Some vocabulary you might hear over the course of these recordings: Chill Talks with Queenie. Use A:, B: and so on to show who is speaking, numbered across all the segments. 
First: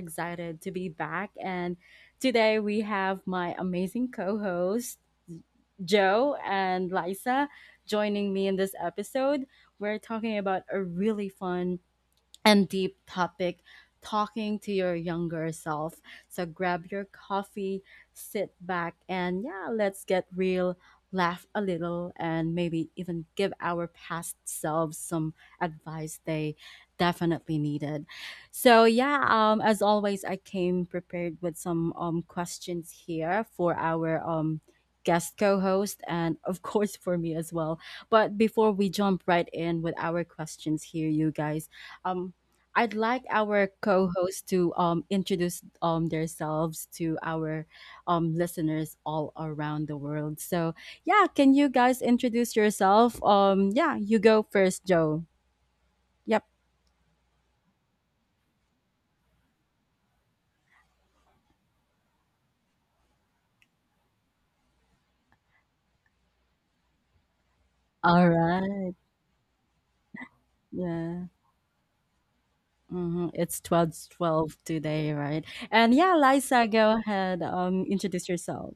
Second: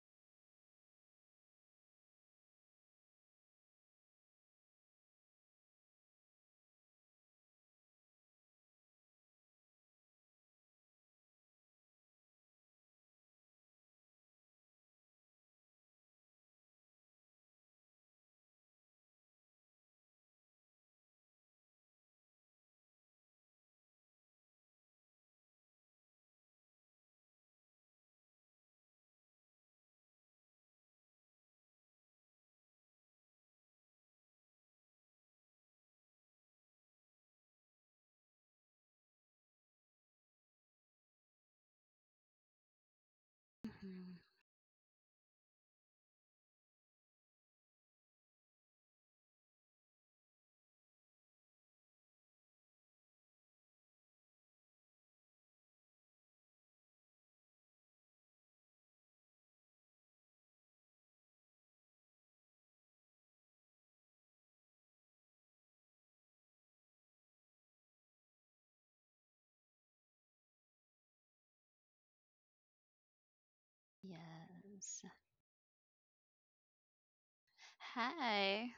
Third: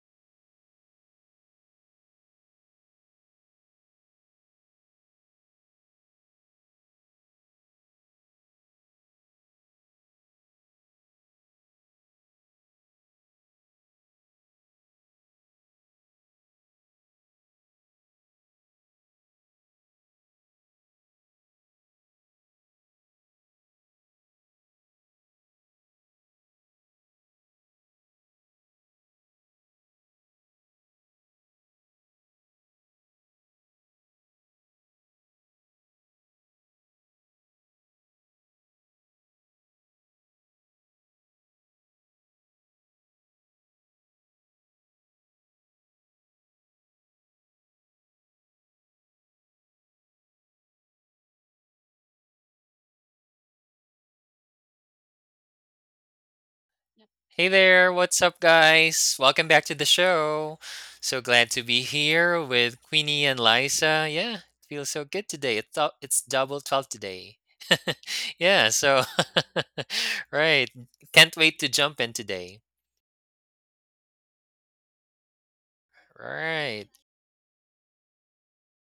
A: excited to be back. And today we have my amazing co host, Joe and Lisa, joining me in this episode. We're talking about a really fun and deep topic talking to your younger self. So grab your coffee, sit back, and yeah, let's get real, laugh a little, and maybe even give our past selves some advice they definitely needed. So yeah, as always, I came prepared with some questions here for our guest co-host and of course for me as well, but before we jump right in with our questions here you guys, um I'd like our co-hosts to introduce themselves to our listeners all around the world. So, yeah, can you guys introduce yourself? Yeah, you go first, Joe. Yep.
B: Hey there, what's up, guys? Welcome back to the show. So glad to be here with Queenie and Liza. Yeah, it feels so good today. It's double twelve today.
A: All
B: yeah, so
A: right.
B: right, can't
A: Yeah.
B: wait to jump in today.
A: It's 12/12
C: Yes.
A: today, right? And yeah, Liza,
B: Right,
A: go ahead. Introduce
C: Hi.
A: yourself.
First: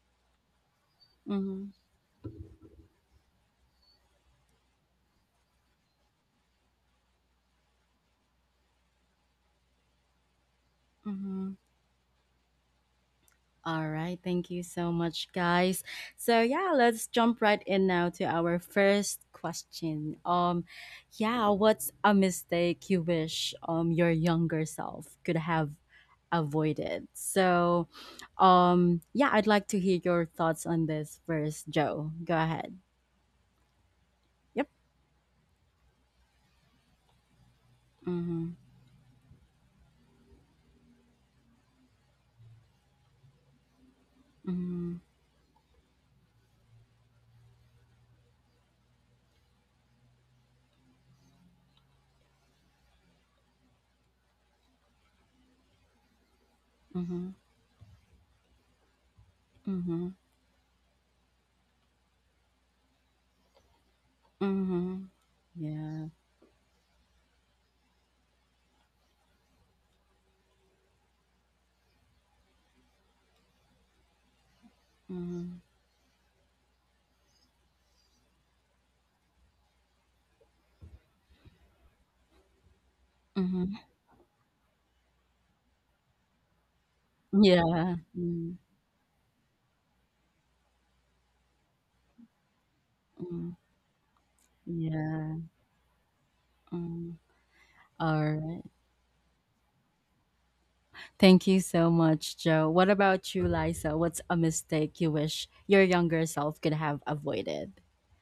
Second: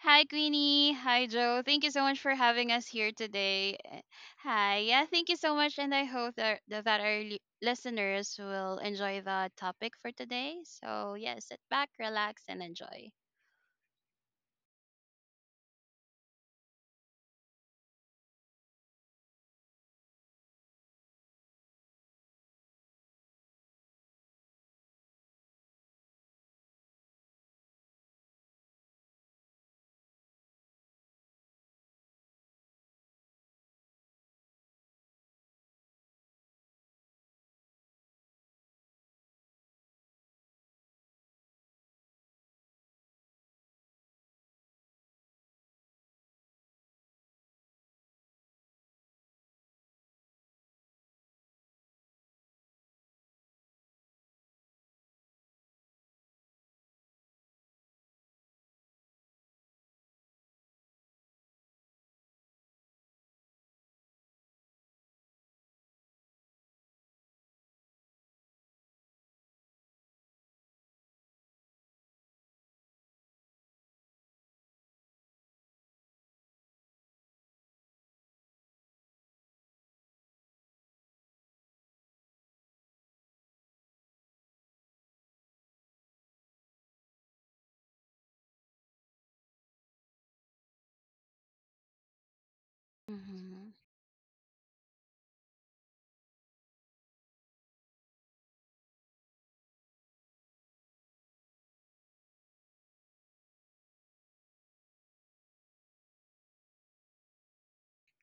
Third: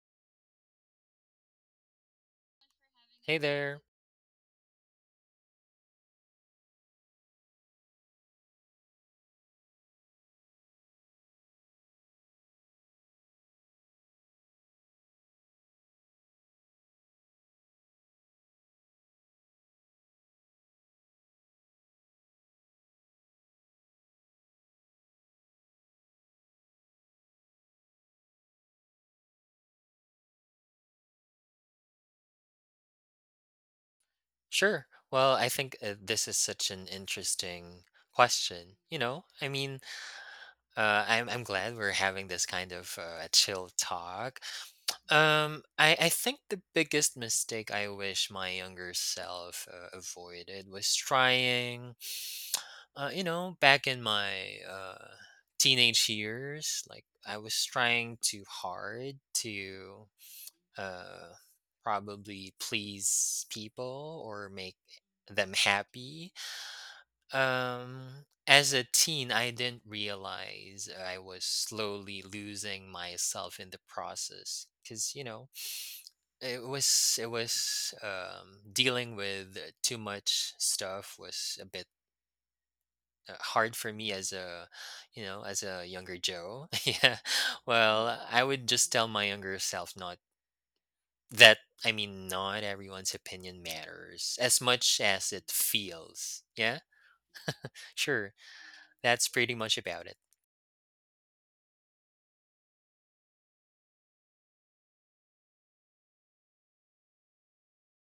C: Hi, Queenie. Hi, Joe.
A: Mm-hmm.
C: Thank you so much for having us here
B: hey
C: today.
B: there.
C: Hi. Yeah, thank you so much. And I hope that our listeners will enjoy the topic for today. So, yeah,
A: Mm-hmm.
C: sit back, relax, and enjoy.
A: All right, thank you so much, guys. So yeah, let's jump right in now to our first question. Yeah, what's a mistake you wish your younger self could have avoided? So, yeah, I'd like to hear your thoughts on this first, Joe. Go ahead. Yep.
B: Sure. Well, I think this is such an interesting
A: Mhm.
B: question. I'm glad we're having this kind of a chill talk.
A: Mhm.
B: I think the biggest mistake I wish my younger self avoided was trying, back in my teenage years, like
A: Mhm.
B: I was trying too hard
A: Mhm.
B: to uh, probably please people or make
A: Mhm.
B: them
A: Yeah.
B: happy. As a teen, I didn't realize I was slowly losing myself in the process because
A: Mhm.
B: it was dealing with too much stuff was a bit
A: Mhm.
B: hard for me as a as a younger Joe. Yeah,
A: Yeah.
B: well, I
A: Mm-hmm.
B: would just tell my younger self not that Not everyone's
A: mm-hmm.
B: opinion
C: Hmm.
B: matters as much as
A: Yeah.
B: it feels. Yeah,
A: mm-hmm. All
B: sure,
A: right.
B: that's pretty much about it.
A: Thank you so much, Joe. What about you, Liza? What's a mistake you wish your younger self could have avoided?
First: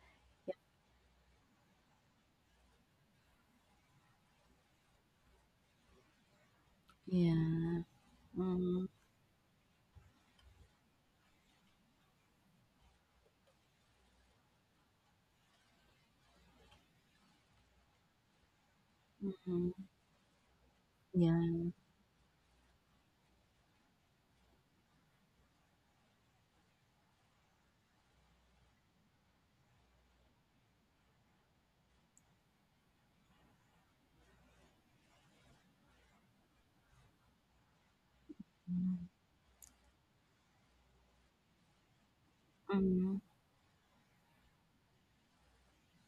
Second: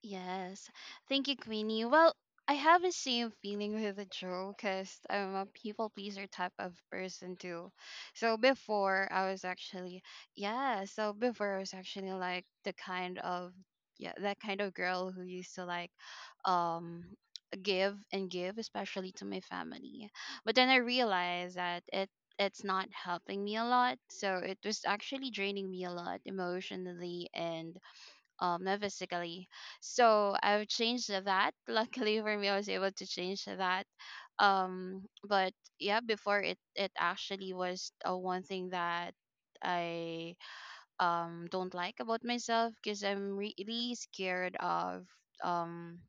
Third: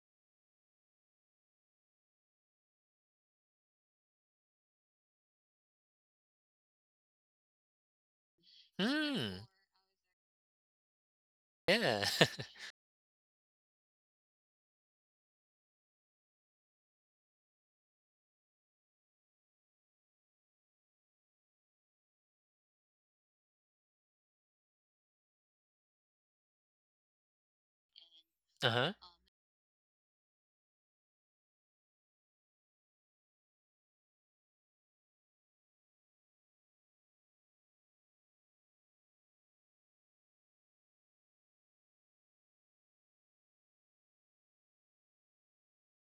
C: Yes. Thank you, Queenie. Well, I have the same feeling with the Joe because I'm a people pleaser type of person too.
A: Yeah.
C: So
A: Mm,
C: before I was
B: Hmm.
C: actually, Yeah, so before I was
B: Yeah.
C: actually like the kind of, yeah, that kind of girl who used to um, give and give, especially to my
A: mm,
C: family. But then I realized
A: yeah.
C: that it's not helping me a lot. So it was actually draining me a lot emotionally and
B: Uh
C: not
B: huh.
C: physically, so I've changed that. Luckily for me I was able to change that um but yeah, before, it actually was one thing
A: Mm,
C: that I don't like about myself, because
A: mm,
C: I'm really scared of um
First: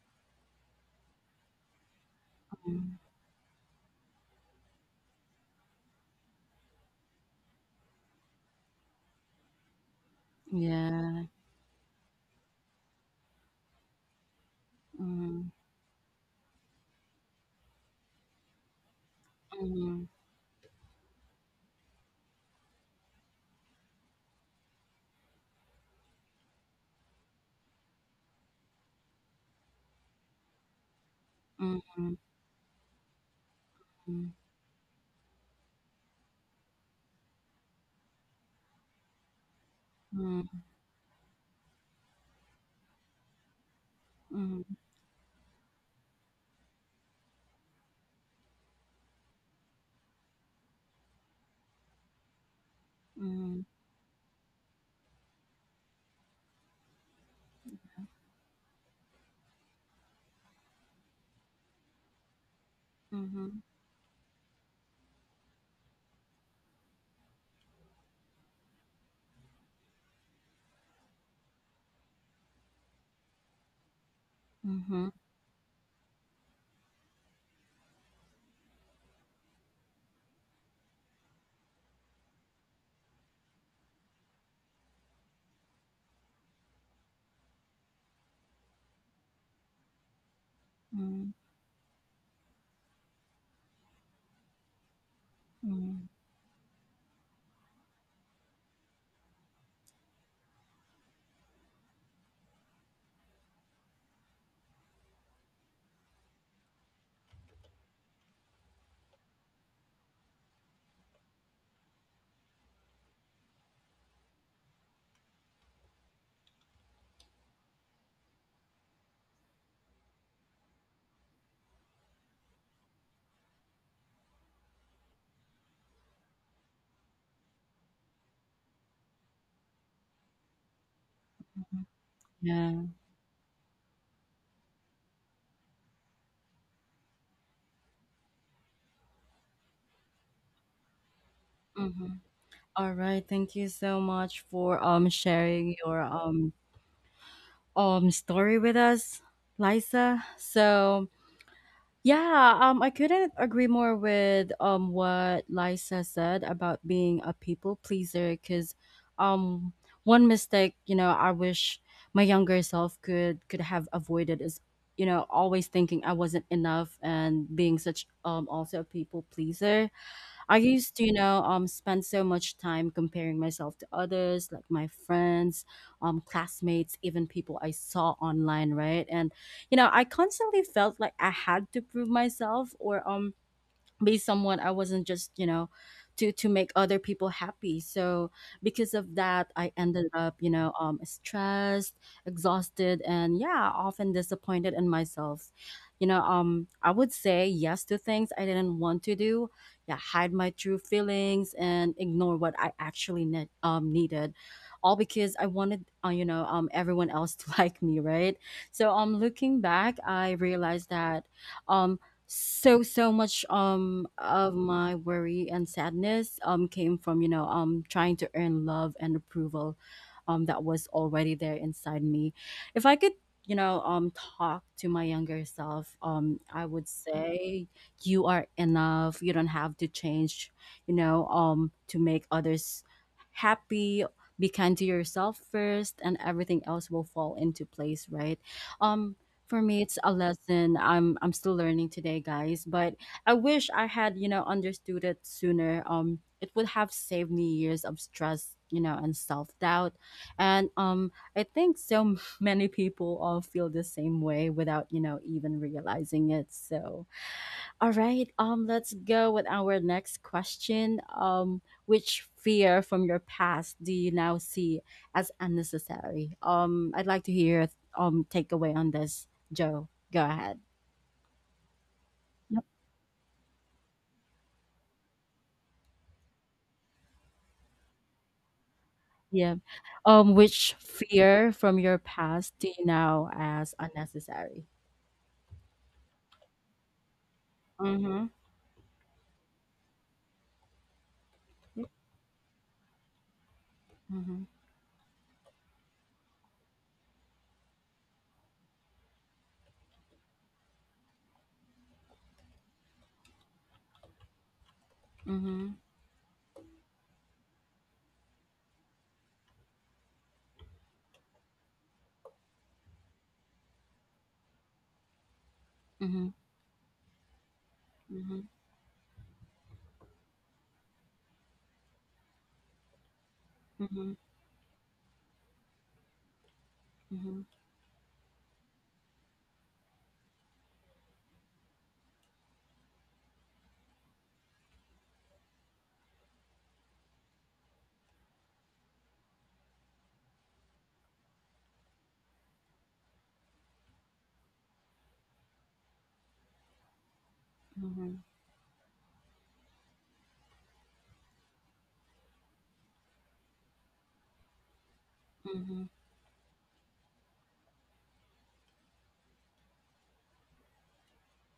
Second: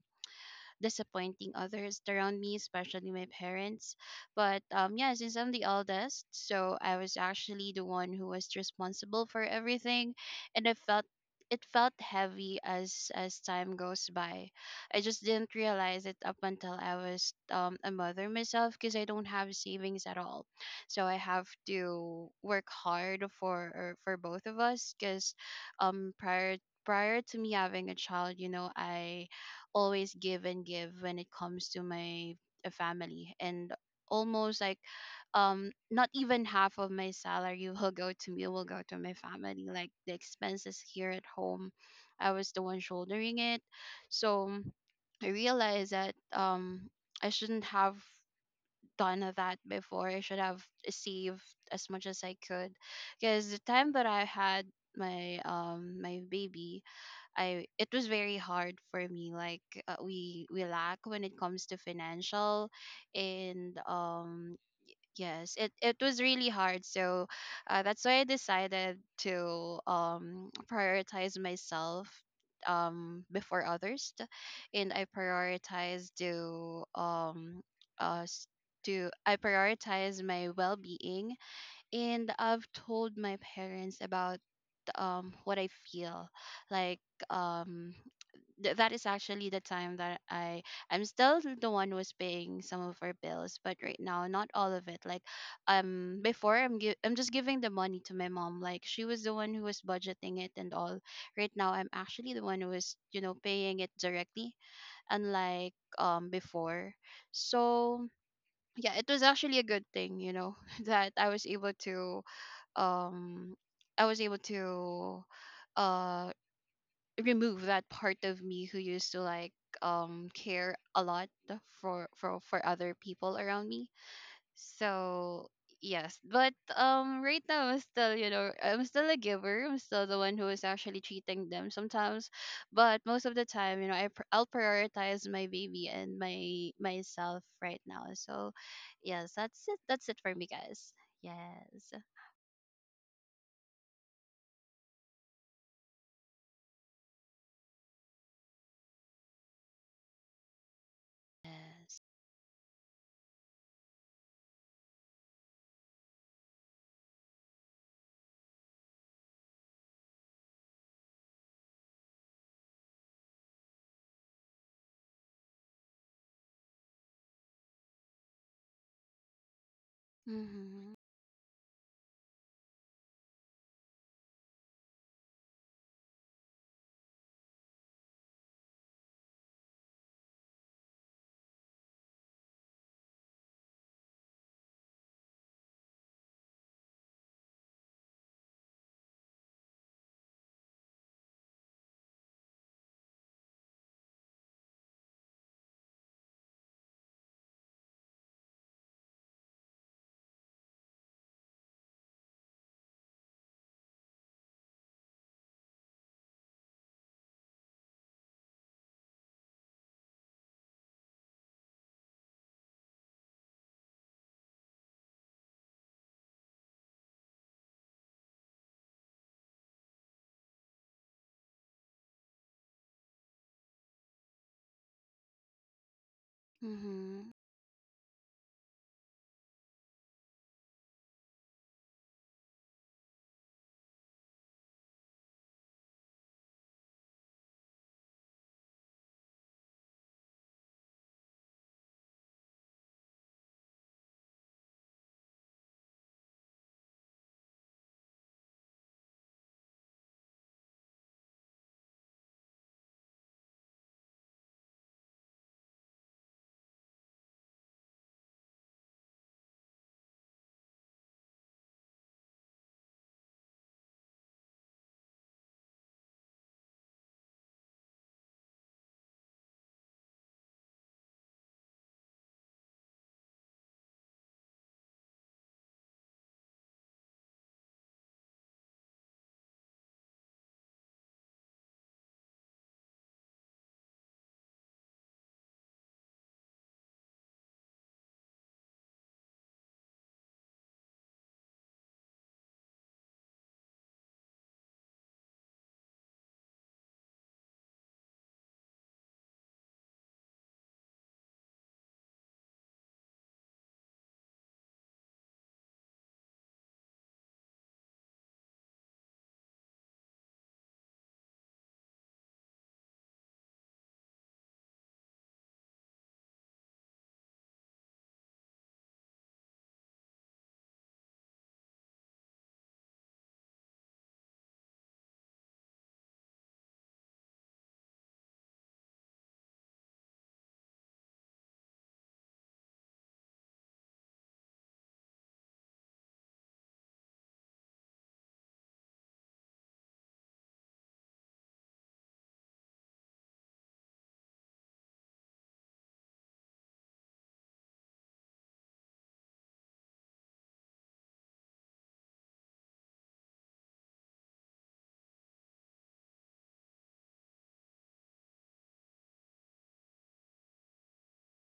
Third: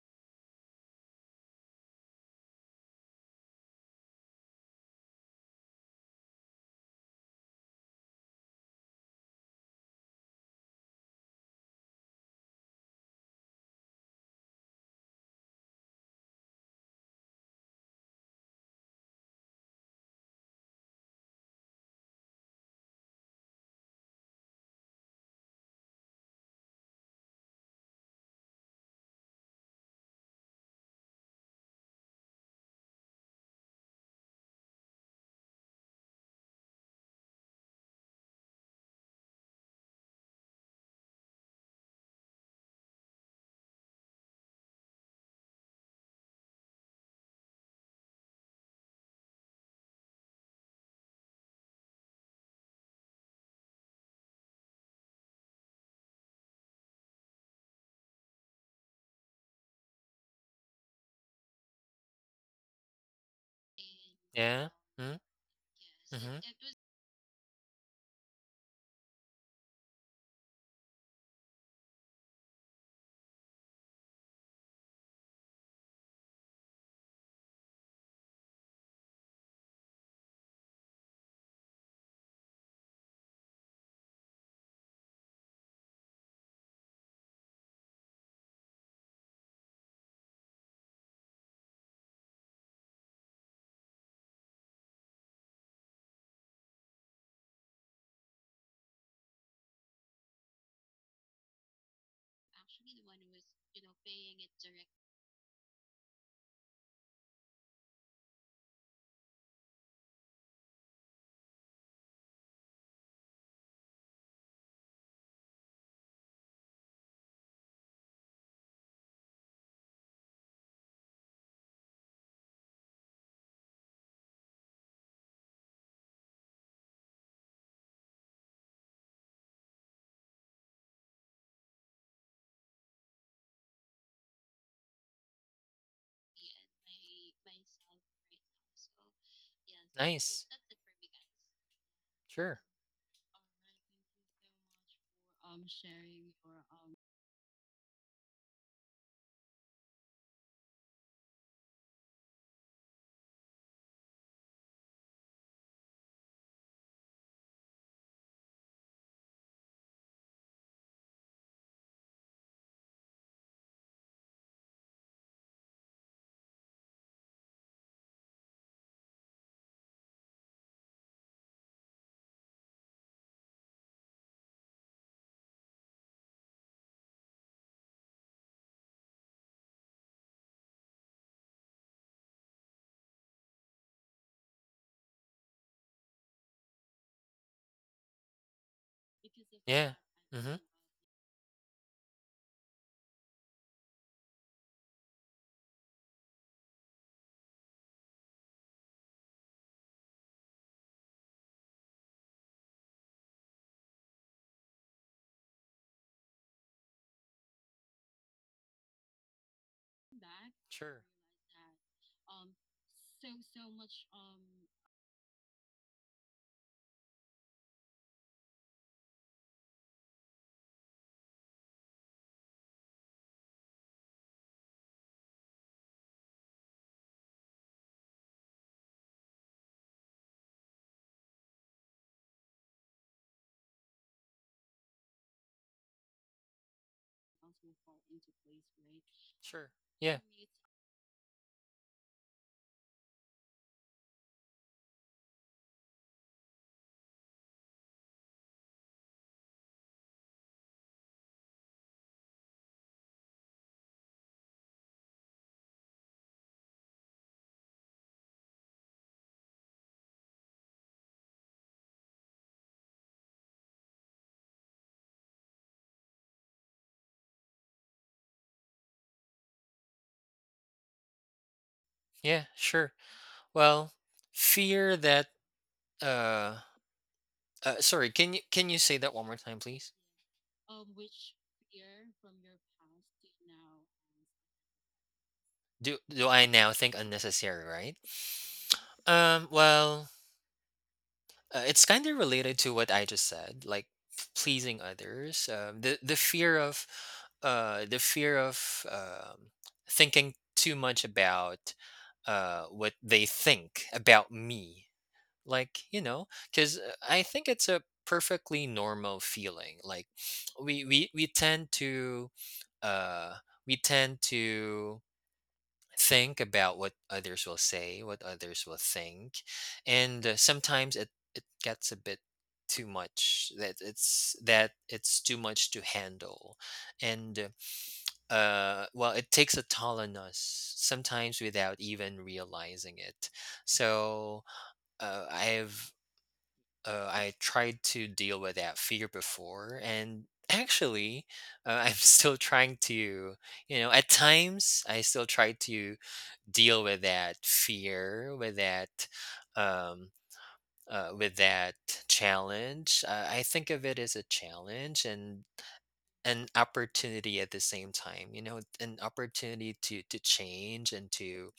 C: disappointing others around me, especially my parents. But yeah, since I'm the eldest, so I was actually the one who was responsible for everything, and I felt
A: yeah.
C: it felt heavy as time goes by. I just
A: Mm,
C: didn't realize it up until I was a mother myself, because I don't have savings
A: mm,
C: at all. So I have to work hard for both of us, because um prior prior to me having a child, you know, I always give and give when it comes to
A: mm,
C: my family, and
A: mm,
C: almost like not even half of my salary will go to my family, like the
A: mm,
C: expenses here at home. I was the one shouldering it. So
A: mm,
C: I realized that I shouldn't have done that before. I should have saved as much as I could,
A: mm,
C: because the
A: mm,
C: time that I had my my baby, I it was very hard for me. Like we lack when it comes to financial,
A: mhm,
C: and
B: Yeah. Hmm.
C: yes, it was
B: Mm-hmm.
C: really hard. So that's why I decided to prioritize myself before others, and I
A: mhm,
C: prioritize uh s- to I prioritize my well being, and I've told my parents about what I feel, like um that is actually the time that I'm
A: mm,
C: still the one who's paying some of our bills, but right now not all of it. Like
A: mm.
C: before I'm I'm just giving the money to my mom. Like she was the one who was budgeting it and all. Right now I'm actually the one who is, you know, paying it directly, unlike before. So yeah, it was actually a good thing, you know, that I was able to um I was able to uh remove that part of me who used to, like, care a lot for other people around me. So yes, but right now I'm still, you know, I'm still a giver. I'm still the one who is actually treating them sometimes,
A: Yeah.
C: but most of the time, you know, I'll prioritize my baby and my myself right now. So yes, that's it for
B: Nice.
C: me, guys. Yes.
A: Mm-hmm.
B: Sure.
A: All right. Thank you so much for sharing your story with us, Liza. So
C: Yes.
A: yeah, I couldn't agree more with what Liza said about being a people pleaser, because um one mistake, you know, I wish my younger self could have avoided is, you know, always thinking I wasn't enough and being such, also, a people pleaser. I used
C: Mm-hmm.
A: to, you know, spend so much time comparing myself to others, like my friends, classmates, even people I saw online, right? And you know, I constantly felt like I had to prove myself or be someone I wasn't, just, you know, to make other people happy. So because of that, I
B: Yeah.
A: ended up, you
B: Mm-hmm.
A: know, stressed, exhausted, and yeah, often disappointed in myself. You know, I would say yes to things I didn't want to do. Yeah, hide my true feelings and ignore what I actually needed. All because I wanted, you know, everyone else to like me, right? So looking back, I realized
B: Sure.
A: that um so much of my worry and sadness came from, you know, trying to earn love and approval that was already there inside me. If I could, you know, talk to my younger self, I would
C: Hmm.
A: say, you are enough, you don't have to change, you know, to make others happy. Be kind to yourself first and everything else will fall into place, right? um for
B: Sure.
A: me, it's a
B: Yeah.
A: lesson I'm still learning today, guys. But I wish I had, you know, understood it sooner. It would have saved me years of stress, you know, and self doubt. And I think so many people all feel the same way without, you know, even realizing it. So, all right, let's go with our next question. Which fear from your past do you now see as unnecessary? I'd like to hear takeaway on this. Joe, go ahead.
B: Yeah,
A: Yep.
B: sure. Well, fear that uh, sorry, can you say that one more time
A: Yeah.
B: please?
A: Which fear from your past do you now as unnecessary?
B: Do I now think unnecessary, right?
A: Mhm.
B: Um, well, it's kind of related to what I just said, like
A: Mhm.
B: pleasing others. Um, the fear of uh the fear of um thinking too much about what they think about me, like,
A: Mhm.
B: you know, because I think it's a perfectly normal feeling, like we tend to uh we tend to
A: Mhm.
B: think about what others will say, what
A: Mhm.
B: others will think, and sometimes it gets a bit too much
A: Mhm.
B: that it's too much to handle,
A: Mhm.
B: and well it takes a toll on us sometimes without even realizing it. So uh, I've I tried to deal with that fear before, and actually, I'm still trying to, you know, at times I still try to deal with that
A: Mhm.
B: fear, um, with that challenge. I think of it as a challenge and
A: Mhm.
B: an opportunity at the same time. You know, an opportunity to change and to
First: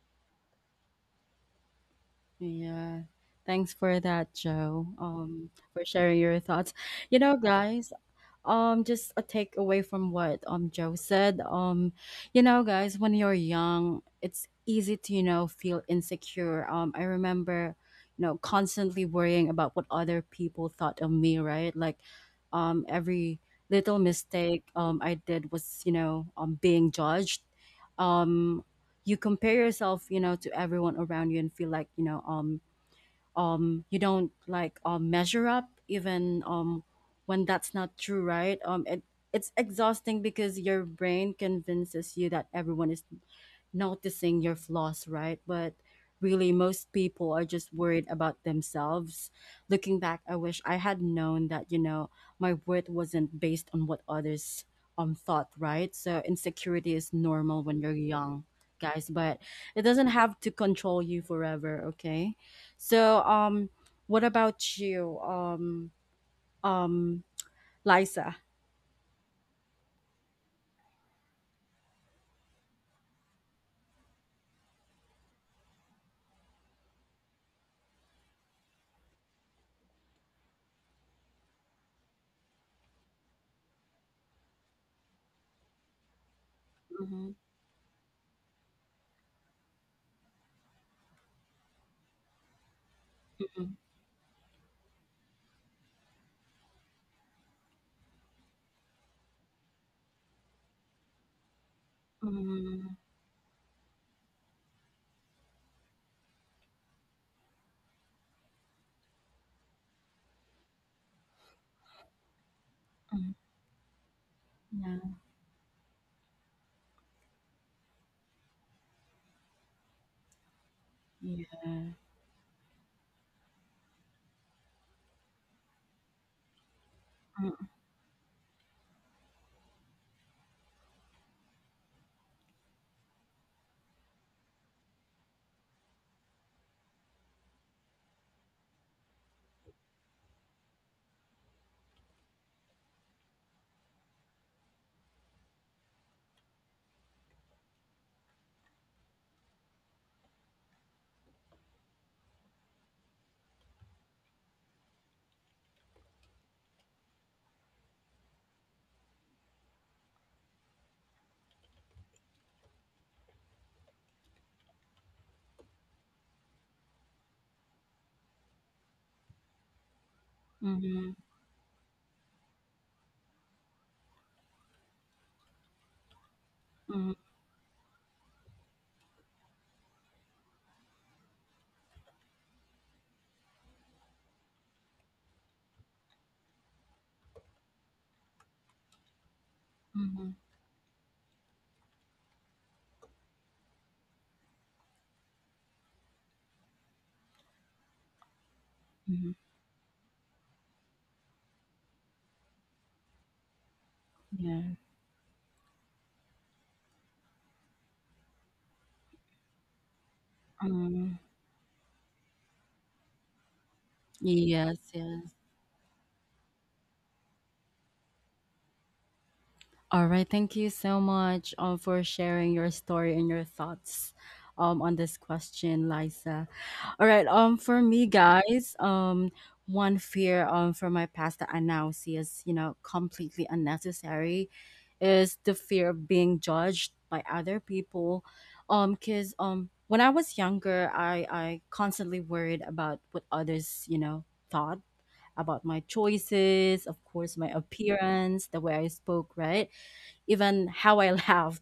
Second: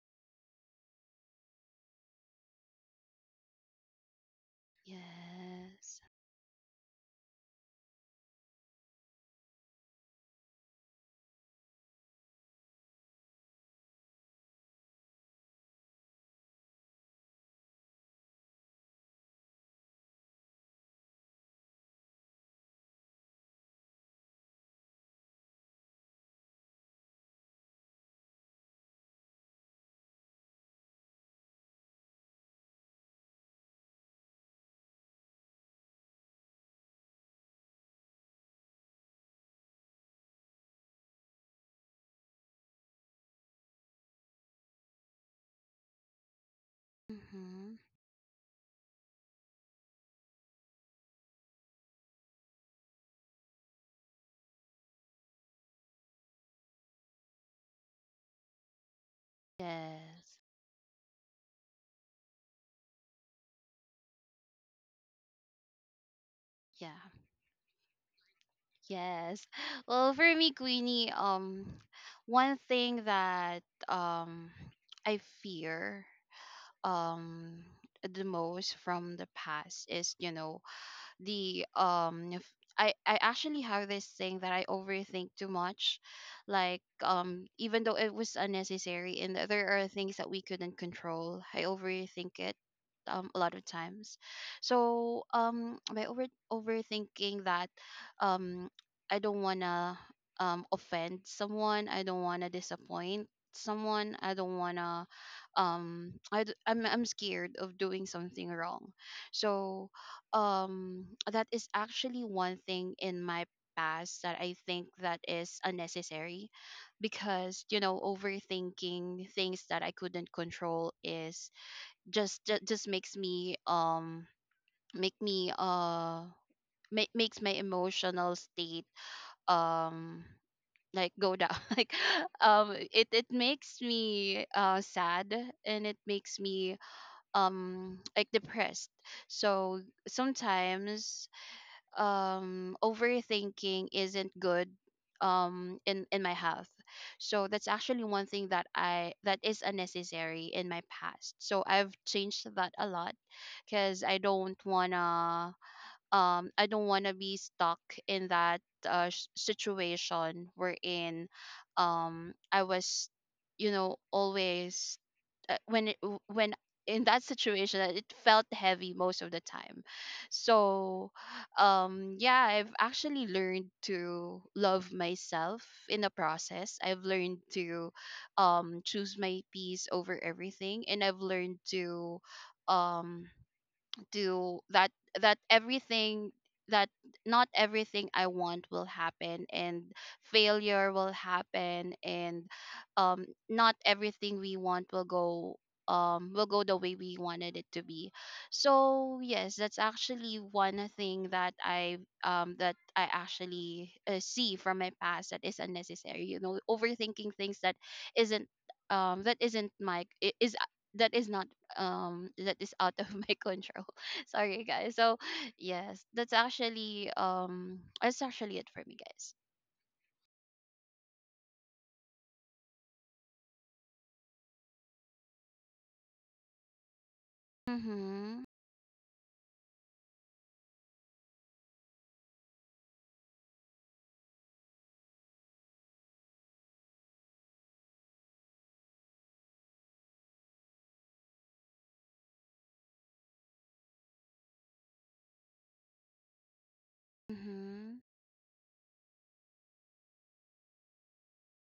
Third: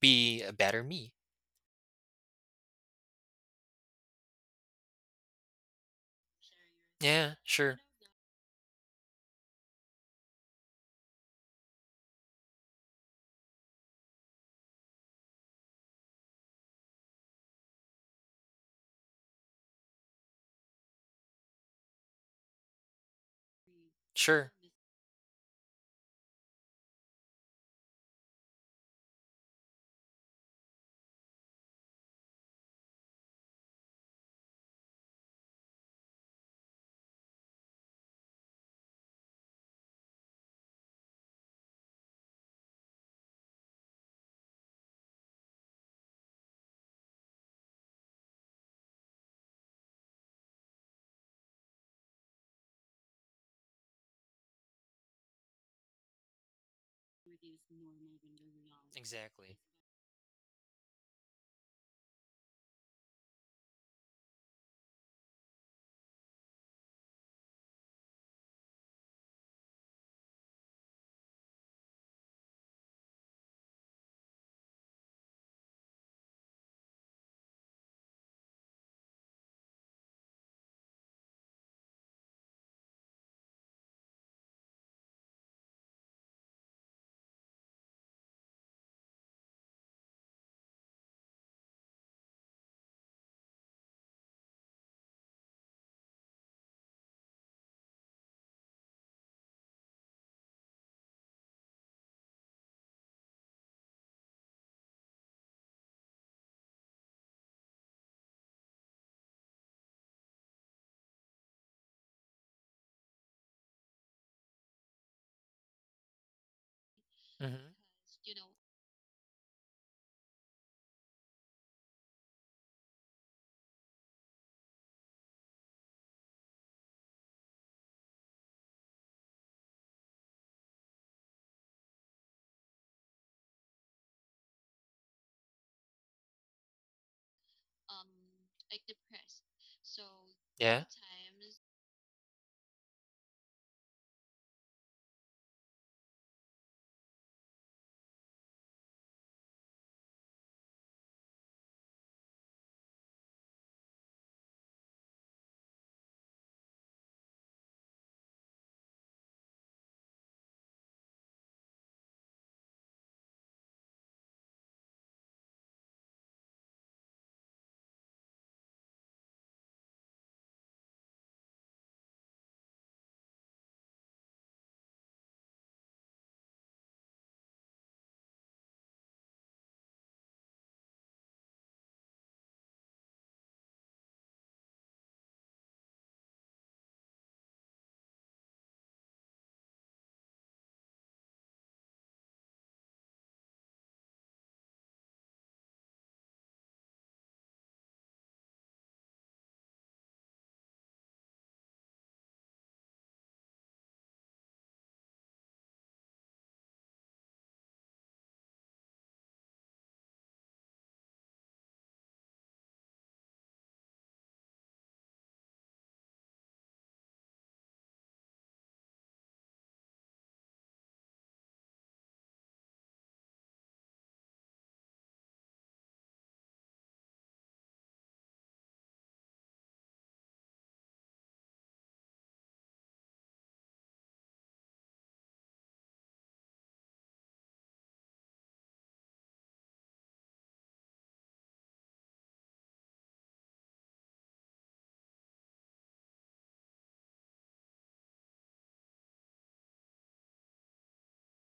B: be a better me.
A: Yeah. Thanks for that, Joe. For
C: Yes.
A: sharing your thoughts. You
B: Yeah,
A: know,
B: sure,
A: guys, just a takeaway from what Joe said, you know guys, when you're young it's easy to, you know, feel insecure. I remember, you know, constantly worrying about what other people thought of me, right? Like every little
B: sure,
A: mistake I did was, you know, being judged. um you compare yourself, you know, to everyone around you and feel like, you know, you don't like measure up, even when that's not true, right? It's exhausting because your brain convinces you that everyone is noticing your flaws, right? But really most people are just
C: Hmm.
A: worried about themselves. Looking back, I wish I had known that, you know, my worth wasn't based on what others thought, right? So insecurity is normal when you're young, guys, but
B: exactly.
A: it doesn't
C: Yes.
A: have to control you forever, okay? So, what about you,
C: Yeah.
A: um, Liza?
C: Yes. Well, for me, Queenie, one thing that um I fear um the most from the past is, you know, the um f- I actually have this thing that I overthink too much. Like,
A: Mm-hmm.
C: even though it was unnecessary and there are things that we couldn't control, I overthink it a lot of
A: Mhm.
C: times. So, by overthinking that, um, I don't wanna offend someone. I don't wanna disappoint someone. I don't wanna, I'm scared of doing something wrong. So um that is actually one thing in
A: Mm-hmm.
C: my past that I think
A: Yeah.
C: that is unnecessary, because
B: Mhm.
C: you know, overthinking things that I couldn't control is
A: Yeah.
C: just makes me make me uh makes my emotional state um like go down like it makes me sad, and it makes me like depressed. So
B: Yeah.
C: sometimes overthinking isn't good in my health. So that's actually one thing that I, that is unnecessary in my past, so I've changed that a lot, because I don't wanna I don't wanna be stuck in that situation wherein I was, you know, always, when in that situation that it felt heavy most of the time. So
A: Mm-hmm.
C: yeah, I've actually learned to love myself in the process. I've
A: Mm-hmm.
C: learned to choose my peace over everything, and I've learned um to that that everything that not everything I want will happen, and failure will happen, and not everything we want will go the way we wanted it to be. So
A: mhm,
C: yes, that's actually one thing that I actually, see
A: Yeah.
C: from my past that is unnecessary. You know, overthinking things isn't that isn't is that
A: Mm-hmm.
C: is not, that is out of my control. Sorry,
A: Yes,
C: guys. So
A: yes.
C: yes, that's actually, that's actually it for me, guys.
A: All right. Thank you so much for sharing your story and your thoughts on this question, Liza. All right. For me,
C: Mhm.
A: guys, one fear for my past that I now see as, you know, completely unnecessary is the fear of being judged by other people. Cause when I was younger, I constantly worried about what others, you know, thought about my choices, of course, my
C: Mhm.
A: appearance, the way I spoke, right? Even how I laughed.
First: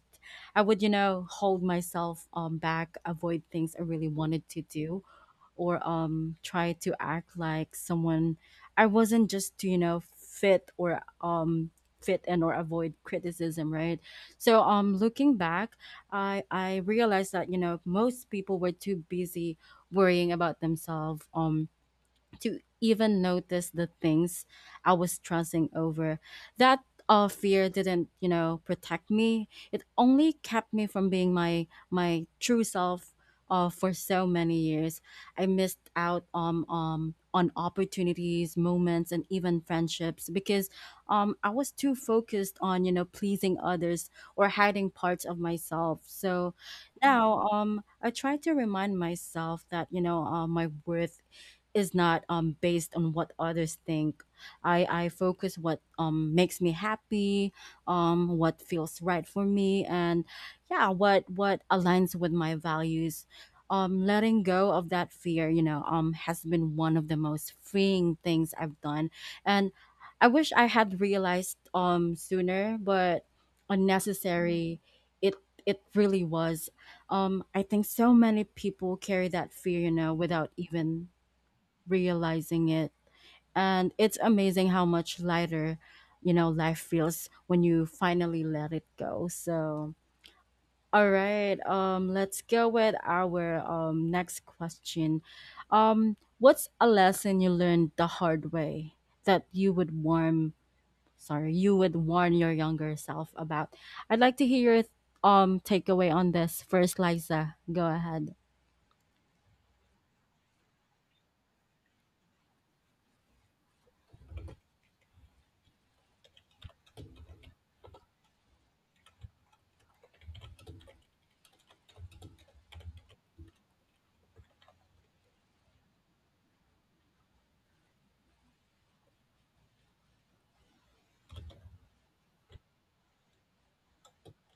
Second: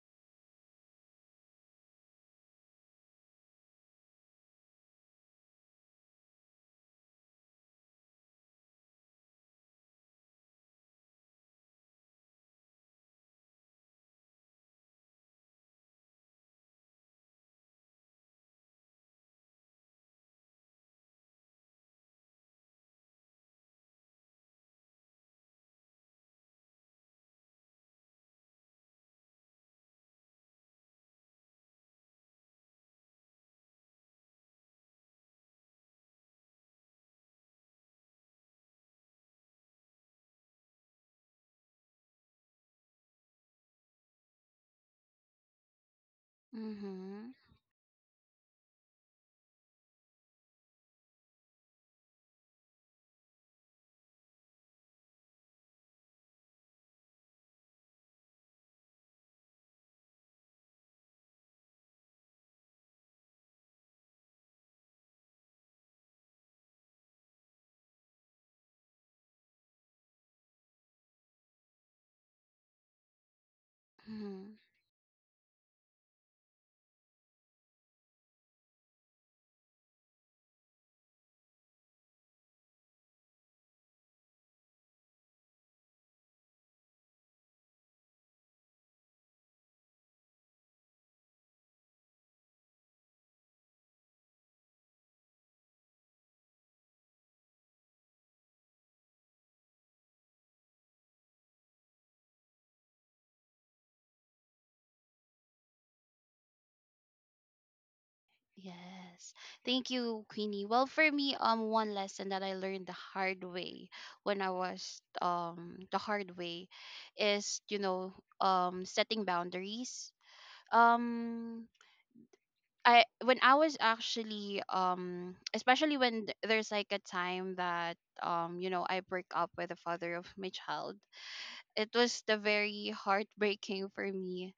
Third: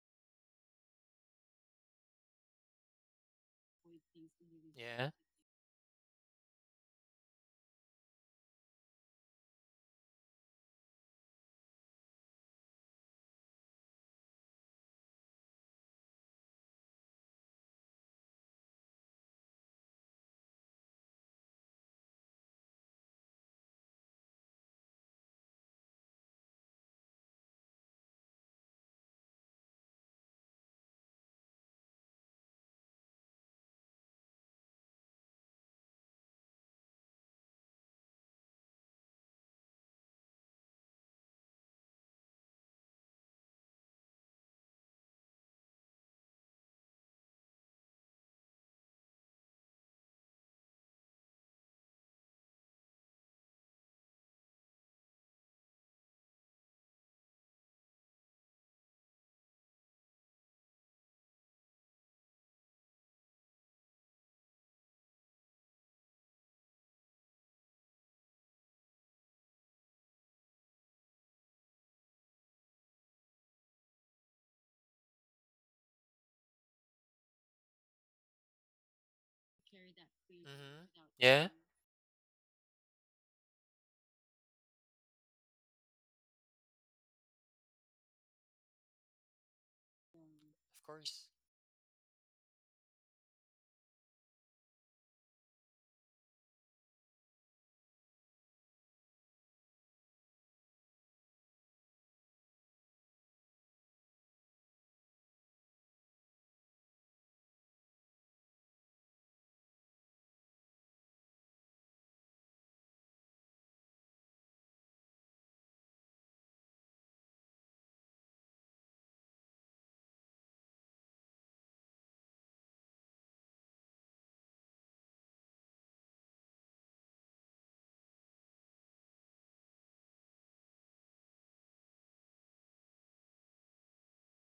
A: I would, you know, hold myself back, avoid things I really wanted to do,
B: Yeah.
A: or try to act like someone I wasn't, just to, you know, fit or fit and or avoid criticism, right? So looking back, I realized that, you know, most people were too busy worrying about themselves, to even notice the things I was stressing over. That fear didn't, you know, protect me. It only kept me from being my true self for so many years. I missed out on opportunities, moments, and even friendships because I was too focused on, you know, pleasing others or hiding parts of myself. So
C: Mhm.
A: now I try to remind myself that, you know, my worth is not based on what others think. I focus what makes me happy, what feels right for me, and yeah, what aligns with my values. Letting go of that fear, you know, has been one of the most freeing things I've done, and I wish I had realized sooner, but
C: Mhm.
A: unnecessary. It it really was. I think so many people carry that fear, you know, without
B: Mhm.
A: even
B: Yeah. Of
A: realizing it. And it's amazing how much lighter, you know, life feels when you finally let it go. So, all
B: course.
A: right, let's go with our next question. What's a lesson you learned the hard way that you would warn, sorry, you would warn your younger self about? I'd like to hear your takeaway on this first, Liza. Go ahead.
C: Yes. Thank you, Queenie. Well, for me, one lesson that I learned the hard way, when I was the hard way, is, you know, setting boundaries. Um, I When I was actually, especially when there's like a time that you know, I break up with the father of my child, it was the very heartbreaking for me,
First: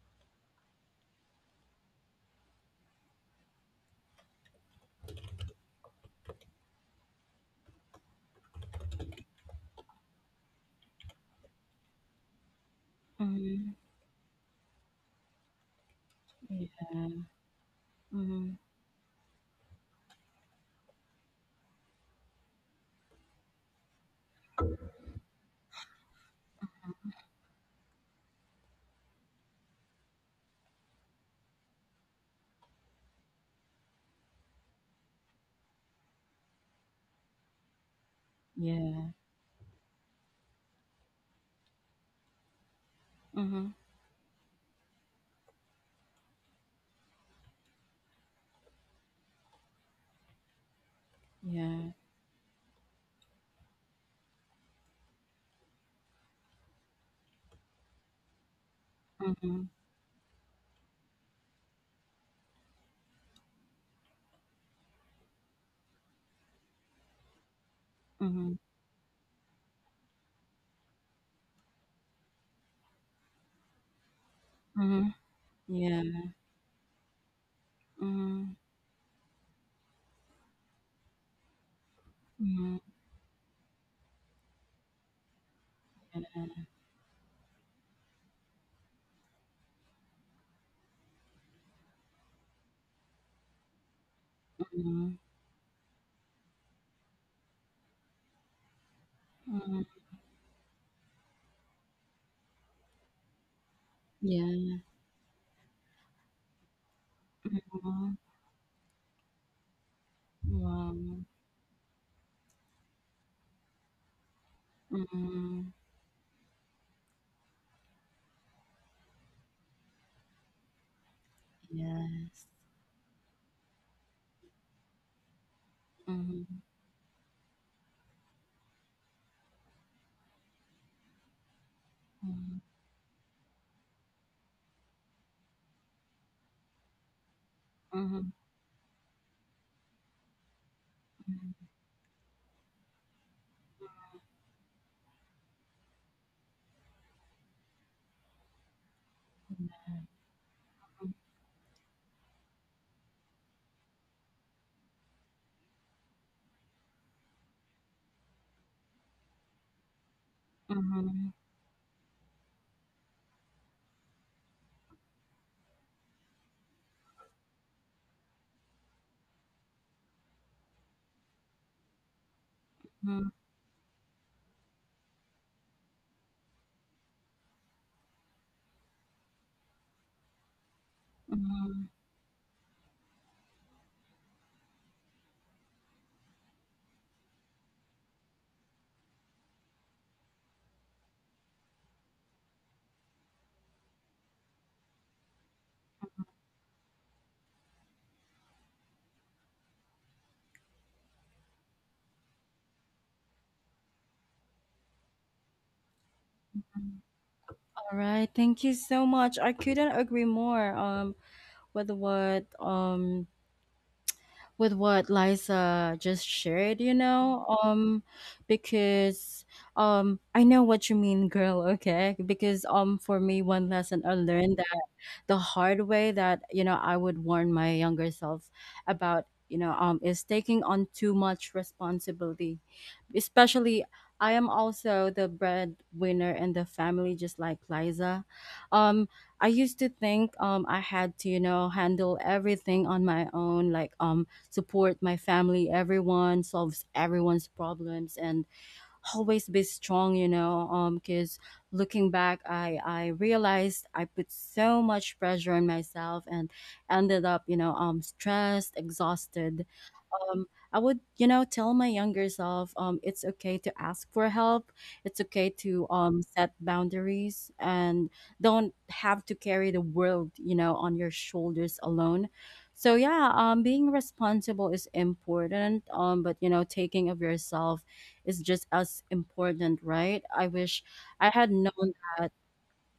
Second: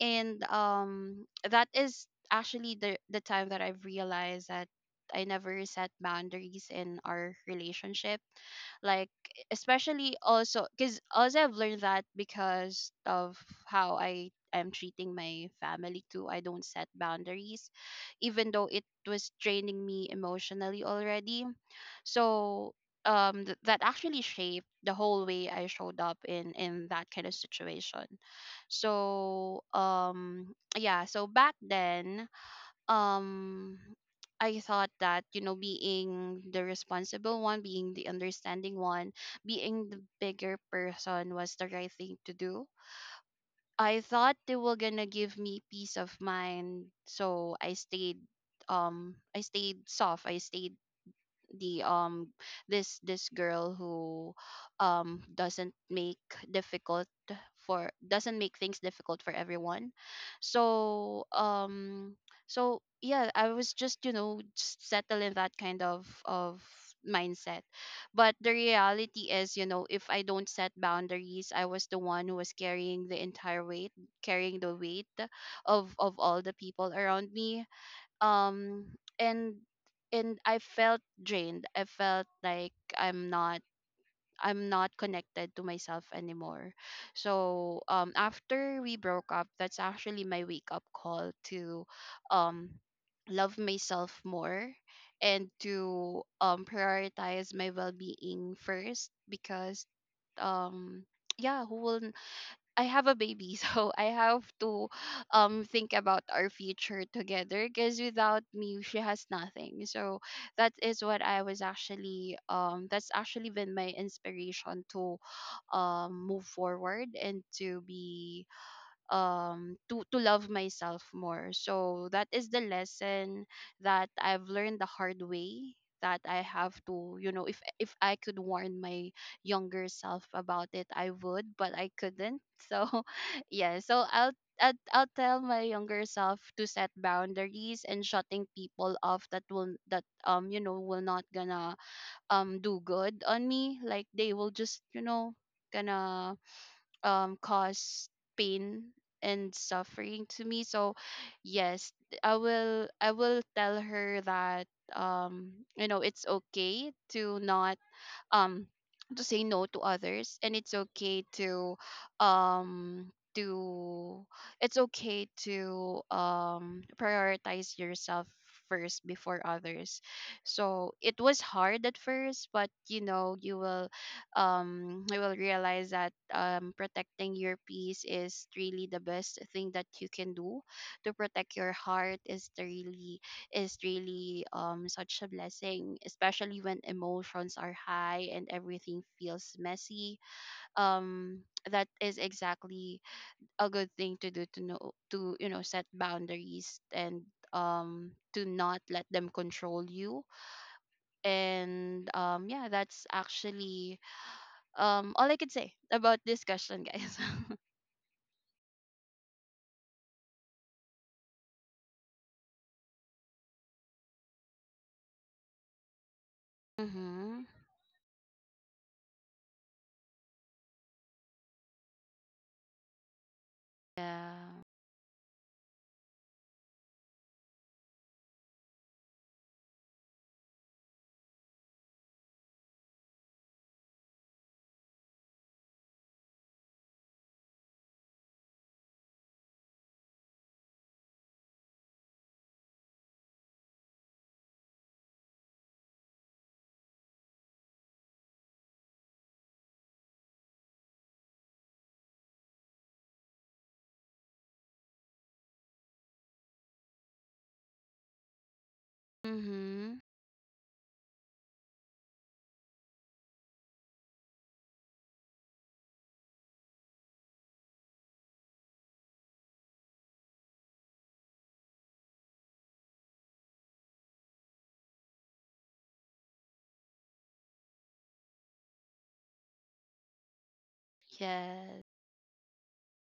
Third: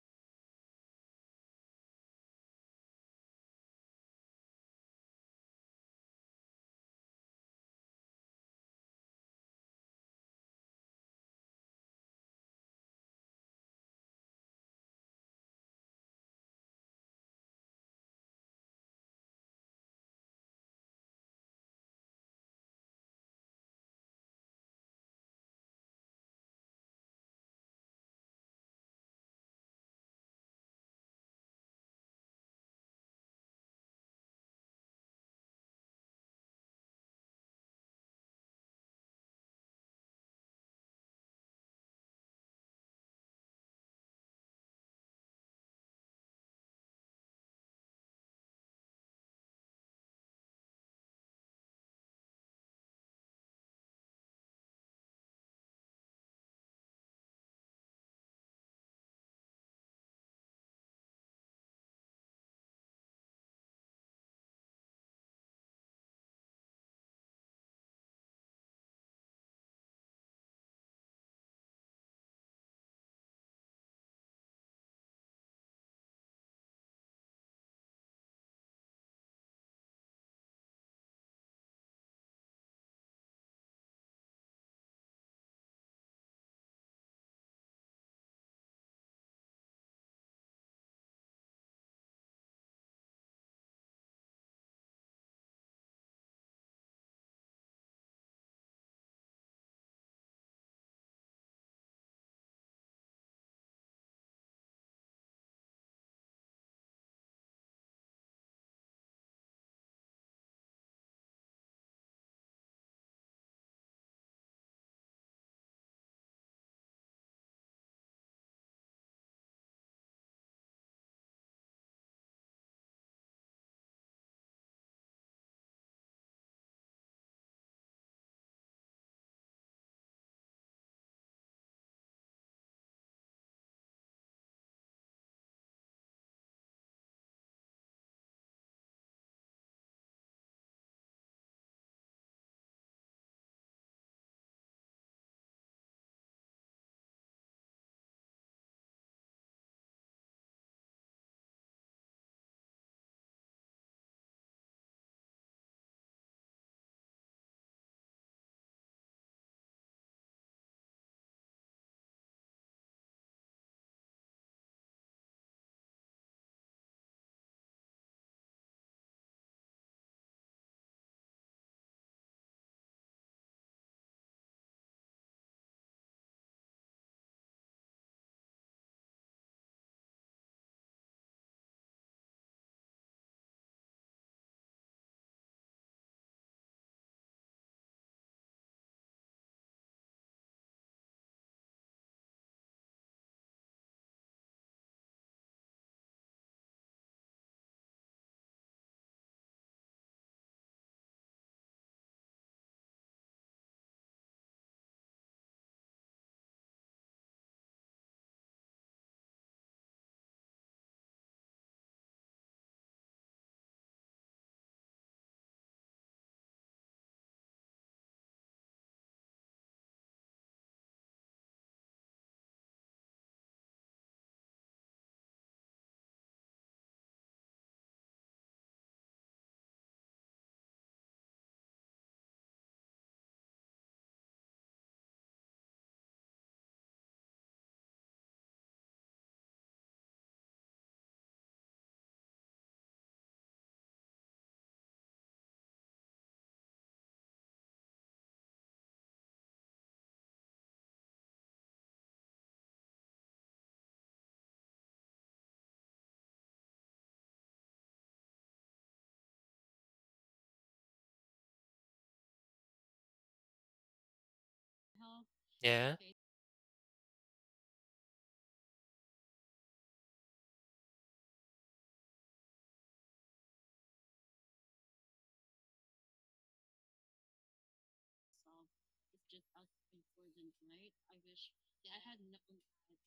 C: and that is actually the time that I've realized that I never set boundaries in our relationship, like, especially also because also I've learned that, because of
A: Mm-hmm.
C: how I am treating my family too. I don't
A: Yeah.
C: set boundaries, even
A: Mm-hmm.
C: though it was draining me emotionally already. So that actually shaped the whole way I showed up in that kind of situation. So yeah, so back then um I thought that, you know, being the responsible one, being the understanding
A: Yeah.
C: one, being the bigger person was the right thing to do.
A: Mm-hmm.
C: I thought they were gonna give me peace of mind, so I stayed soft, I stayed the
A: Yeah.
C: this girl who doesn't make difficult for doesn't make things difficult for
A: Mhm,
C: everyone. So yeah, I was just, you know, just settle in that kind of mindset. But the
A: mhm,
C: reality is, you know, if I don't set boundaries, I was the one who was carrying the entire weight carrying the weight
A: mhm.
C: of
A: Yeah.
C: all the people around me,
A: Mhm,
C: um and, I felt drained. I felt like
A: mhm.
C: I'm not connected to myself
A: Yeah.
C: anymore. So after we broke up, that's actually my wake up call to um love myself more,
A: Mhm,
C: and to prioritize my well-being first,
A: mhm.
C: because um yeah, who will I have a baby, so I have
A: Yeah.
C: to think about our future together, because
A: Mhm.
C: without me she has nothing. So that
A: Wow.
C: is what I was actually, that's actually been my inspiration to
A: Mhm.
C: move forward, and to be to love myself more. So that
A: Yes.
C: is the lesson that I've learned the hard way, that I
A: Mhm,
C: have to, you know, if I could warn my younger self about it I would, but I couldn't.
A: mhm,
C: So yeah, so I'll tell my younger self to set boundaries, and
A: mhm,
C: shutting people off that will, that you know, will not gonna do good on me. Like they will just, you know, gonna cause pain and
A: mhm.
C: suffering to me. So yes, I will tell her that, you know, it's okay to not um to say no to others, and it's okay
A: Mhm,
C: to um to it's okay to prioritize yourself first before others. So it was hard at first, but you
A: mhm,
C: know, you will realize that protecting your peace is really the best thing that you can do, to protect your
A: mhm.
C: heart, is to really such a blessing, especially when emotions are high and everything feels messy. Um, that is exactly a good thing to do, to know, to, you know, set boundaries, and to not let them control you. And yeah, that's actually, all I could say about this question, guys.
A: All right. Thank you so much. I couldn't agree more with what um with what Liza just shared, you know,
C: mm-hmm.
A: because I know what you mean, girl. Okay, because for me, one lesson I learned
C: Yeah.
A: that the hard way that, you know, I would warn my younger self about, you know, is taking on too much responsibility, especially. I am also the breadwinner in the family, just like Liza. Um, I used to think I had to, you know, handle everything on my own, like support my family, everyone, solves everyone's problems, and always be strong, you know. Because looking back, I realized I put so much pressure on myself and ended up, you know, stressed, exhausted.
C: Mm-hmm.
A: um, I would, you know, tell my younger self, it's okay to ask for help. It's okay to
B: Yeah.
A: set boundaries and don't have to carry the world, you know, on your shoulders alone. So yeah, being responsible is important, but you know, taking of yourself is just as important, right? I wish I had known
C: Yes.
A: that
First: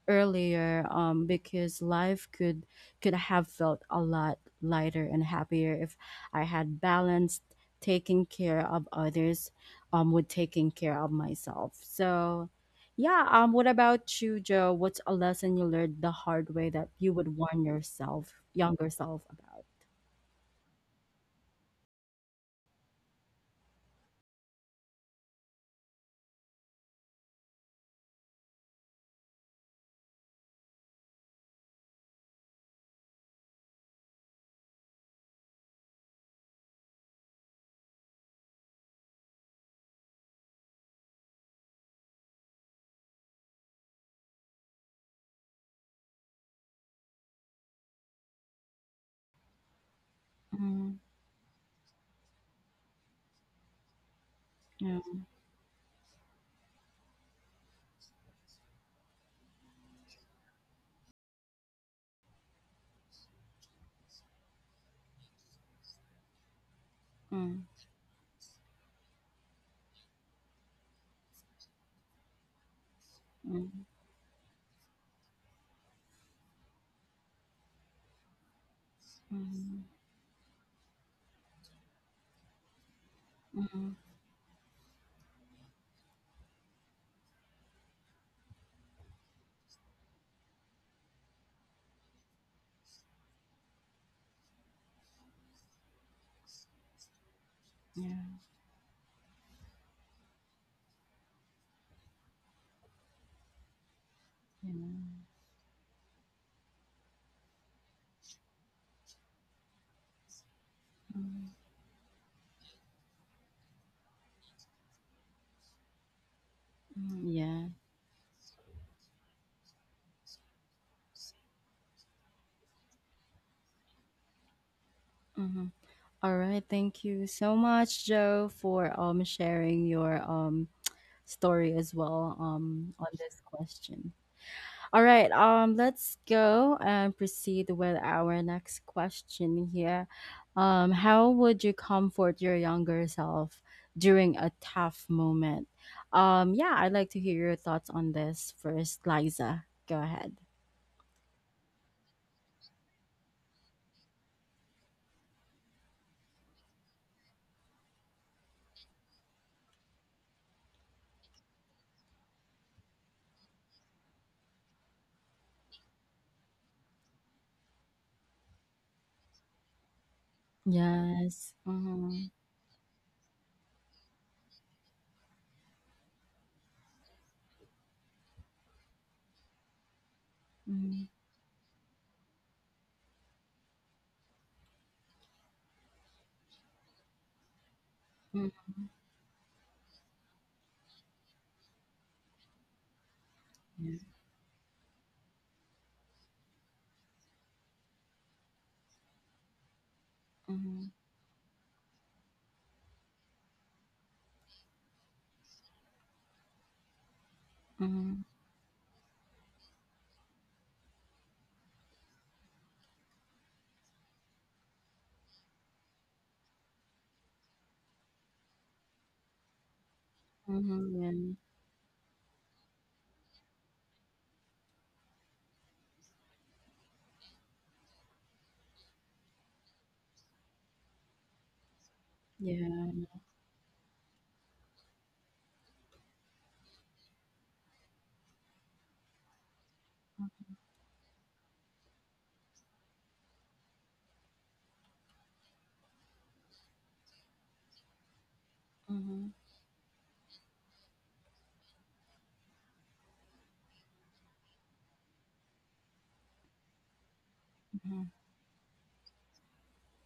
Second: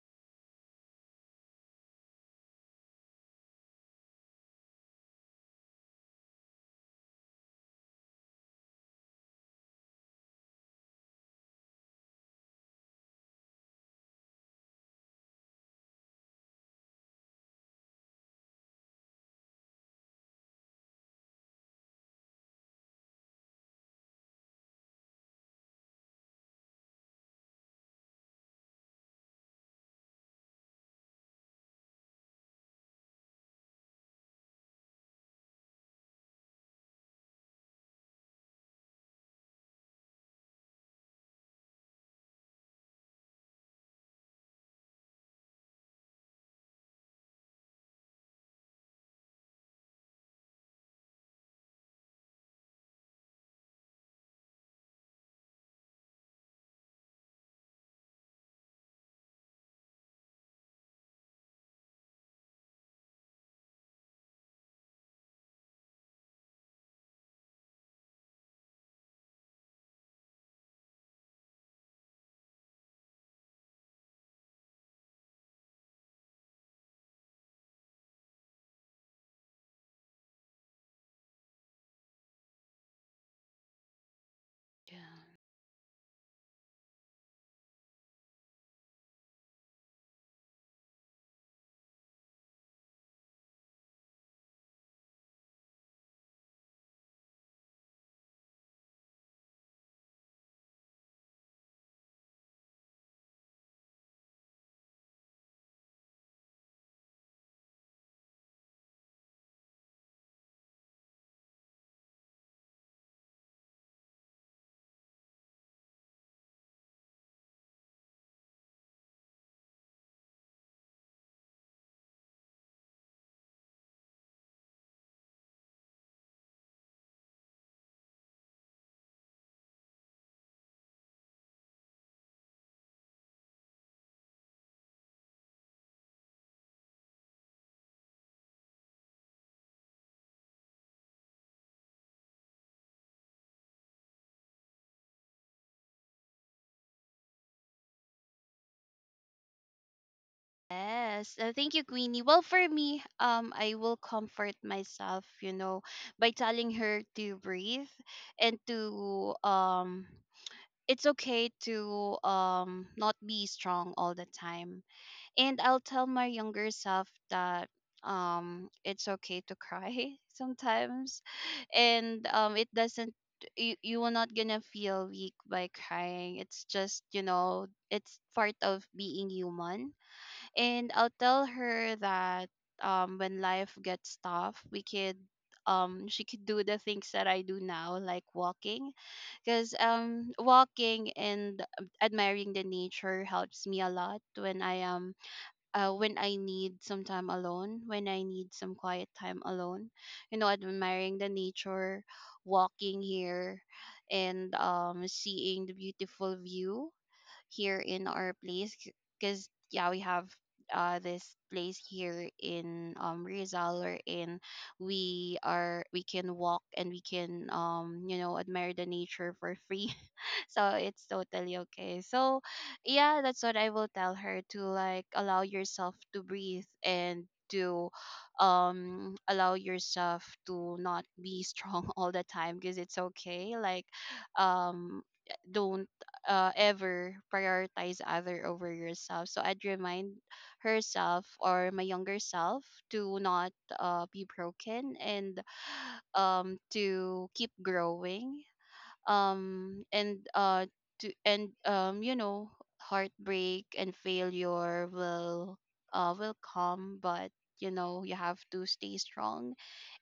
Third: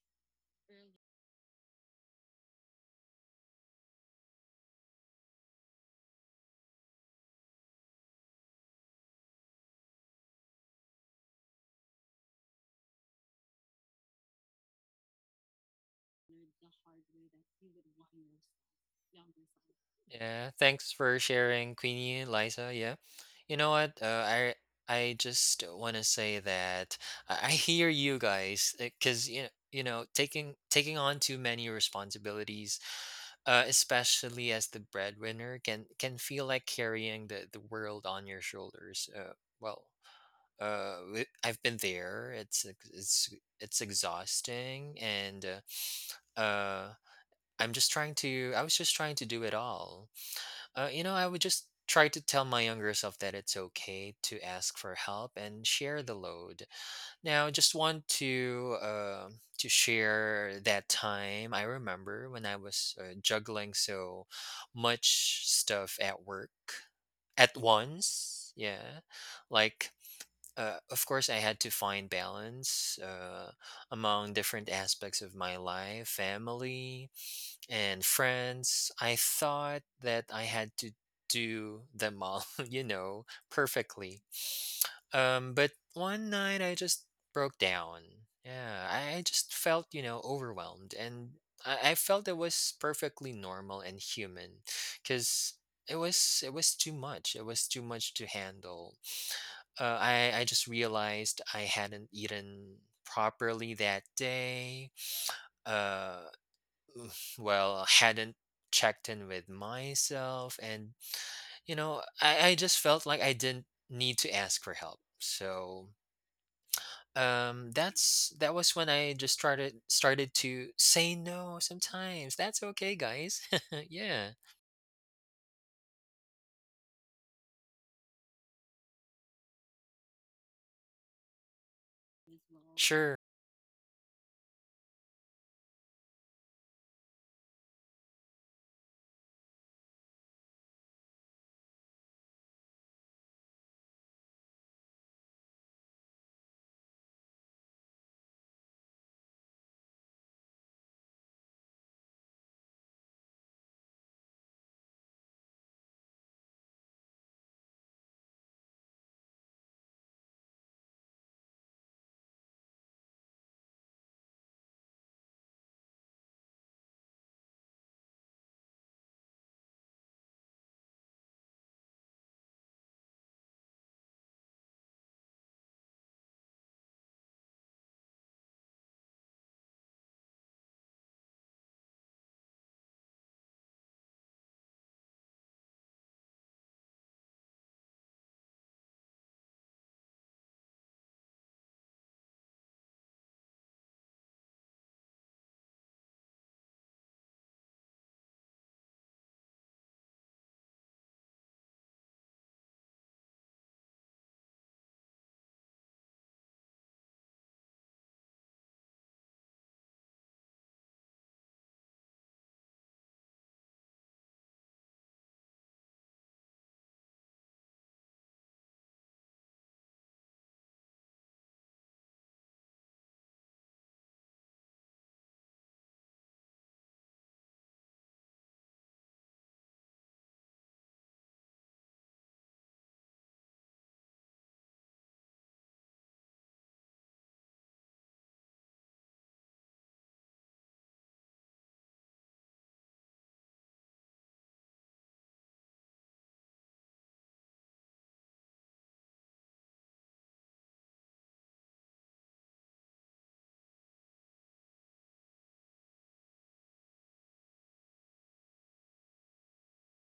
A: earlier because life could have felt a lot lighter and happier if I had balanced taking care of others with taking care of myself. So yeah, what about you, Joe? What's a lesson you learned the hard way that you would warn yourself, younger self about?
B: Yeah, thanks for sharing, Queenie, Liza. Yeah, you know what? I just want to say that I hear you guys because you know taking on too many responsibilities, especially as the breadwinner, can feel like carrying the world on your shoulders. Well, I've been there. It's ex- it's it's exhausting and uh uh, I'm just trying to. I was just trying to do it all.
A: Mm,
B: You know, I would just try to tell my younger self that it's okay to ask for
A: yeah.
B: help and share the load. Now I just want to share that time. I remember when I was juggling so much stuff at work at
A: Mm,
B: once. Yeah, like of course, I had to find balance
A: mm,
B: among different aspects of my life, family, and friends. I
A: mm,
B: thought that I had to do them all, you know,
A: mm,
B: perfectly.
C: Yeah.
B: But one night I just broke down. Yeah, I just felt, you know, overwhelmed. And I felt it was perfectly normal and human because. It was too much. It was too
A: yeah.
B: much to handle. I just realized I hadn't eaten properly that
A: Yeah.
B: day.
A: Mm,
B: Uh, well, hadn't checked in with myself, and you know, I just felt like I didn't need to ask for help. So
A: mm, yeah.
B: that's, that was when I just started to say no sometimes. That's okay, guys. Yeah,
A: Mm-hmm. All right, thank you so much, Joe, for sharing your story as well on
B: sure.
A: this question. All right, let's go and proceed with our next question here. How would you comfort your younger self during a tough moment? Yeah, I'd like to hear your thoughts on this first, Liza. Go ahead.
C: Yes, thank you, Queenie. Well, for me, I will comfort myself, you know, by telling her to breathe, and to, it's okay to not be strong all the time. And I'll tell my younger self that, it's okay to cry sometimes,
A: Yes. Mm-hmm.
C: and it doesn't. You will not gonna feel weak by crying. It's just it's part of being human, and
A: Mm-hmm.
C: I'll tell her that when life gets tough, we could she could do the things that I do now, like
A: Mm-hmm.
C: walking, because walking and admiring the nature helps me a
A: Yeah.
C: lot when I am when I need some time alone, when I need some quiet time alone, you know,
A: Mm-hmm.
C: admiring the nature, walking here, and seeing the beautiful view here in
A: Mm-hmm.
C: our place because yeah, we have this place here in Rizal in we are we can walk and we can you know admire the nature for free. So it's
A: Mm-hmm.
C: totally okay. So yeah, that's what I will tell her, to like allow yourself to breathe and to allow yourself to not be strong all the time,
A: Yeah.
C: because it's okay. Like um don't ever prioritize other over yourself. So I'd remind herself or my younger self to not be broken, and to keep growing
A: Mhm,
C: and to and you know, heartbreak and failure will come, but you know,
A: mhm,
C: you have to stay strong.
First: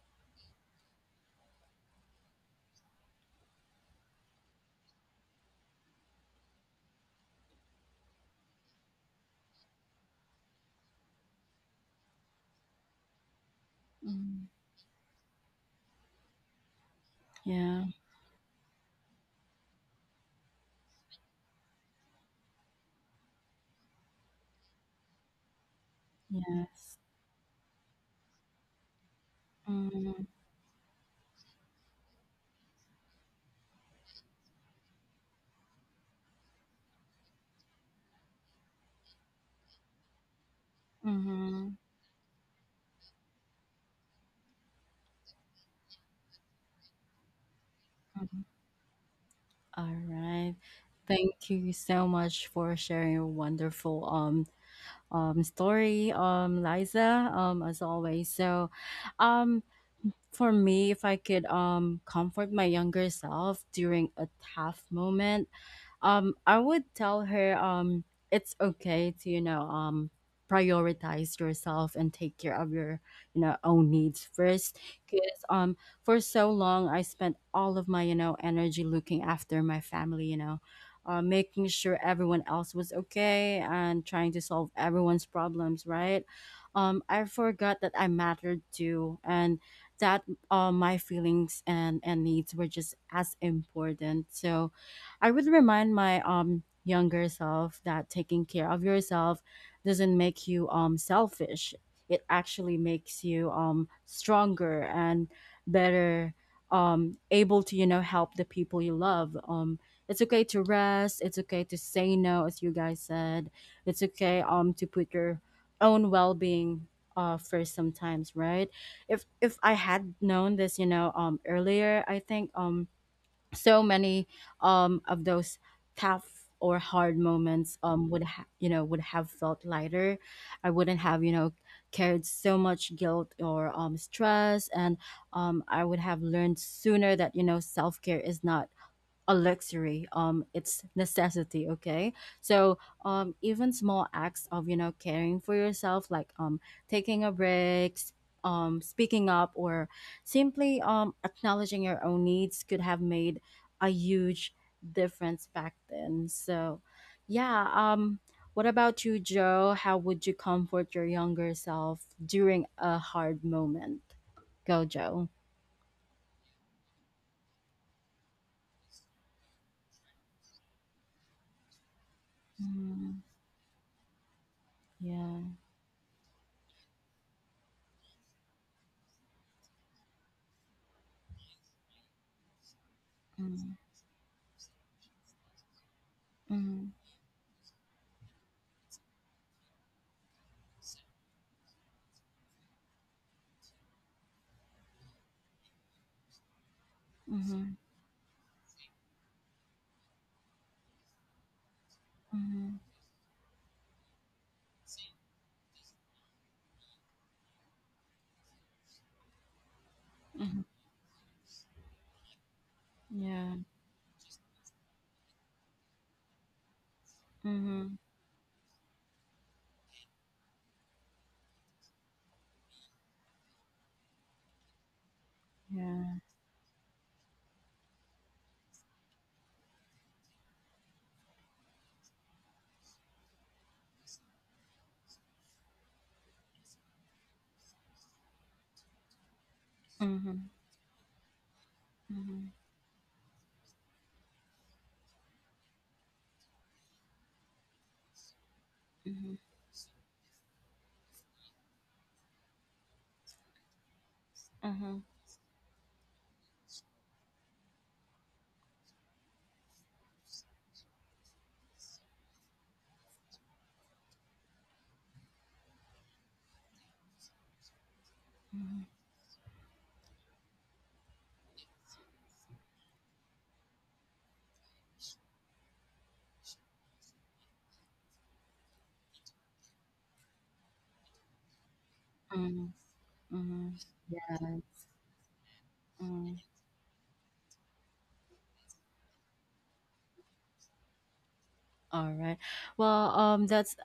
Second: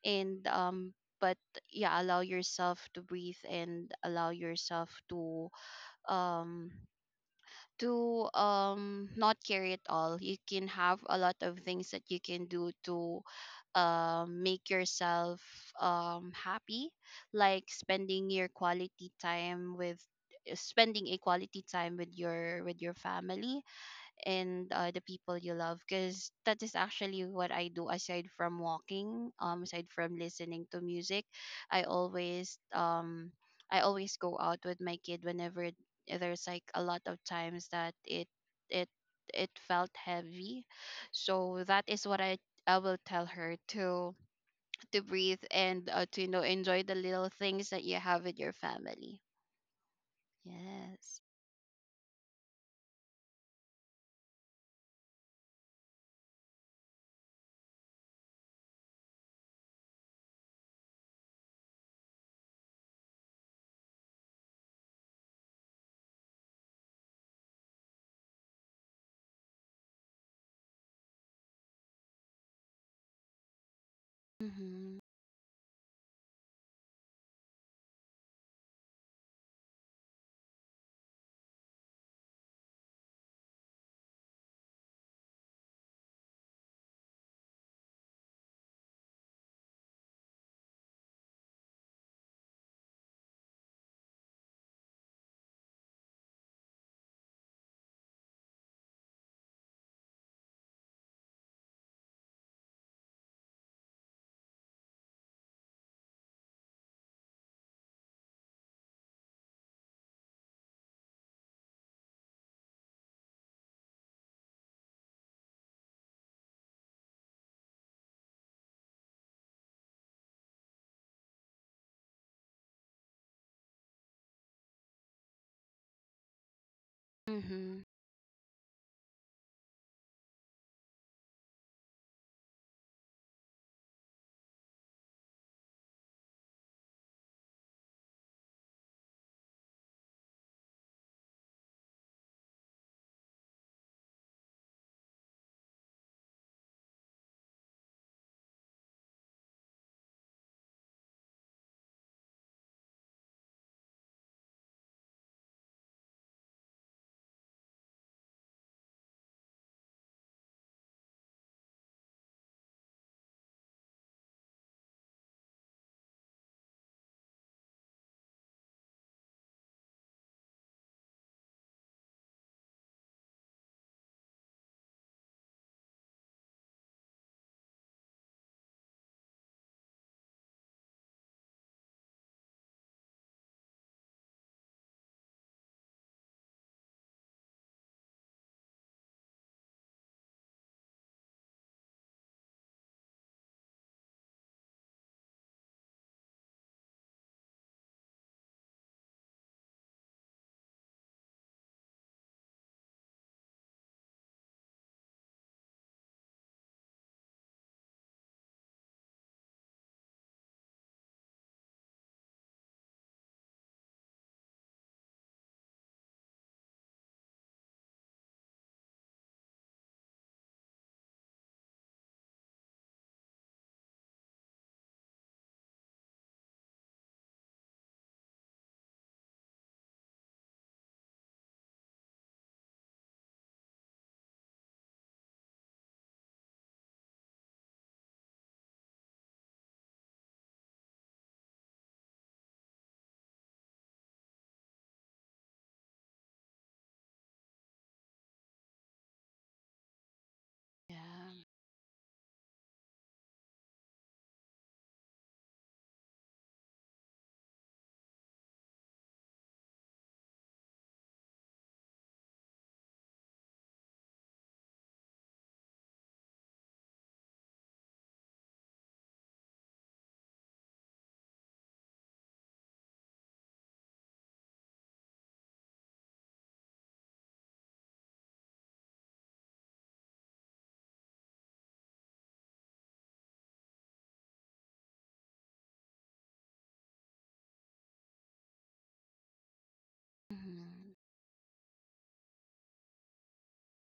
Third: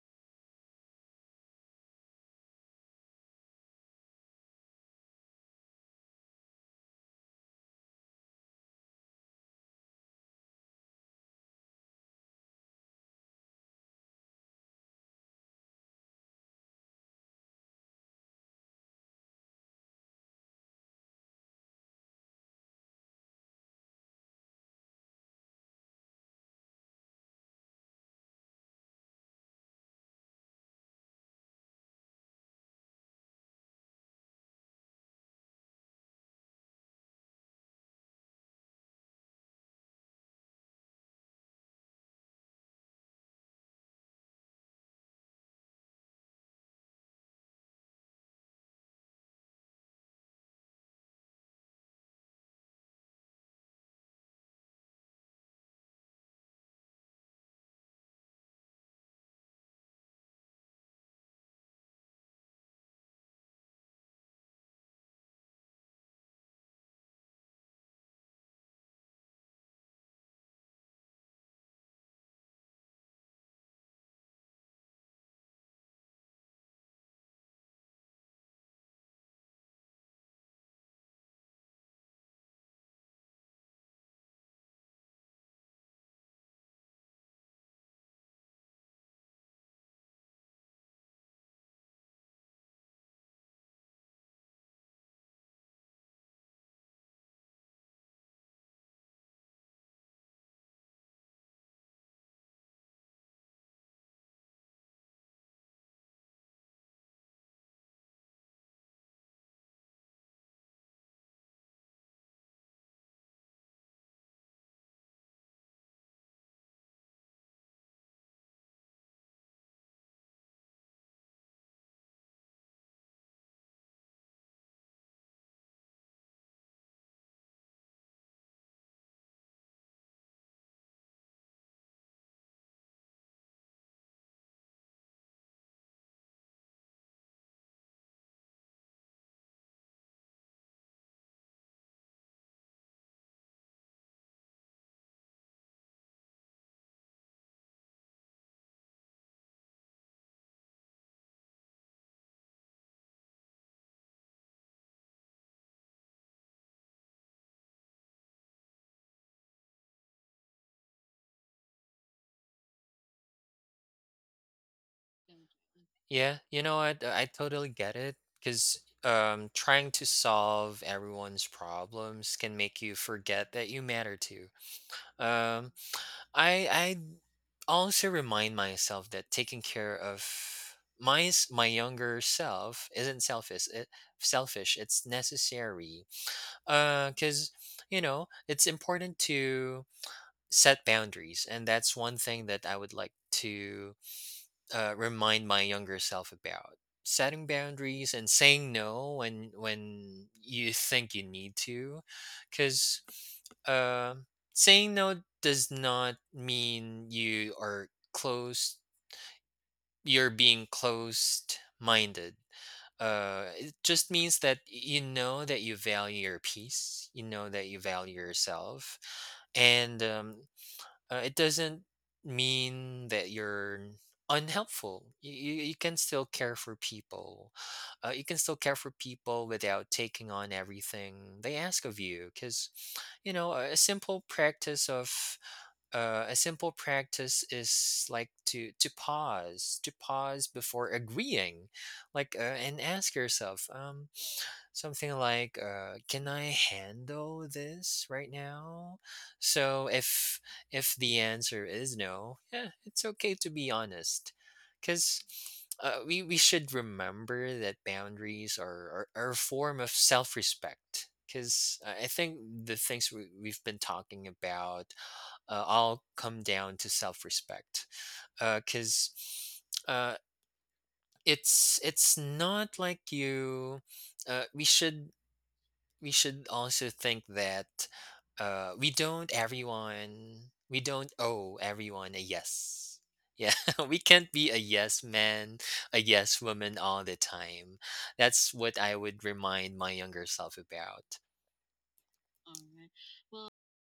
C: And um but yeah, allow yourself to breathe and allow yourself to um not carry it all. You can have a lot of things that you can do to
A: Mm.
C: make yourself happy, like
A: Yeah.
C: spending your quality time with spending a quality time with your family and the people you love, because that is
A: Yes.
C: actually what I do aside from walking, aside from
A: mhm,
C: listening to music. I always I always go out with my kid whenever there's like a lot of times that it it felt heavy. So
A: mhm,
C: that is what I will tell her, to breathe and to you know enjoy the little things that you have with
A: mhm.
C: your family.
A: All right.
C: Yes.
A: Thank you so much for sharing your wonderful story, Liza, as always. So, um for me, if I could comfort my younger self during a tough moment, I would tell her it's okay to prioritize yourself and take care of your own needs first
C: Mhm.
A: because for so long I spent all of my energy looking after my family making sure everyone else was okay and trying to solve everyone's problems, right? I forgot that I mattered too, and that my feelings and needs were just as important. So I would remind my younger self that taking care of yourself doesn't make you selfish. It actually makes you stronger and better able to help the people you love. It's okay to rest, it's okay to say no, as you guys said. It's okay to put your own well-being first sometimes, right? If I had known this, you know, earlier, I think so many, of those tough or hard moments
C: Mhm.
A: um, would ha- you know would have felt lighter. I wouldn't have, you know, carried so much guilt or, stress, and, I would have learned sooner that, you know, self care is not a luxury, it's necessity, okay? So even small acts of, you know, caring for yourself, like taking a speaking up, or simply acknowledging your own needs could have made a huge difference back then. So yeah, what about you, Joe? How would you comfort your younger self during a hard moment? Go, Joe.
B: Yeah, you know what? I totally get it because trying to solve everyone's problems can make you
A: Mm,
B: forget that you matter too.
A: yeah,
B: Um, I also remind myself that taking care of my younger self isn't selfish.
A: mm,
B: It selfish. It's necessary.
A: mm,
B: Because you know it's important to set boundaries, and that's one thing that I would like to remind my younger self about: setting
A: mhm.
B: boundaries and saying no when you think you need to,
A: Mhm,
B: because uh, saying no does not mean you're
A: mhm,
B: being closed minded
A: yeah,
B: It just means that you know that you value your peace, you know that you
A: mhm,
B: value yourself, and it doesn't mean that you're unhelpful. You can
A: yeah.
B: still care for people. You can still care for people without taking on everything they ask of you, because you know a simple practice of a simple practice is like to
A: Yes.
B: pause
A: Mhm,
B: before agreeing, like,
A: mhm,
B: and ask yourself something like, can I handle this right now?
A: mhm,
B: So if the
C: Yeah.
B: answer is no, yeah, it's okay to be honest,
A: mhm,
B: because we should remember that boundaries are a form of self-respect, because I think the things we've been talking about all come down to self-respect.
A: mhm,
B: Because uh, it's not like you. uh, we should we should also think that we don't owe everyone a
A: mhm,
B: yes. Yeah,
A: mhm.
B: we can't be a
A: Yes.
B: yes man, a
A: Mm,
B: yes woman all the time. That's what I would remind my younger self
C: Mhm.
B: about.
A: all right. Well, that's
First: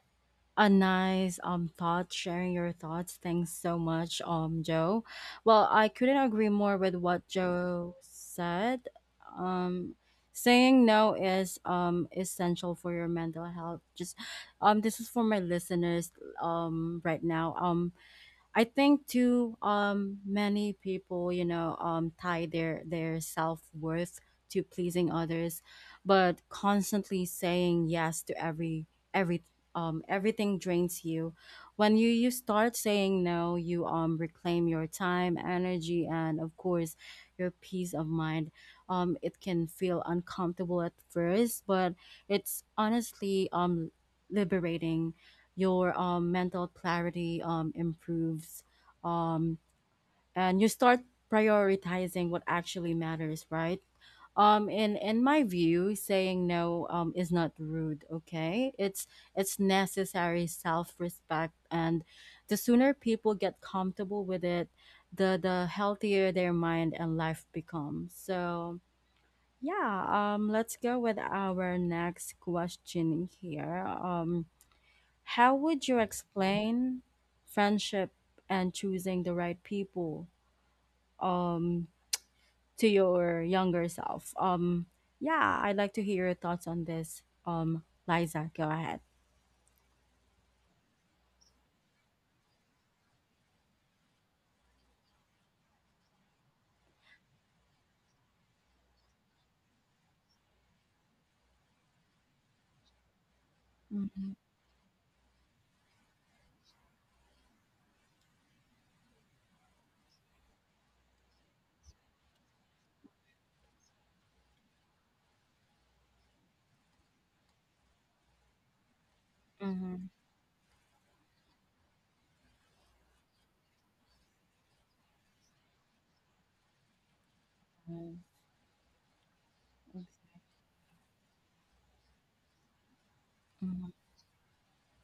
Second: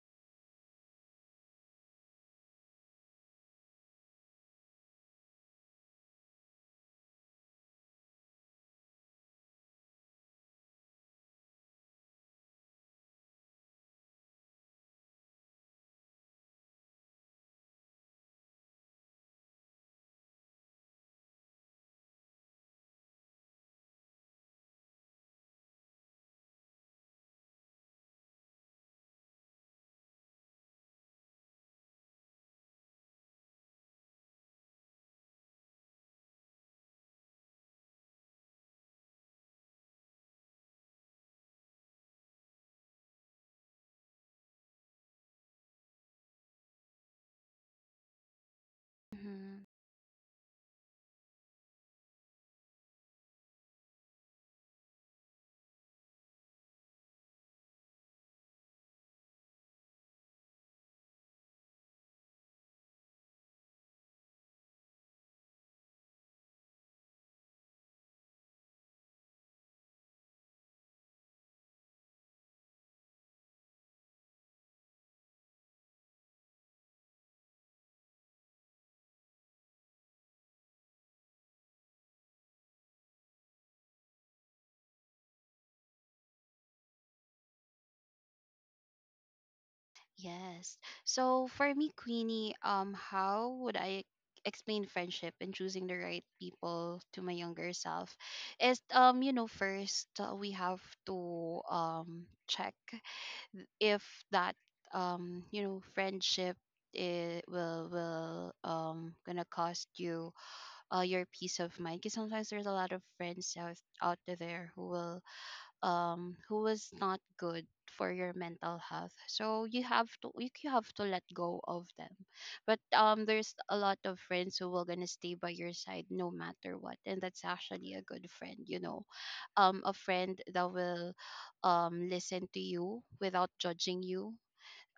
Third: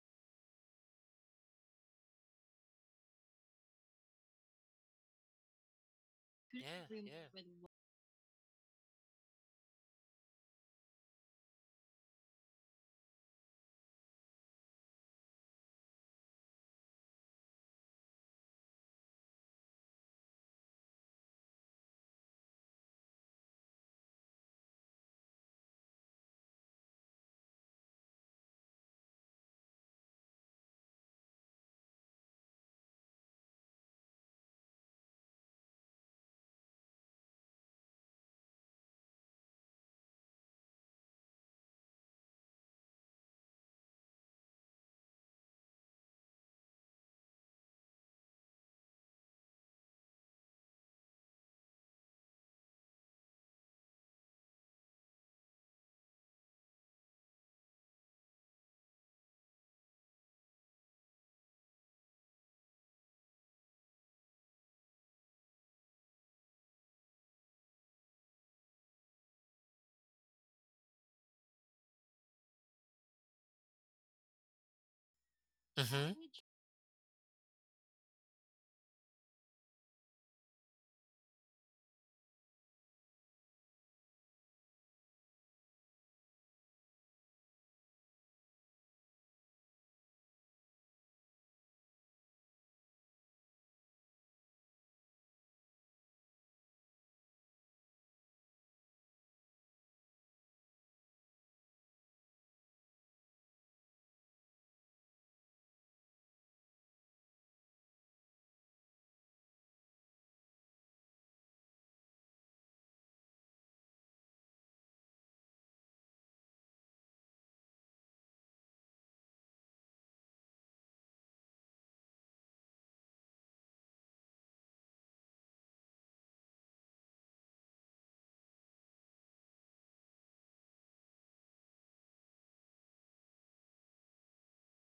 A: a nice thought, sharing your thoughts. Thanks so much, Joe. Well, I couldn't agree
B: Yeah,
A: more with what
B: yeah.
A: Joe said. Um, saying no is essential for your mental health. Just this is for my listeners right now. I think too many people, you know, tie their self-worth to pleasing others, but constantly saying yes to every everything drains you. When you start saying no, you reclaim your time, energy, and of course your peace of mind. Um, it can feel uncomfortable at first, but it's honestly liberating. Your, mental clarity, improves um,
C: Mhm.
A: and you start prioritizing what actually matters, right? In my view, saying no is not rude, okay? It's necessary self-respect, and the sooner people get comfortable with it, the healthier their mind and life becomes. So yeah, let's go with our next question here. How would you
B: Mm-hmm.
A: explain friendship and choosing the right people, um, to your younger self? Yeah, I'd like to hear your thoughts on this. Liza, go ahead.
C: Yes. So for me, Queenie, how would I explain friendship and choosing the right people to my younger self? Is you know, first we have to check if
A: Mm-hmm,
C: that you know, friendship, it will gonna cost you your peace of mind, because sometimes there's a lot of friends out there who will who is not good for your mental health, so you
A: mm-hmm,
C: have to have to let go of them. But there's a lot of friends who will gonna stay by your side no matter what, and that's actually a good friend, you know, a friend that will listen to you without
A: mm-hmm,
C: judging you,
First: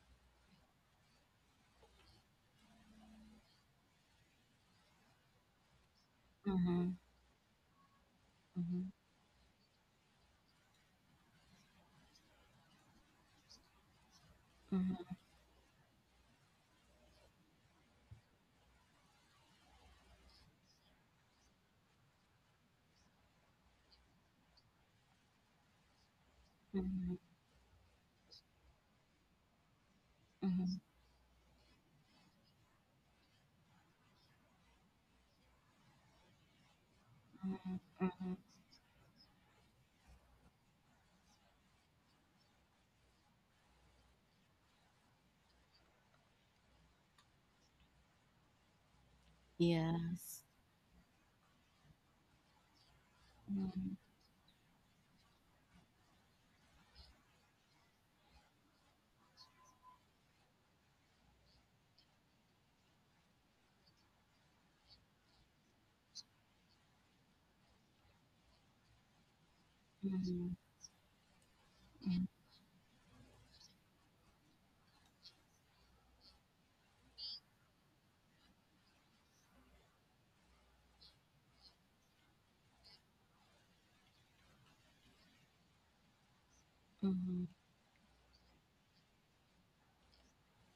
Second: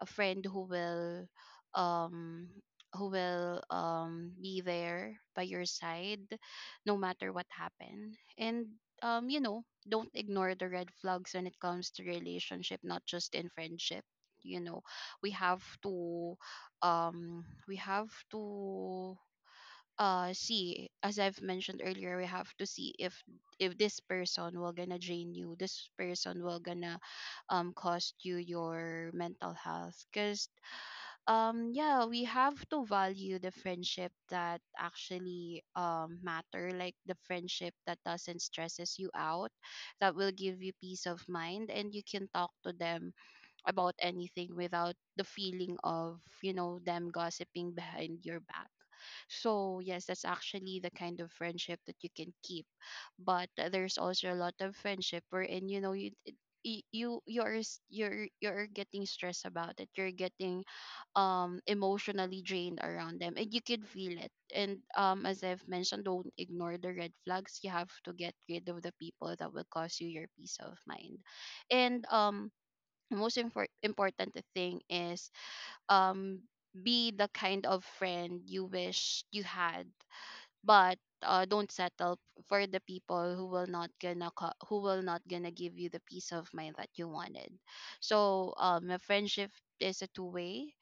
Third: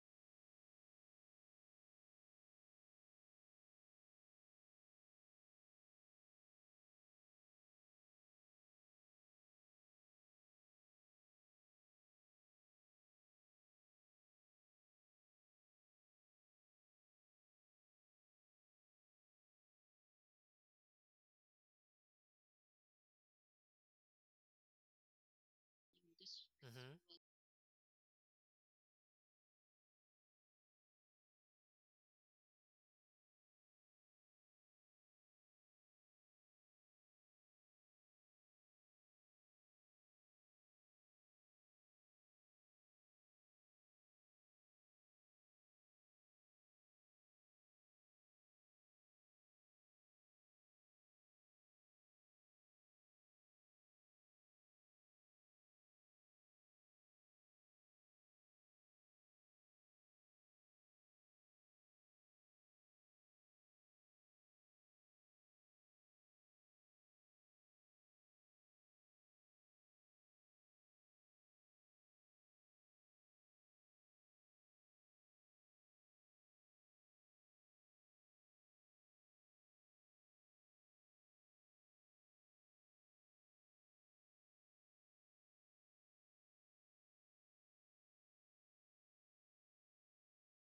C: a friend who will um be there by your side
A: mm-hmm,
C: no matter what happen. And
A: mm-hmm,
C: you know, don't ignore the red flags when it comes to relationship, not just in friendship. You know,
A: mm-hmm,
C: we have to um we have to see, as I've mentioned earlier, we have to see if this person will gonna drain you, this person will gonna
A: mm-hmm,
B: Mm-hmm.
C: cost you your mental health. Because yeah, we have to value the friendship that actually matter, like the
A: mm-hmm,
C: friendship that
A: mm-hmm.
C: doesn't stresses you out, that will give you peace of mind, and you can talk to them about anything without the feeling of, you know, them gossiping behind your back. So yes, that's
A: Yes.
C: actually the kind of friendship that you can keep. But
A: Mm-hmm,
C: there's also a lot of friendship wherein, you know, y- you you're you're getting stressed about it, you're getting emotionally drained around them, and you can feel it. And as I've mentioned, don't ignore the red flags. You have to get rid of the people that will cause you your peace
A: mm-hmm,
C: of mind. And most impor- important thing is um be the kind of friend you wish you had. But don't settle for the people who will not gonna co- who will not gonna give you the peace of mind that you
A: mm-hmm,
C: wanted. So a friendship is a two way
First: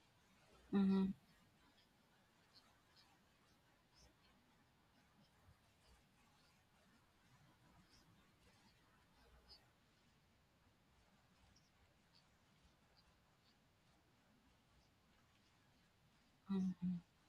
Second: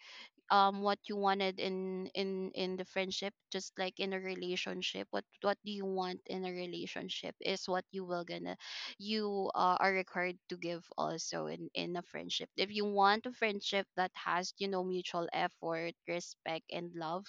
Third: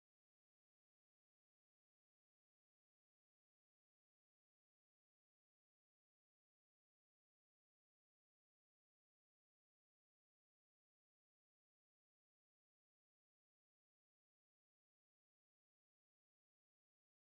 C: what
A: mm-hmm,
C: you wanted in the friendship, just like in a relationship. What do you want in a relationship is what you will gonna you are required to give also in a friendship. If you want a friendship that has you know mutual effort, respect and
A: mm-hmm,
C: love,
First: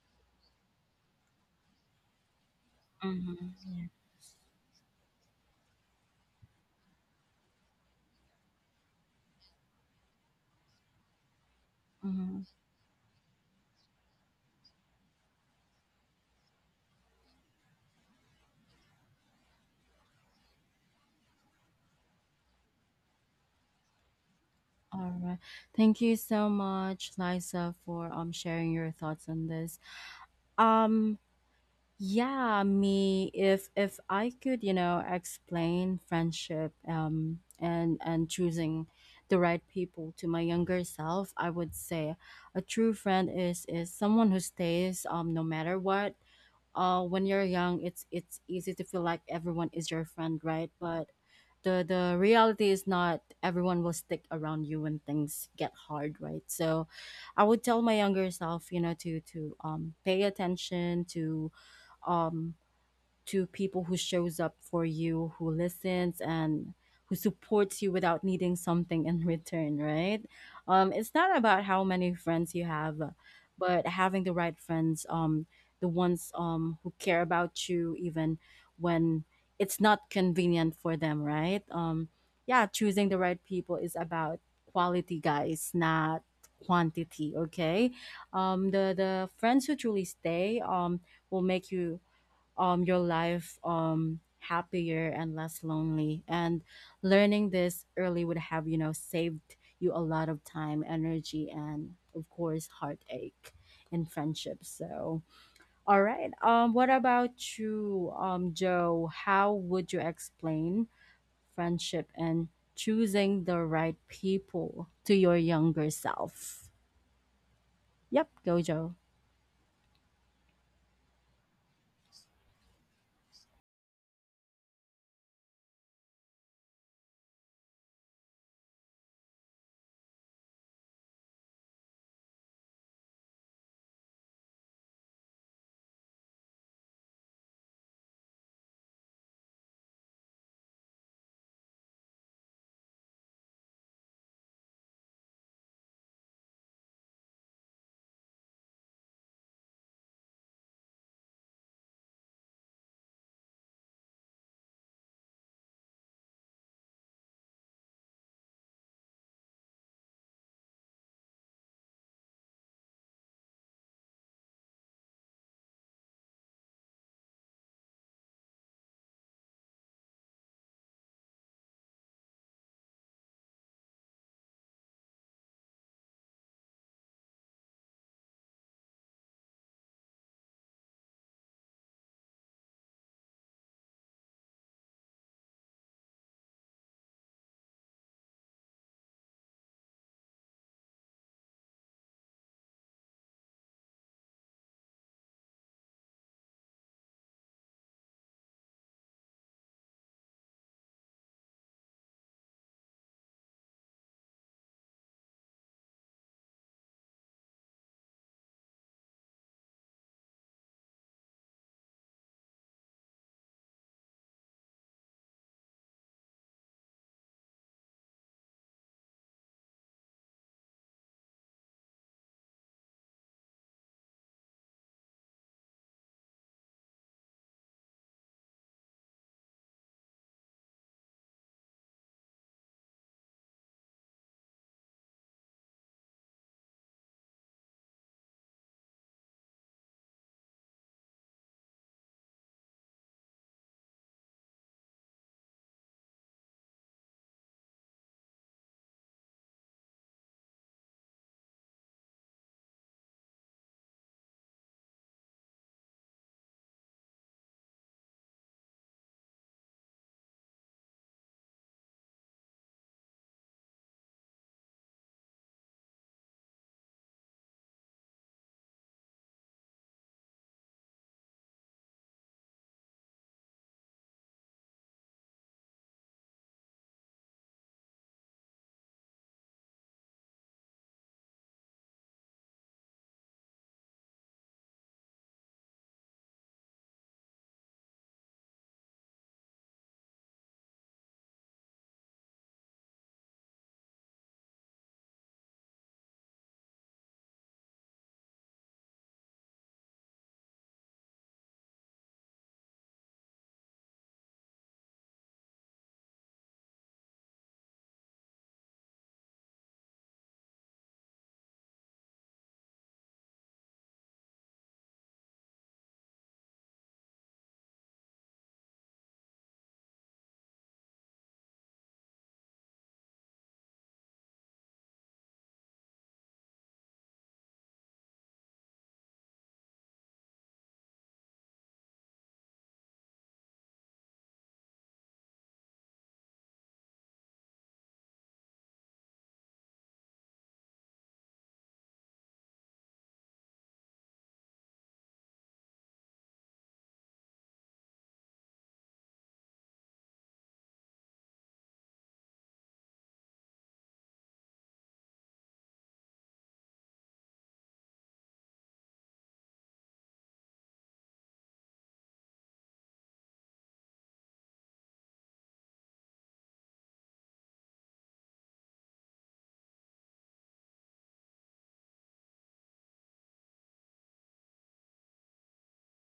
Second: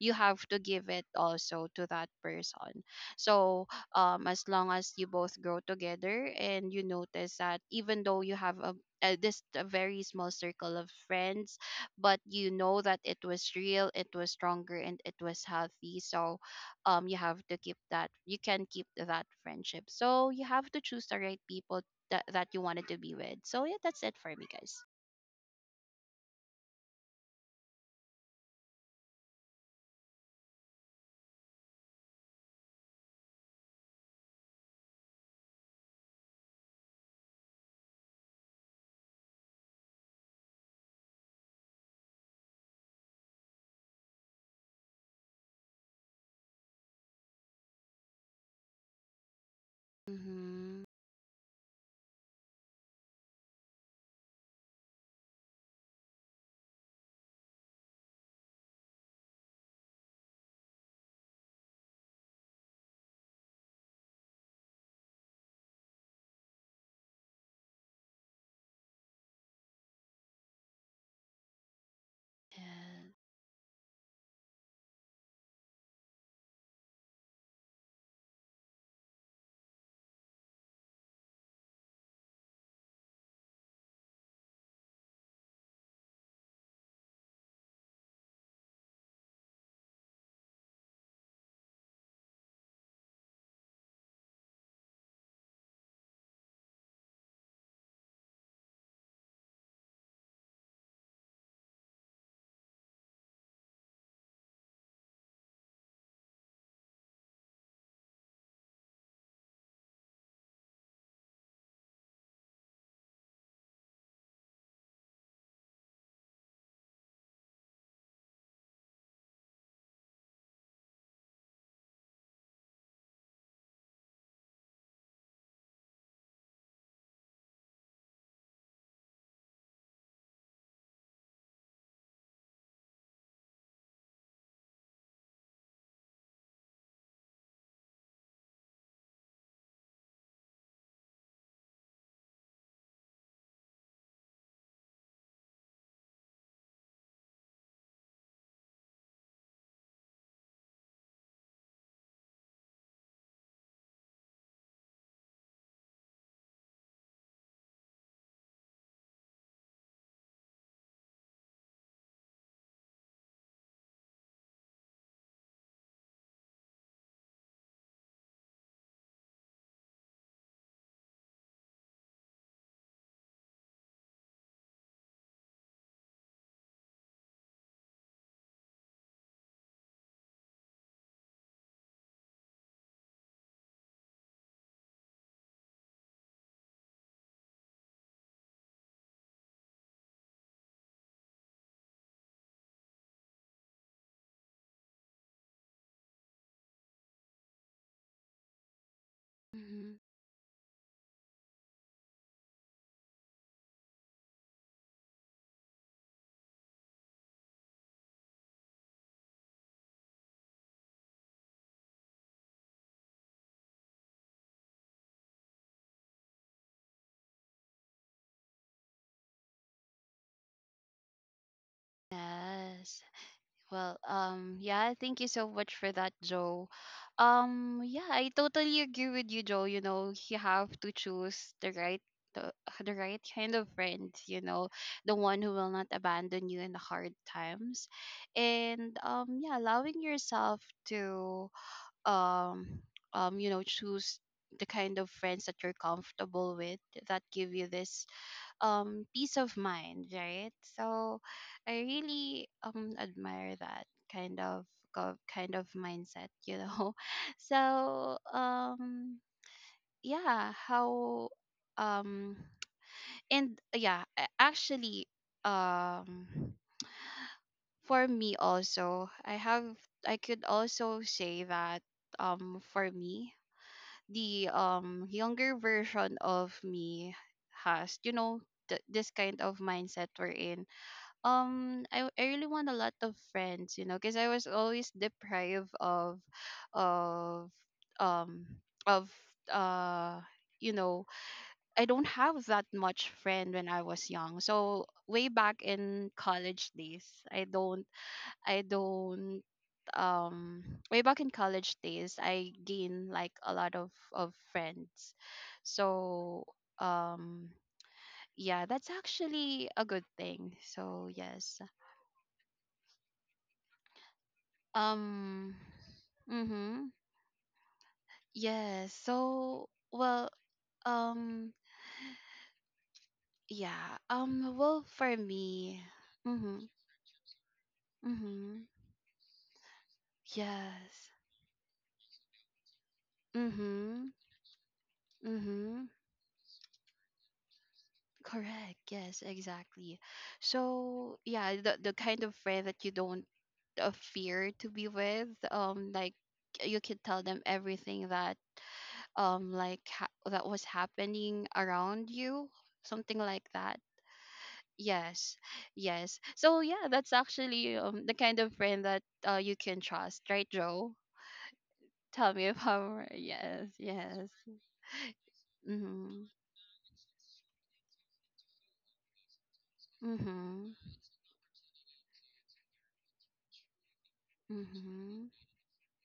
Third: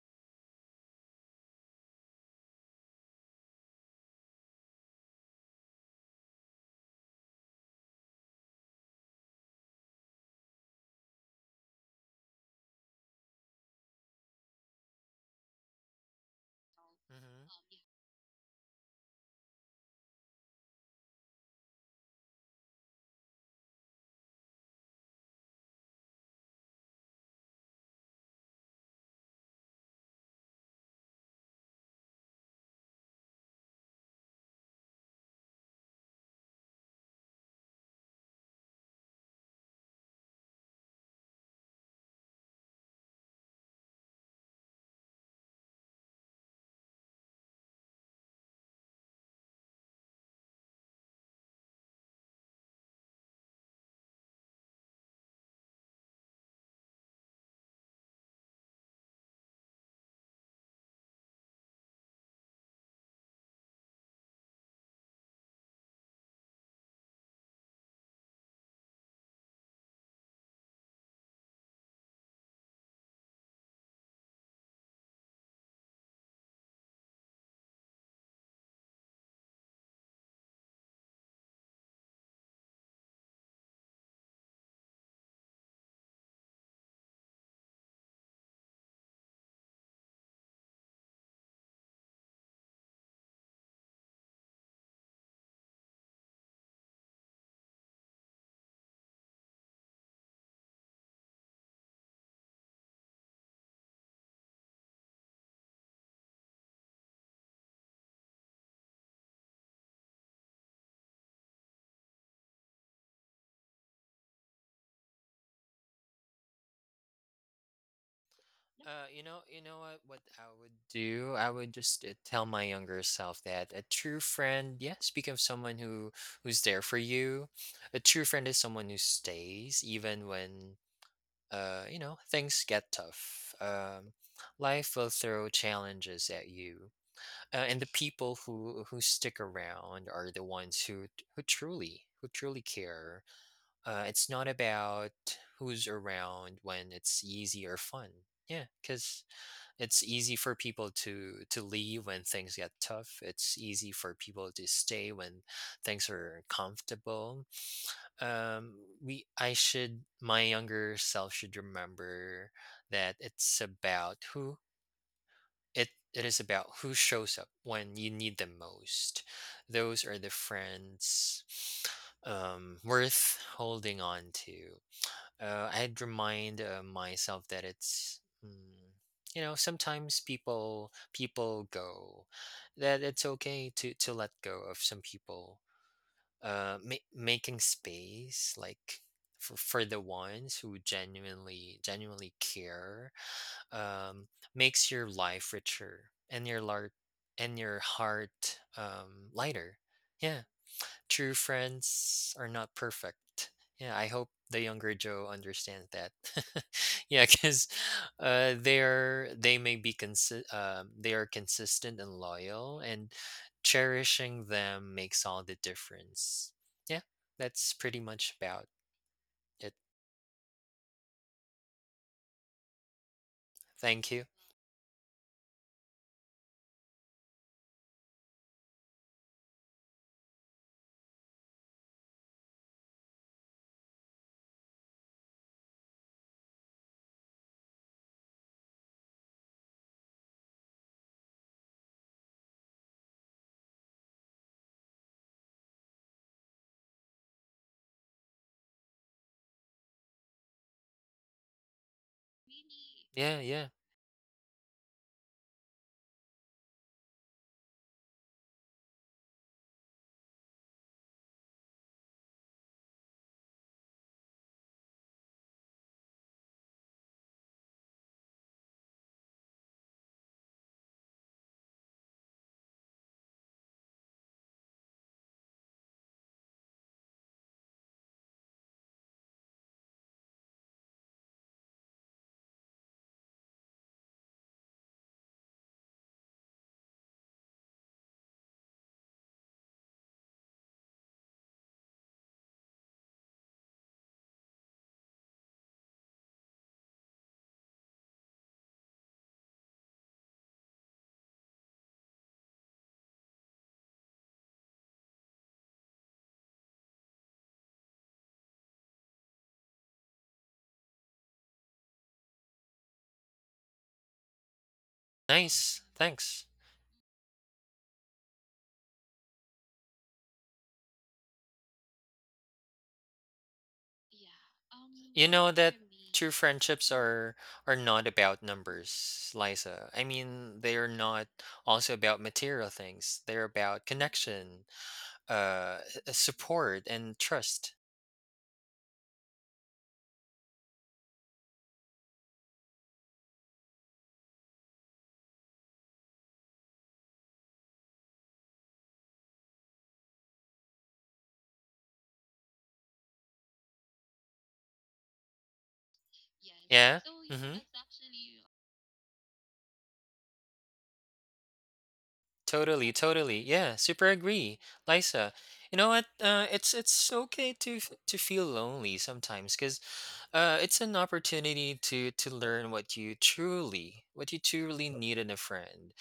C: you have to give it also to that person. So
A: mm-hmm,
C: as long as you both grow together, and you notice that even though you have a this a very small circle of friends, but you
A: yeah.
C: know that it was real, it was stronger, and it was healthy. So you have to
B: Mm-hmm.
C: keep that. You can keep that friendship. So you have to choose the right people that that you wanted to be with. So yeah, that's it for me, guys.
A: All right. Thank you so much, Liza, for sharing your thoughts on this. Um yeah, me, if I could, you know, explain friendship and choosing the right people to my younger self, I would say a true friend is someone who stays no matter what. Uh, when you're young, it's easy to feel like everyone is your friend, right?
C: Mm-hmm.
A: But the reality is not everyone will stick around you when things get hard, right? So I would tell my younger self, you know, to pay attention to um people who shows up for you, who listens and who supports you without needing something in return, right? It's not about how many friends you have,
C: Yeah.
A: but having the right friends, the ones who care about you even when it's not convenient for them, right? Yeah, choosing the right people is about quality, guys, not quantity. Okay, the friends who truly stay will make you your life happier and less lonely, and learning this early would have, you know, saved you a lot of time, energy, and of course heartache in friendships. So all right, what about you, Joe? How would you explain friendship and choosing the right people to your younger self? Yep, go, Joe.
B: You know what? What I would do, I would just tell my younger self that a true friend, yeah, speak of someone who who's there for you. A true friend is someone who stays even when you know, things get tough. Life will throw challenges at you, and the people who stick around are the ones who truly care. It's not about who's around when it's easy or fun. Yeah, because it's easy for people to leave when things get tough. It's easy for people to stay when things are comfortable. Um, we I, should my younger self should remember that it's about who it it is about who shows up when you need them most. Those are the friends worth holding on to. I'd remind myself that it's, you know, sometimes people people go that it's okay to let go of some people, making space, like, for the ones who genuinely care. Um, makes your life richer, and and your heart lighter.
C: Mm-hmm.
B: Yeah, true friends are not perfect. Yeah, I hope the younger Joe understands that. Yeah, because they're they may be consi- they are consistent and loyal, and cherishing them makes all the difference. Yeah, that's pretty much about it.
C: Yes. Well,
B: Thank you.
C: yeah, thank you so much for that, Joe. Yeah, I totally agree with you, Joe. You know, you have to choose the, the right kind of friend, you know, the one who will not abandon you in the hard times. And yeah, allowing yourself to um you know, choose the kind of friends that you're comfortable with, that give you this peace of mind, right? So I really
B: Yeah,
C: admire
B: yeah.
C: that kind of go- kind of mindset, you know. So yeah how um and yeah, actually um for me also, I have I could also say that for me, the younger version of me has, you know, this kind of mindset we're in. I really want a lot of friends, you know, because I was always deprived of of um of uh you know, I don't have that much friend when I was young. So way back in college days, I don't I don't um way back in college days, I gained like a lot of friends. So um yeah, that's actually a good thing. So yes. Um,
B: Nice. Thanks.
C: mhm. Yes. So, well, um, yeah. Well, for
B: You know
C: me,
B: that true
C: mhm.
B: friendships are not about
C: Mhm.
B: numbers, Liza. I mean, they are
C: Yes.
B: not also about material things. They're about
C: Mhm.
B: connection,
C: Mhm.
B: support, and trust.
C: Correct. Yes, exactly. So, yeah, the kind of friend that you don't fear to be with, like you can tell them everything that that was happening around you, something like that. Yes, yes. So yeah,
B: Yeah.
C: that's
B: Mm-hmm.
C: actually the kind of friend that you can trust, right, Joe? Tell me if I'm
B: Totally,
C: right.
B: totally.
C: Yes,
B: Yeah, super
C: yes.
B: agree, Lisa. You know what?
C: Mhm,
B: It's okay to feel lonely sometimes.
C: mhm,
B: It's an opportunity to learn what you truly, what you truly need
C: mhm,
B: in a friend.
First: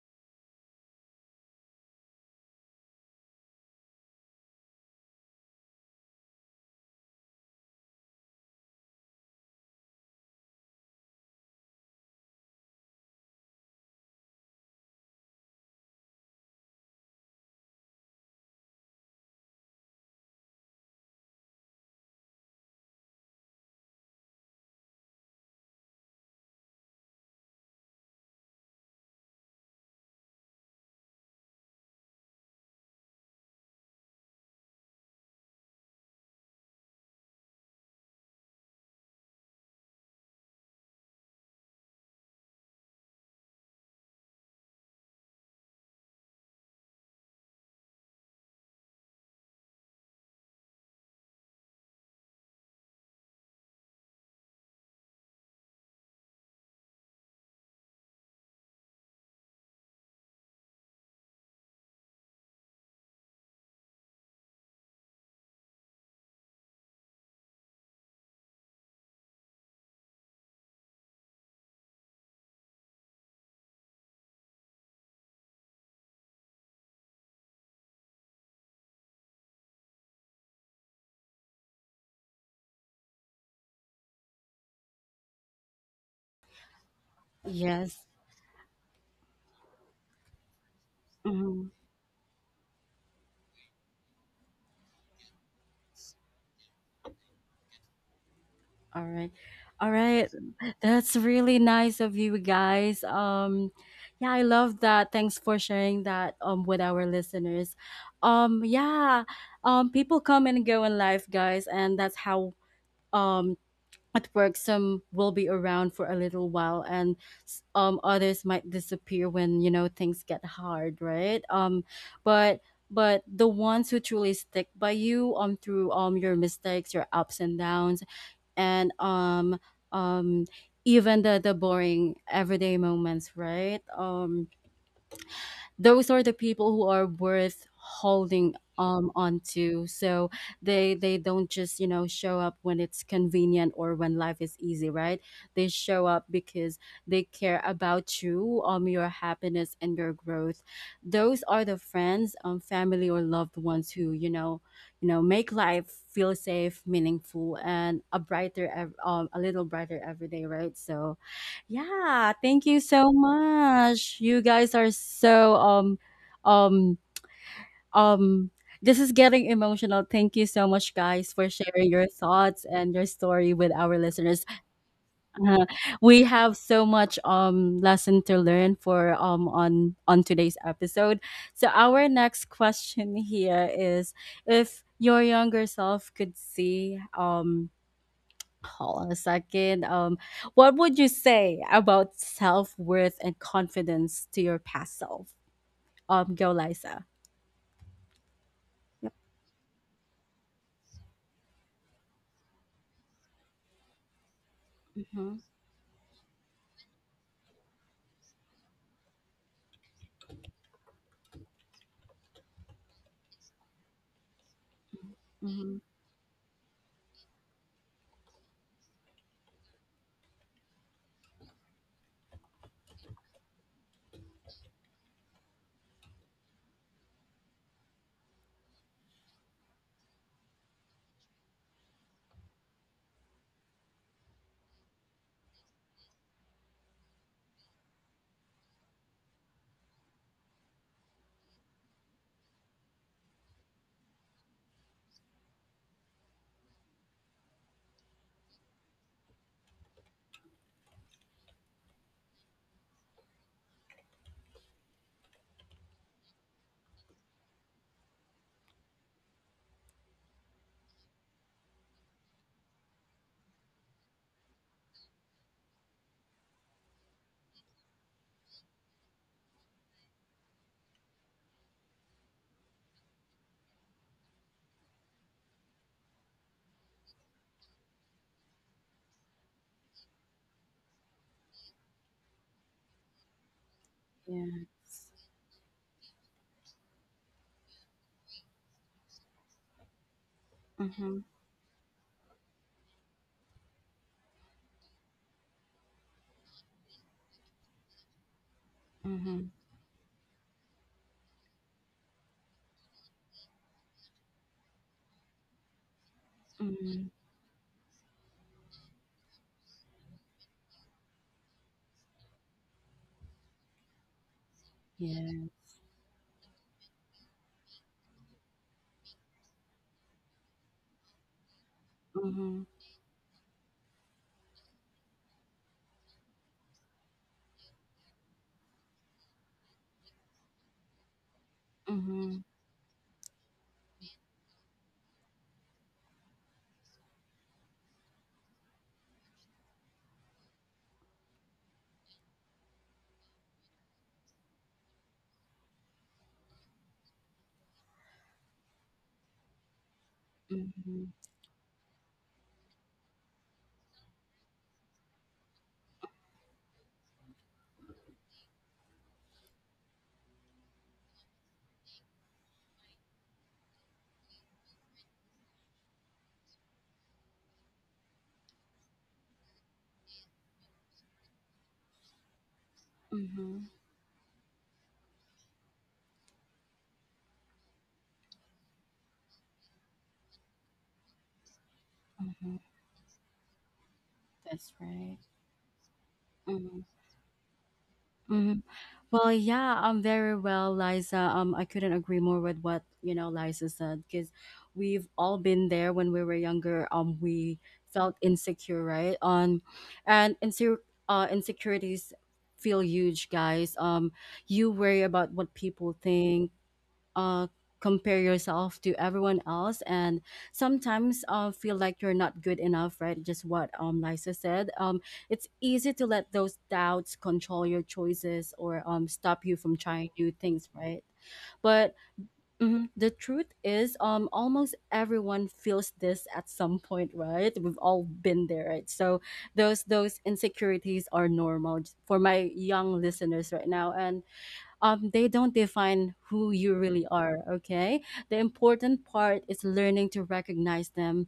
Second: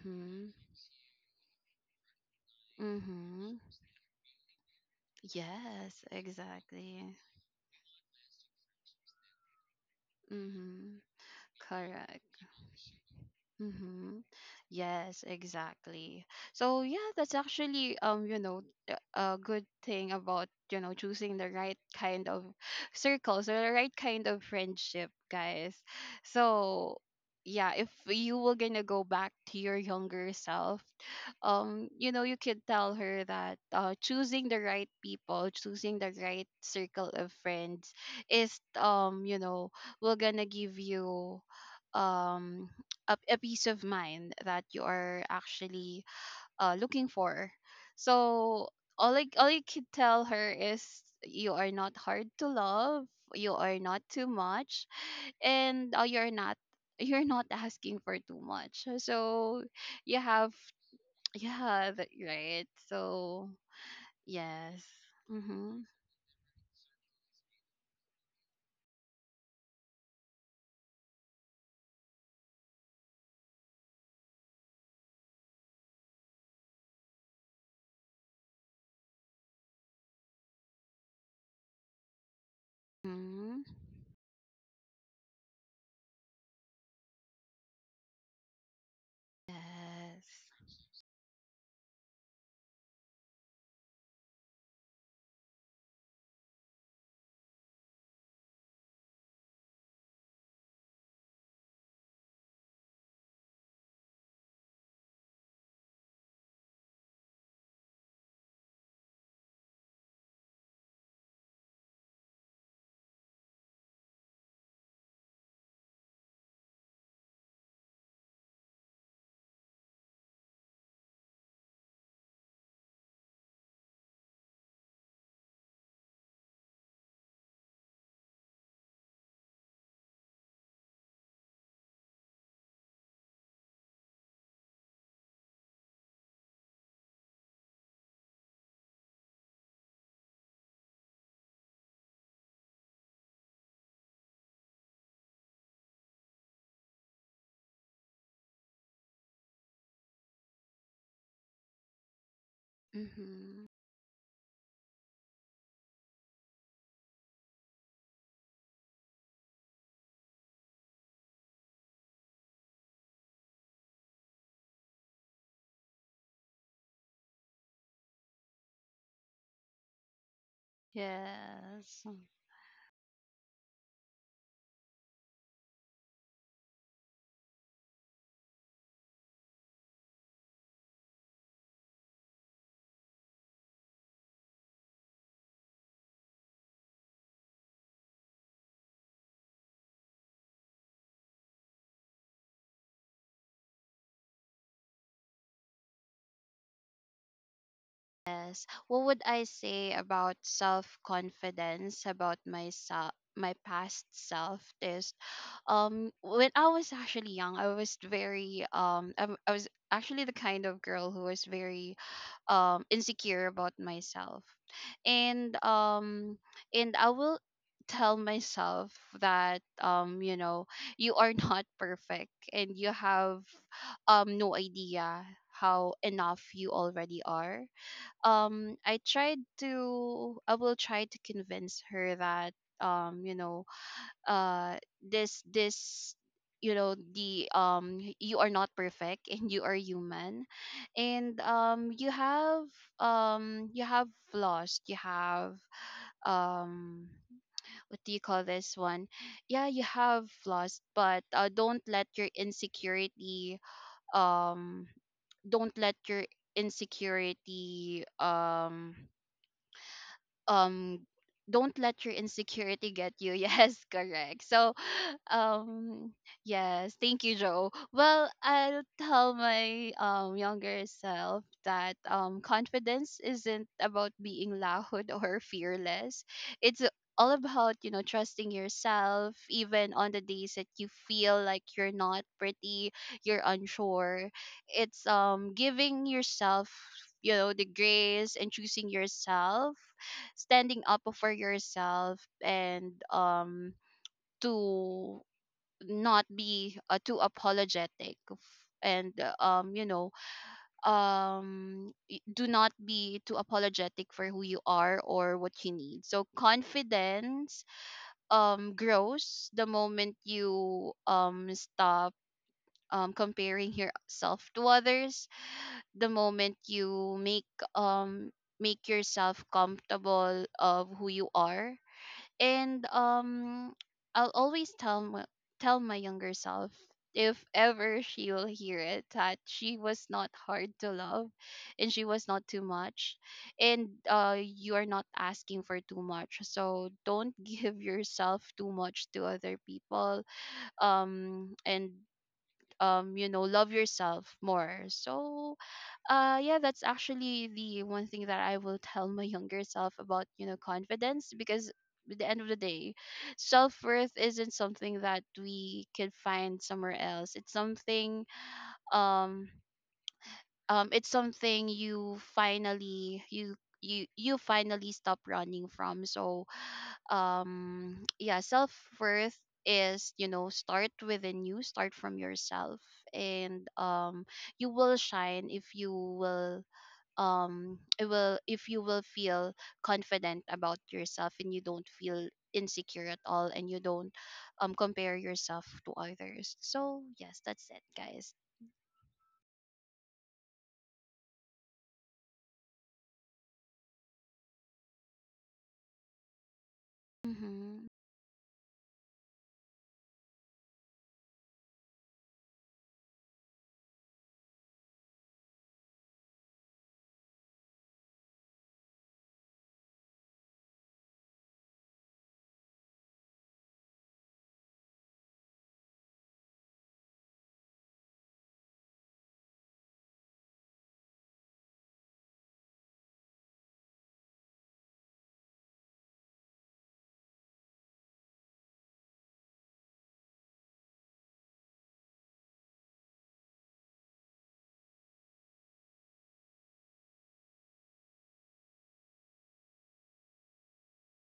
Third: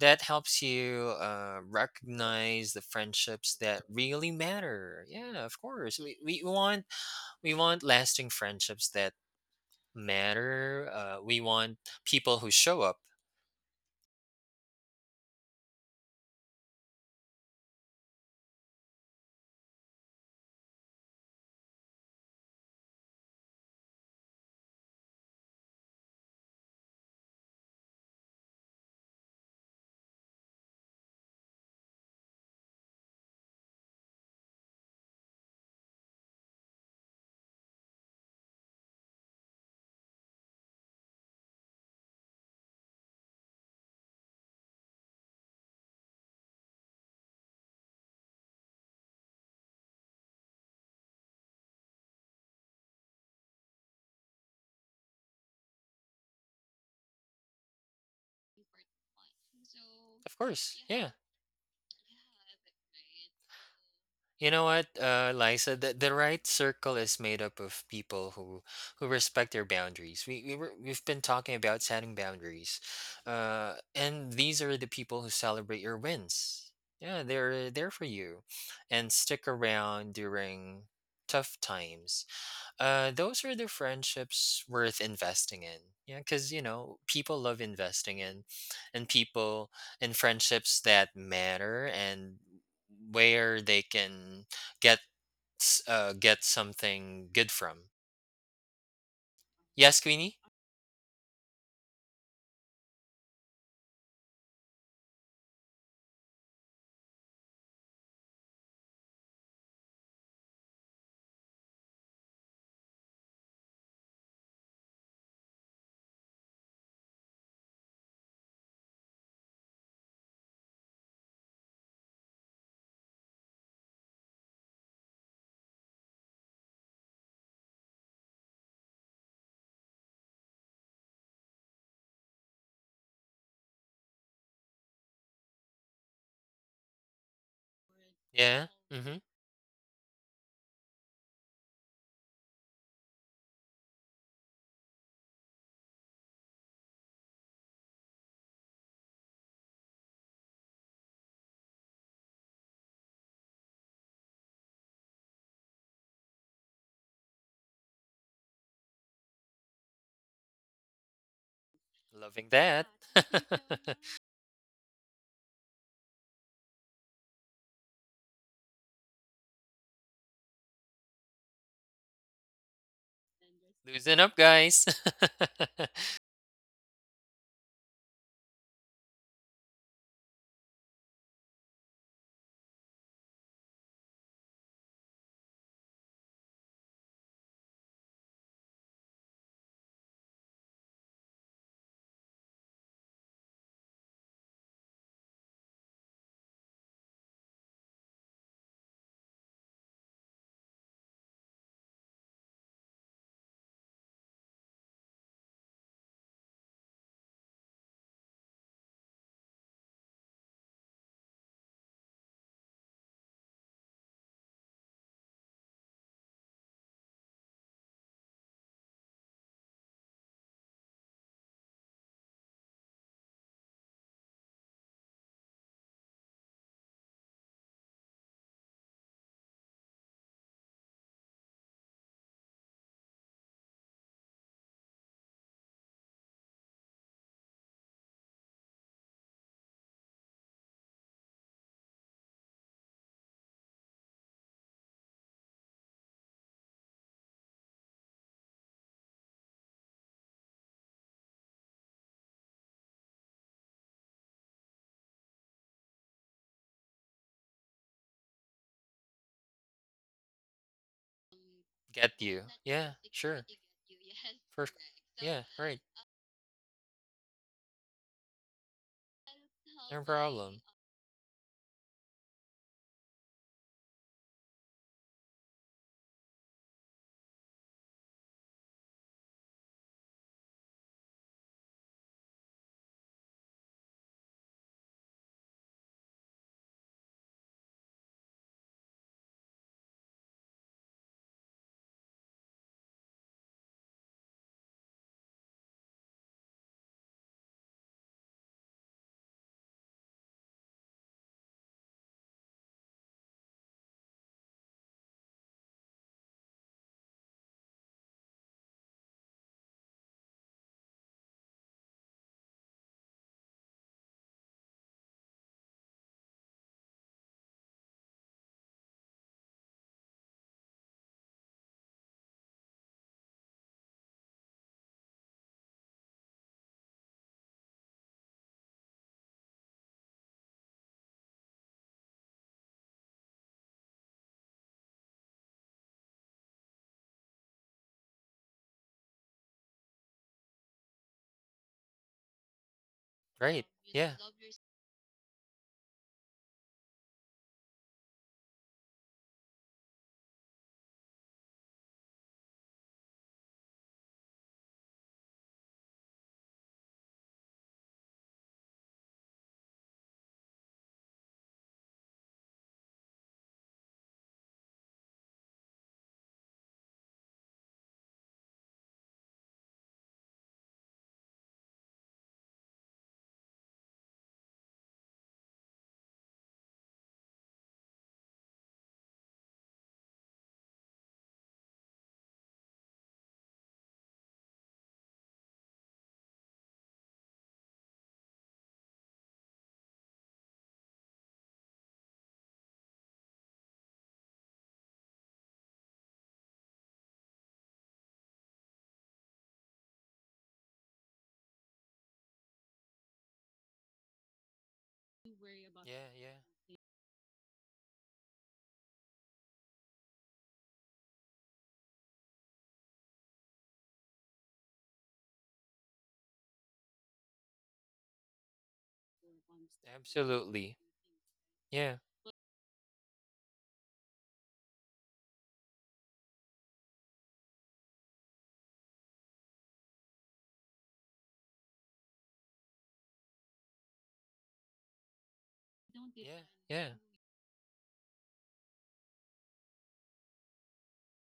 B: That helps you recognize the friendships
C: mhm.
B: that really matter. Yeah, of course.
C: Yes, exactly.
B: We want lasting friendships that matter.
C: Mhm.
B: We want people
C: Correct.
B: who show up.
C: Mm-hmm. Yes, exactly. So yeah, that's actually you know, a good thing about you know choosing the right kind of circles or the right kind of friendship, guys. So yeah, if you were gonna go back to your younger self, you know, you could tell her that choosing the right people, choosing the right circle of friends is you know will gonna give you um a peace of mind that you are actually looking for. So all I, all I could tell her is you are not hard to love, you are not too much, and you're not you're not asking for too much. So you
B: Of
C: have
B: course. Yeah.
C: yeah that, right. So
B: You know
C: yes.
B: what, Liza,
C: Mhm.
B: the right circle is made up of people who respect their boundaries. We've been talking about setting boundaries, and these are the people who celebrate your wins. Yeah, they're there for you, and stick around during tough times. Those are the
C: Mm-hmm.
B: friendships worth investing in. Yeah, because you know people love
A: Yes.
B: investing in, and people in
C: Yes.
B: friendships that matter, and where they can get get something good from.
A: All right. All
B: Yes,
A: right.
B: Queenie.
A: That's really nice of you guys. Yeah, I love that. Thanks for sharing that with our listeners. Yeah, people come and go in life, guys, and that's how um it works. Some will be around for a little while, and others might disappear when, you know, things get hard, right? But but the ones who truly stick by you through your mistakes, your ups and downs, and um even the boring everyday moments, right? Those are the people who are worth holding
B: Yeah. Mm-hmm.
A: onto. So they don't just, you know, show up when it's convenient or when life is easy, right? They show up because they care about you, your happiness and your growth. Those are the friends, family, or loved
C: Mhm.
A: ones who, you know, make life feel safe, meaningful, and a a little brighter every day, right? So yeah,
B: Loving
A: thank you
B: that.
A: so much. You guys are so um um this is getting emotional. Thank you so much, guys, for sharing
C: Yes.
A: your thoughts and your story with our
B: Loosen up,
A: listeners.
B: guys.
A: Uh, we have so much lesson to learn for on today's episode. So our next question here is, if your younger self could see Hold on a second. What would you say about self worth and confidence to your past self? Go, Liza.
C: Yes. What would I say about self confidence about myself, my past self? Is
A: Mm-hmm.
C: when I was actually young, I was very I was actually the kind of girl who was very insecure about myself. And
A: Mm-hmm.
C: I will tell myself that you know, you are not perfect, and you have no idea how enough you already are. I tried to I will try to convince her that you know, uh this this you know, the you are not perfect and you are human, and you have flaws, you have um what do you call this one, yeah, you have flaws. But don't let your insecurity um don't let your insecurity um um don't let
B: Get
C: your
B: you. Yeah.
C: insecurity get you
B: Sure.
C: yes correct. So
B: Perfect. Yeah. Right.
C: um yes, thank you, Joe. Well, I'll tell my
B: No problem.
C: younger self that confidence isn't about being loud or fearless. It's all about, you know, trusting yourself even on the days that you feel like you're not pretty, you're unsure. It's
A: Yes.
C: giving yourself, you know, the grace and choosing yourself, standing up
A: Mm-hmm.
C: for yourself, and to not be too apologetic, and
A: Mm-hmm.
C: you know, do not be too apologetic for who you are or what you need. So
A: Mm-hmm.
C: confidence grows the moment you stop comparing yourself to others,
A: Yeah.
C: the moment you make um make yourself comfortable of who you are.
A: Mm-hmm.
C: And I'll always tell my younger self, if ever she will hear it, that she was not hard to love and she was
A: Mm-hmm.
C: not too much, and you are not asking for too much. So don't give yourself too much to other people. And you know,
B: Right.
C: love
B: Yeah.
C: yourself more. So yeah, that's actually the one thing that I will tell my younger self about, you know,
A: Mm-hmm.
C: confidence, because at the end of the day, self worth isn't something that we can find somewhere else. Um it's something you finally stop running from. So yeah, self worth is, you know, start within, you start from yourself. And
A: Mm-hmm.
C: you will shine if you will it will if you will feel confident about yourself, and you don't feel
A: Mm-hmm.
C: insecure at all, and you don't
A: That's
C: compare
A: right.
C: yourself to others.
A: Mm-hmm.
C: So yes, that's it, guys.
A: Well, yeah, very well, Liza. I couldn't agree more with what, you know, Liza said because we've all been there when we were younger. We
C: Mm-hmm,
A: felt insecure, right? On, and insecure, insecurities feel huge, guys. You worry about what people
B: Yeah, yeah.
A: think, uh, compare yourself to everyone else, and sometimes feel like you're not good enough, right? Just what Lisa said. It's easy to let those doubts control your choices or stop you from trying new
B: Absolutely.
A: things, right?
B: Right? Yeah.
A: But
B: Right?
A: mhm, the truth is, almost everyone feels this at some point, right? We've all been there, right? So those insecurities are normal, for my young listeners right now, and they don't define
B: get Yeah.
A: who you
B: Yeah.
A: really are, okay? The important part is learning to recognize them,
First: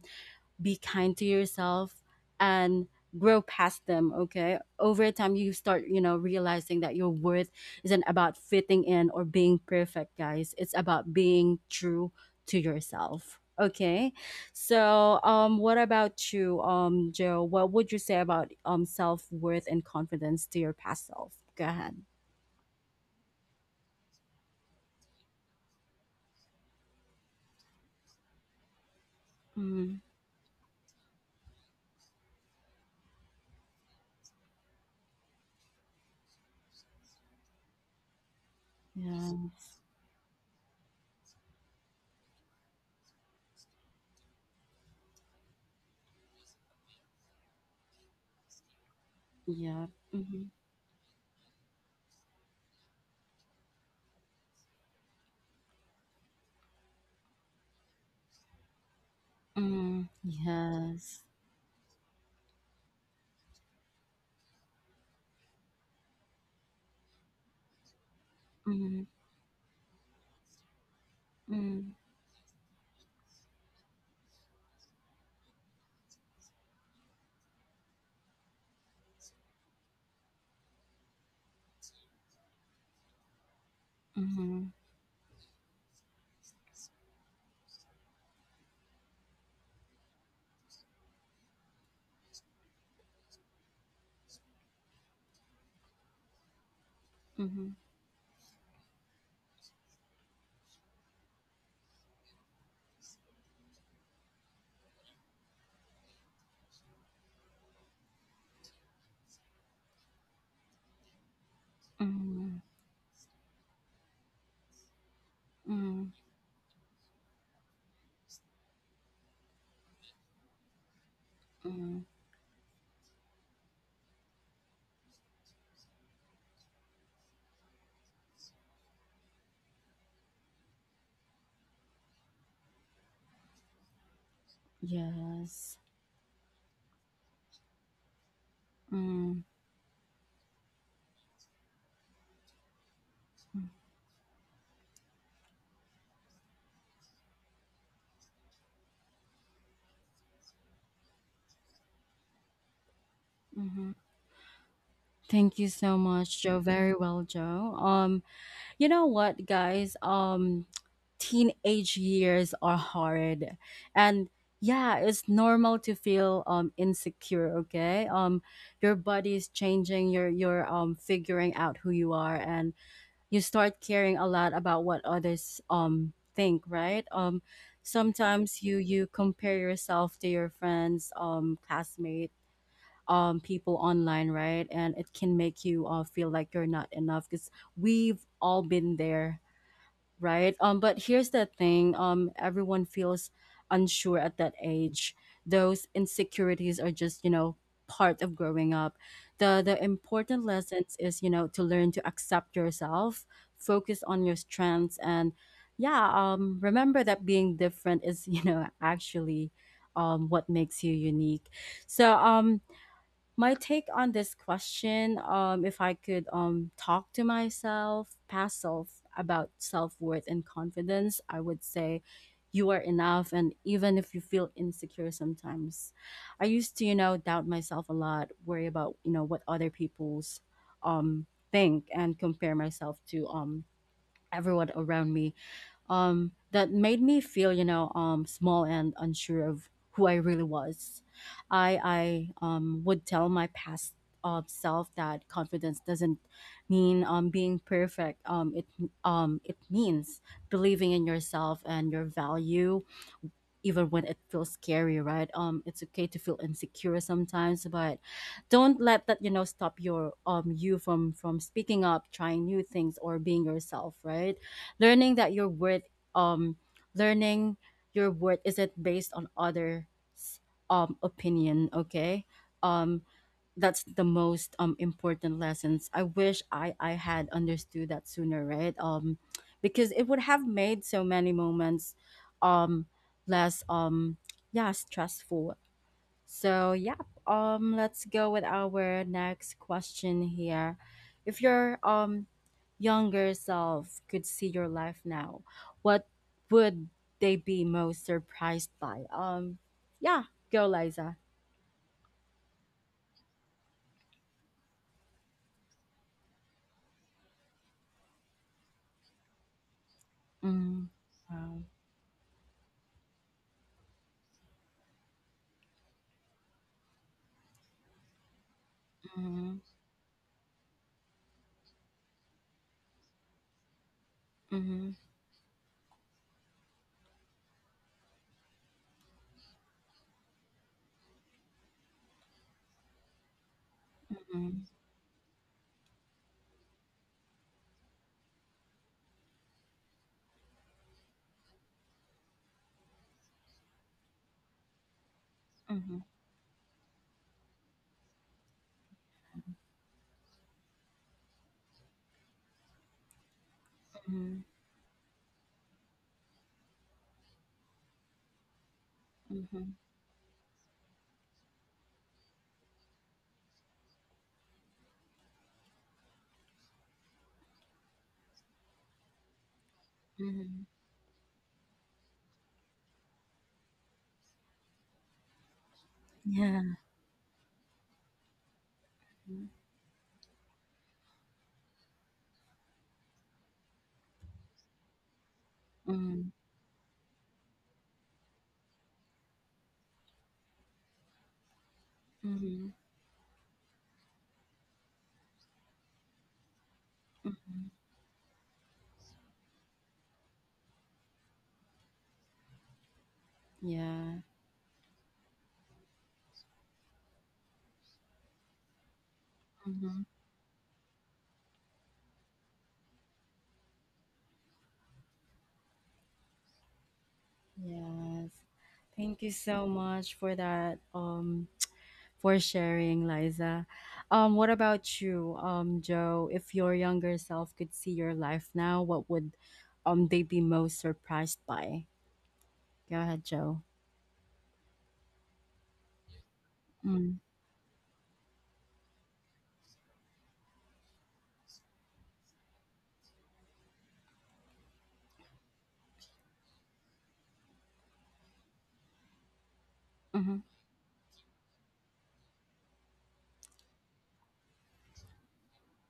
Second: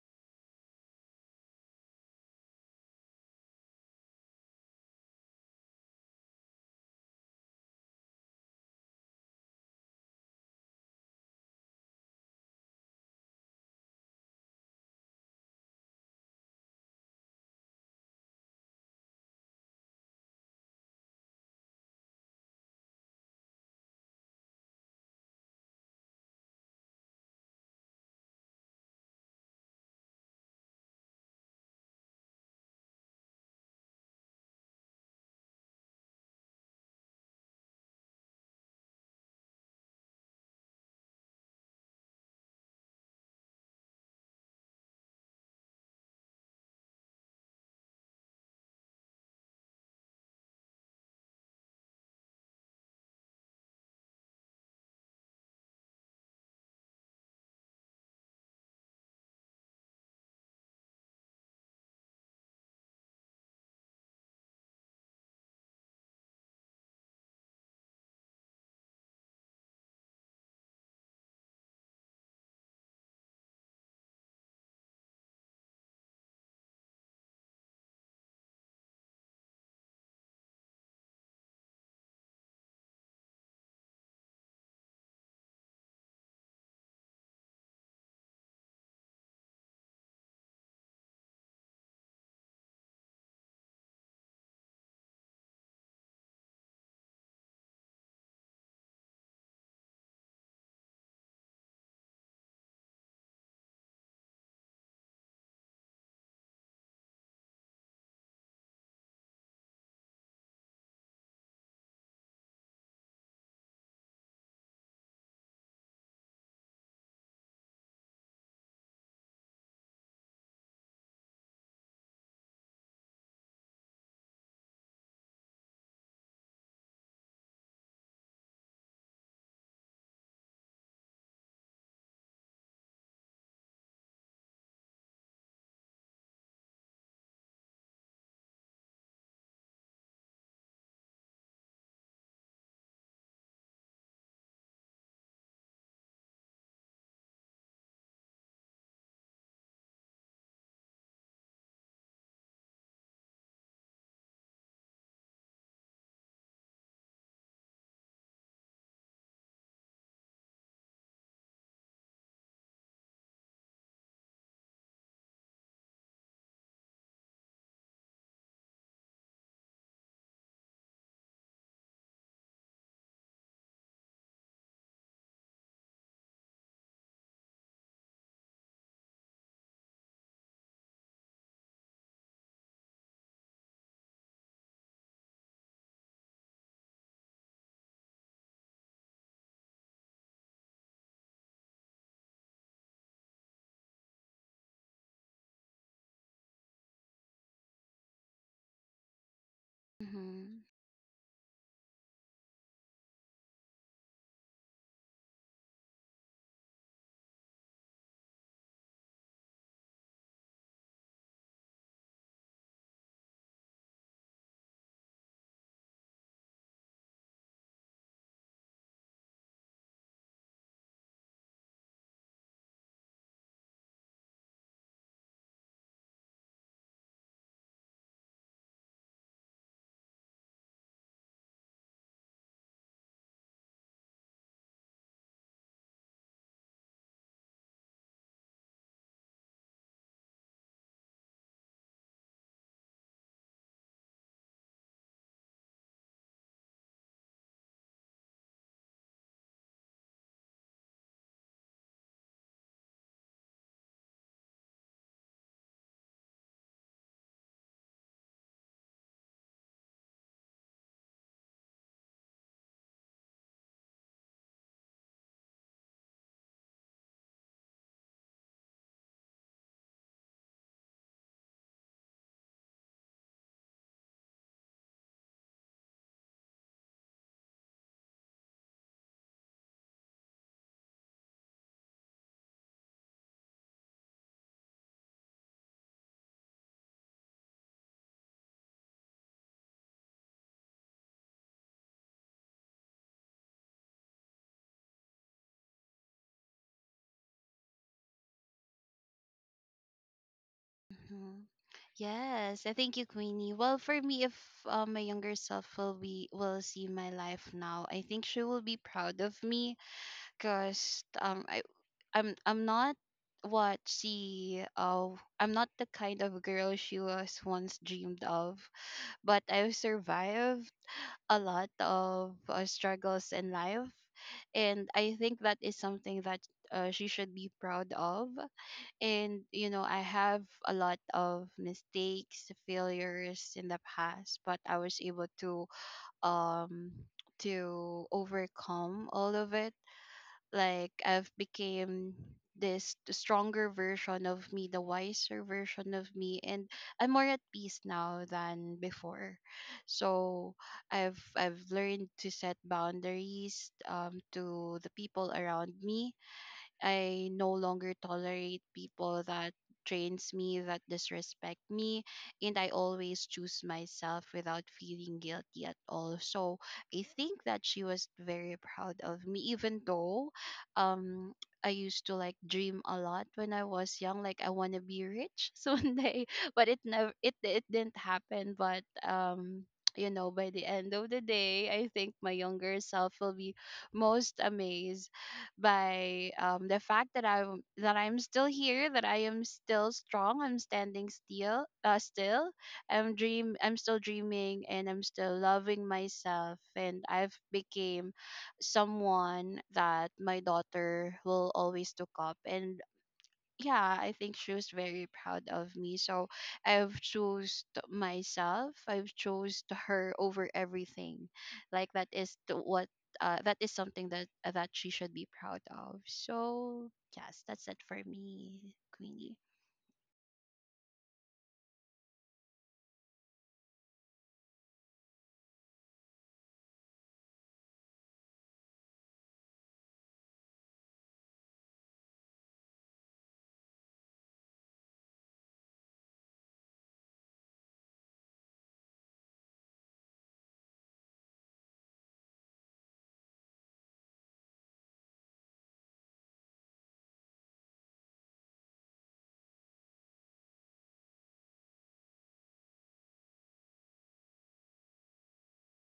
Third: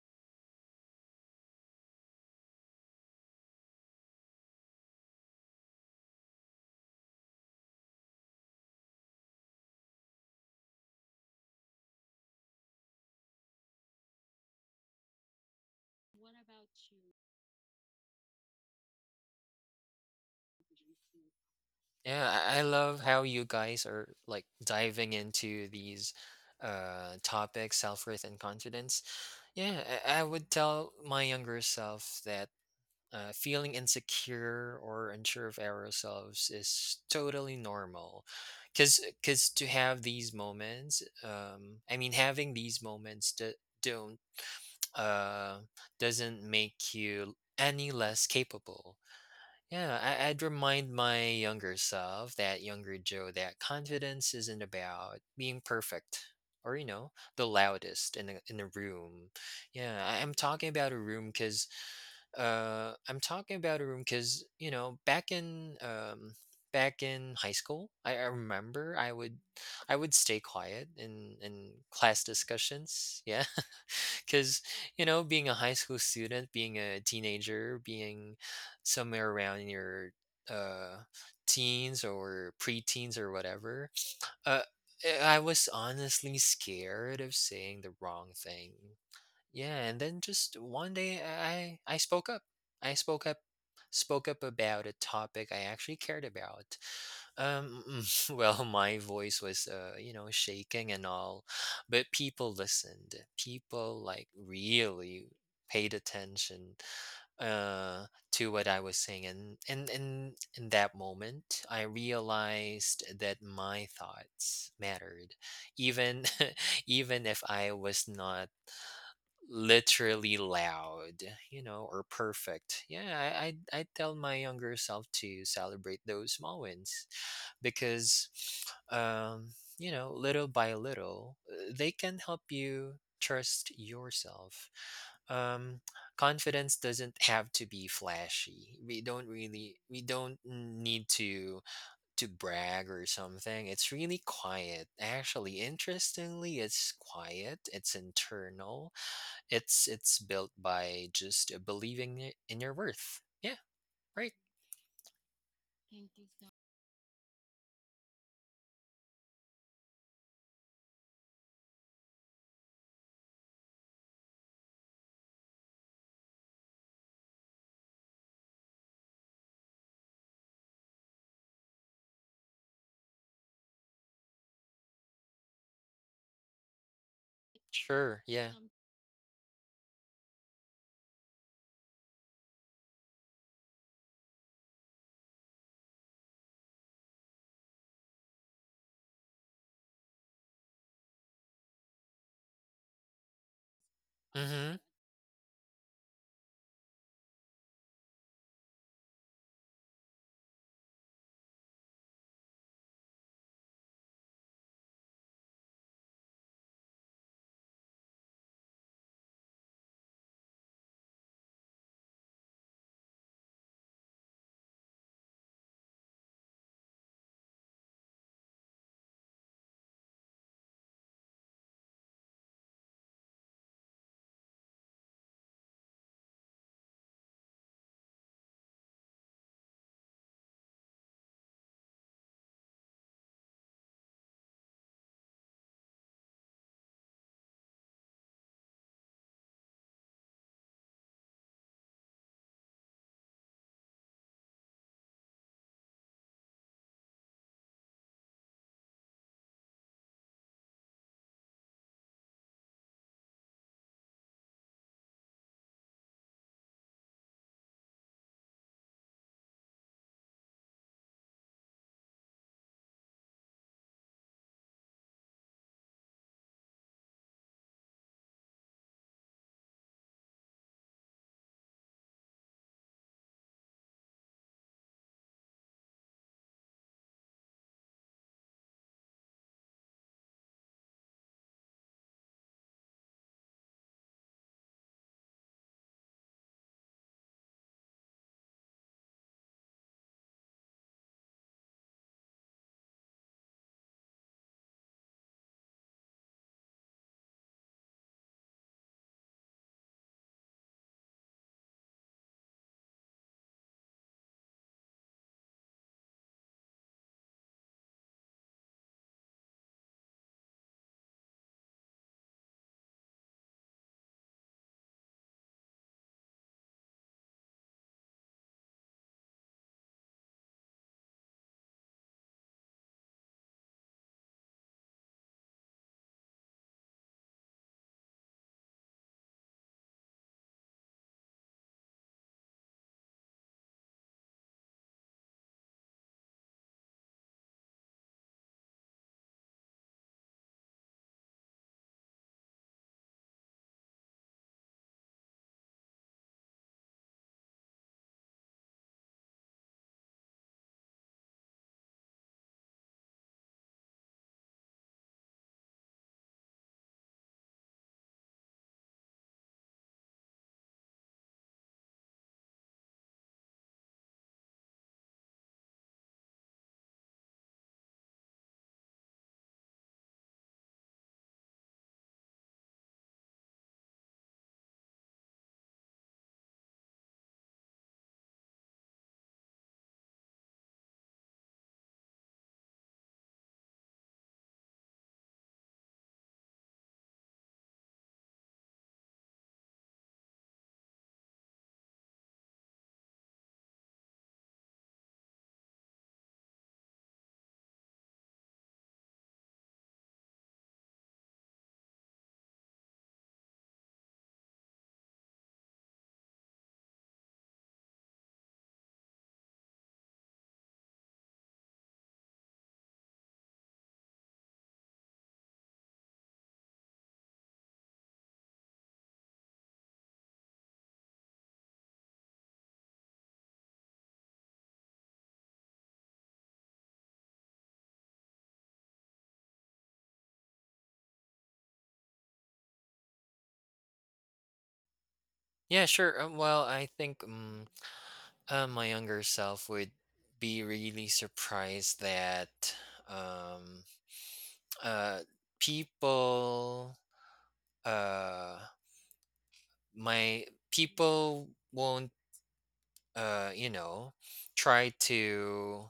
A: be kind to yourself, and grow past them, okay? Over time, you start, you know, realizing that your worth isn't about fitting in or being perfect, guys. It's about being true to yourself. Okay, so what about you, Joe? What would you say about self worth and confidence to your past self? Go ahead.
B: Yeah, I love how you guys are like diving into these topics, self-worth and confidence. Yeah,
A: Mm,
B: I would tell my younger self that feeling insecure or unsure of ourselves is totally normal. Cause,
A: yeah.
B: 'cause to have these moments, having these moments do, don't uh, doesn't make you any less capable.
A: Yeah.
B: Yeah,
A: Mm-hmm.
B: I'd remind my younger self, that younger Joe, that confidence isn't about being perfect or, you know, the loudest in a room. Yeah,
A: Mm-hmm.
B: I'm talking about a
A: Yes.
B: room because you know, back in back in high school, I remember
A: Mm-hmm.
B: I would stay quiet in class discussions. Yeah, because you know, being a high school student, being a teenager, being somewhere around in your uh teens or preteens or whatever, uh i
A: Mm-hmm.
B: I was honestly scared of saying the wrong thing. Yeah, and then just one day I spoke up. I spoke up about a topic I actually cared about.
A: Mm-hmm.
B: um, well, my voice was, you know, shaking and all, but people listened. People like really paid attention uh to what I was saying, and in that moment, I
A: Mm-hmm.
B: realized that my thoughts mattered,
A: Mm-hmm.
B: even even if I was not literally loud, you know, or perfect. Yeah, I I tell my younger self to celebrate those small wins because um, you know, little by little, they can help you trust yourself. um,
A: Yes.
B: Confidence doesn't have to be flashy.
A: Mm,
B: We don't need to brag or something. It's really quiet, actually, interestingly. It's quiet, it's internal. It's built by just believing in your worth. Yeah,
A: Mm-hmm.
B: right.
A: Thank you so much, Joe. Very well, Joe. You know what, guys? Teenage years are hard, and yeah, it's normal to feel insecure. Okay. Your body is changing. You're figuring out who you are, and you start caring a lot about what others think, right?
B: Sure, yeah.
A: Sometimes you compare yourself to your friends, classmate, people online, right? And it can make you, feel like you're not enough, because we've all been there, right? But here's the thing: everyone feels unsure
B: Um,
A: at that
B: mm
A: age. Those insecurities are just, you know, part of growing up. The important
C: mm-hmm,
A: lessons is, you know, to learn to accept yourself, focus on your strengths, and yeah, remember that being different is, you know, actually, what makes you unique. So, my take on this question, if I could talk to myself past self about self-worth and confidence, I would say you are enough, and even if you feel insecure sometimes, I used to, you know, doubt myself a lot, worry about, you know, what other people's um think, and compare myself to everyone around me, that made me feel, you know, small and unsure of who I really was. I would tell my past self that confidence doesn't mean being perfect. Um, it means believing in yourself and your value even when it feels scary, right? It's okay to feel insecure sometimes, but don't let that, you know, stop your you from speaking up, trying new things, or being yourself, right? Learning that your worth um learning your worth isn't based on others opinion, okay? Um, that's the most important lessons I wish I had understood that sooner, right, because it would have made so many moments um less yeah, stressful. So let's go with our next question here. If your younger self could see your life now, what would they be most surprised by? Yeah, go, Liza.
C: mm-hmm. Yes. I thank you, Queenie. Well, for me, if my younger self will be will see my life now, I think she will be proud of me,
A: Mm-hmm.
C: because
A: Wow.
C: I'm not what she I'm not the kind of girl she was once dreamed of, but
A: Mm-hmm.
C: I've survived a lot of struggles in life, and
A: Mm-hmm.
C: I think that is something that she should be proud of. And you know, I have a lot of mistakes, failures in the past, but I was able um to overcome all of it. Like I've became this stronger version of me, the wiser version
A: Mm-hmm.
C: of me, and I'm more at peace now than before. So I've learned to set boundaries to the people around me. I no longer tolerate people that
A: Mm-hmm.
C: drains me, that disrespect me, and I always choose myself without feeling guilty at all. So I think that she was very proud of me, even though
A: Mm-hmm. Mm-hmm.
C: um I used to like dream a lot when I was young, like I wanna be rich someday.
A: Yeah.
C: But it never it it didn't happen. But you know, by the end of the day, I think my younger self will be most amazed by
A: Mm-hmm.
C: the fact that I am that I'm still here, that I am still strong, I'm standing still, still,
A: Mm-hmm.
C: I'm dream, I'm still dreaming, and I'm still loving myself, and I've
A: Mm-hmm.
C: became someone that my daughter will always look up, and yeah, I
A: Yeah.
C: think she was very proud of me. So I've chose t- myself. I've chose t-
A: Mm-hmm.
C: her over everything. Like that is the, what that is something that that she should be proud of. So yes, that's it for
A: Yes.
C: me,
A: Thank
C: Queenie.
A: you so much for that. For sharing, Liza. What about you, Joe? If your younger self could see your life now, what would they be most surprised by? Go ahead, Joe.
B: Yeah, sure. Well, I
A: Mm,
B: think my younger self would be really surprised that um, uh, people, uh,
A: mm-hmm,
B: my people won't, you know, try to,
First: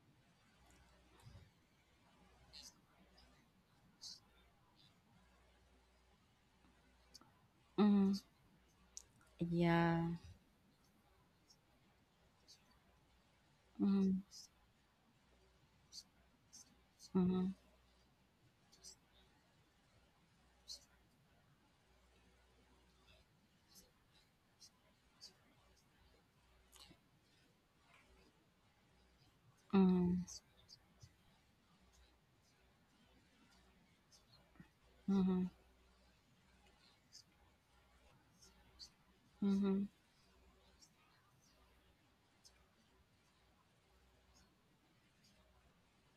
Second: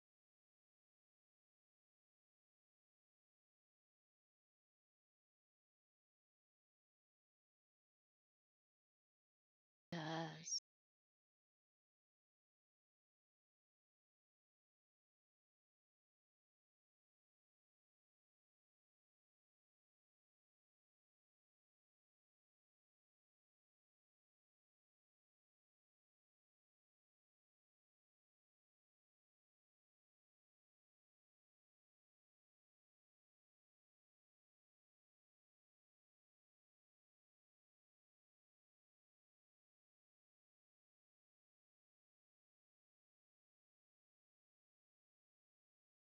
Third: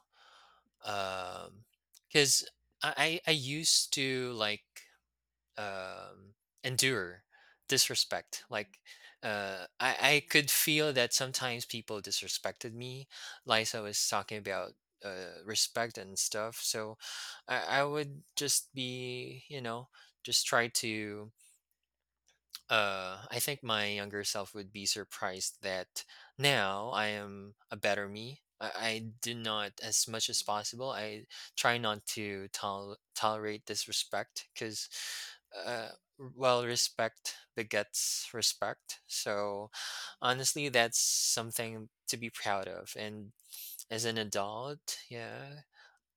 B: because I used to like um, endure
A: mm-hmm.
B: disrespect, like,
A: Yeah.
B: I could
C: Yes.
B: feel that sometimes people disrespected me. Lisa was
A: Mm-hmm,
B: talking about respect and stuff, so
A: mm-hmm,
B: I would just be, you know, just try to. I think my younger self would be surprised that now I am a better me. I do not, as
A: mm-hmm,
B: much as possible, I try not to tolerate disrespect because,
A: mm-hmm,
B: uh, well, respect begets respect. So,
A: mm-hmm,
B: honestly, that's something to be proud of. And as an adult, yeah,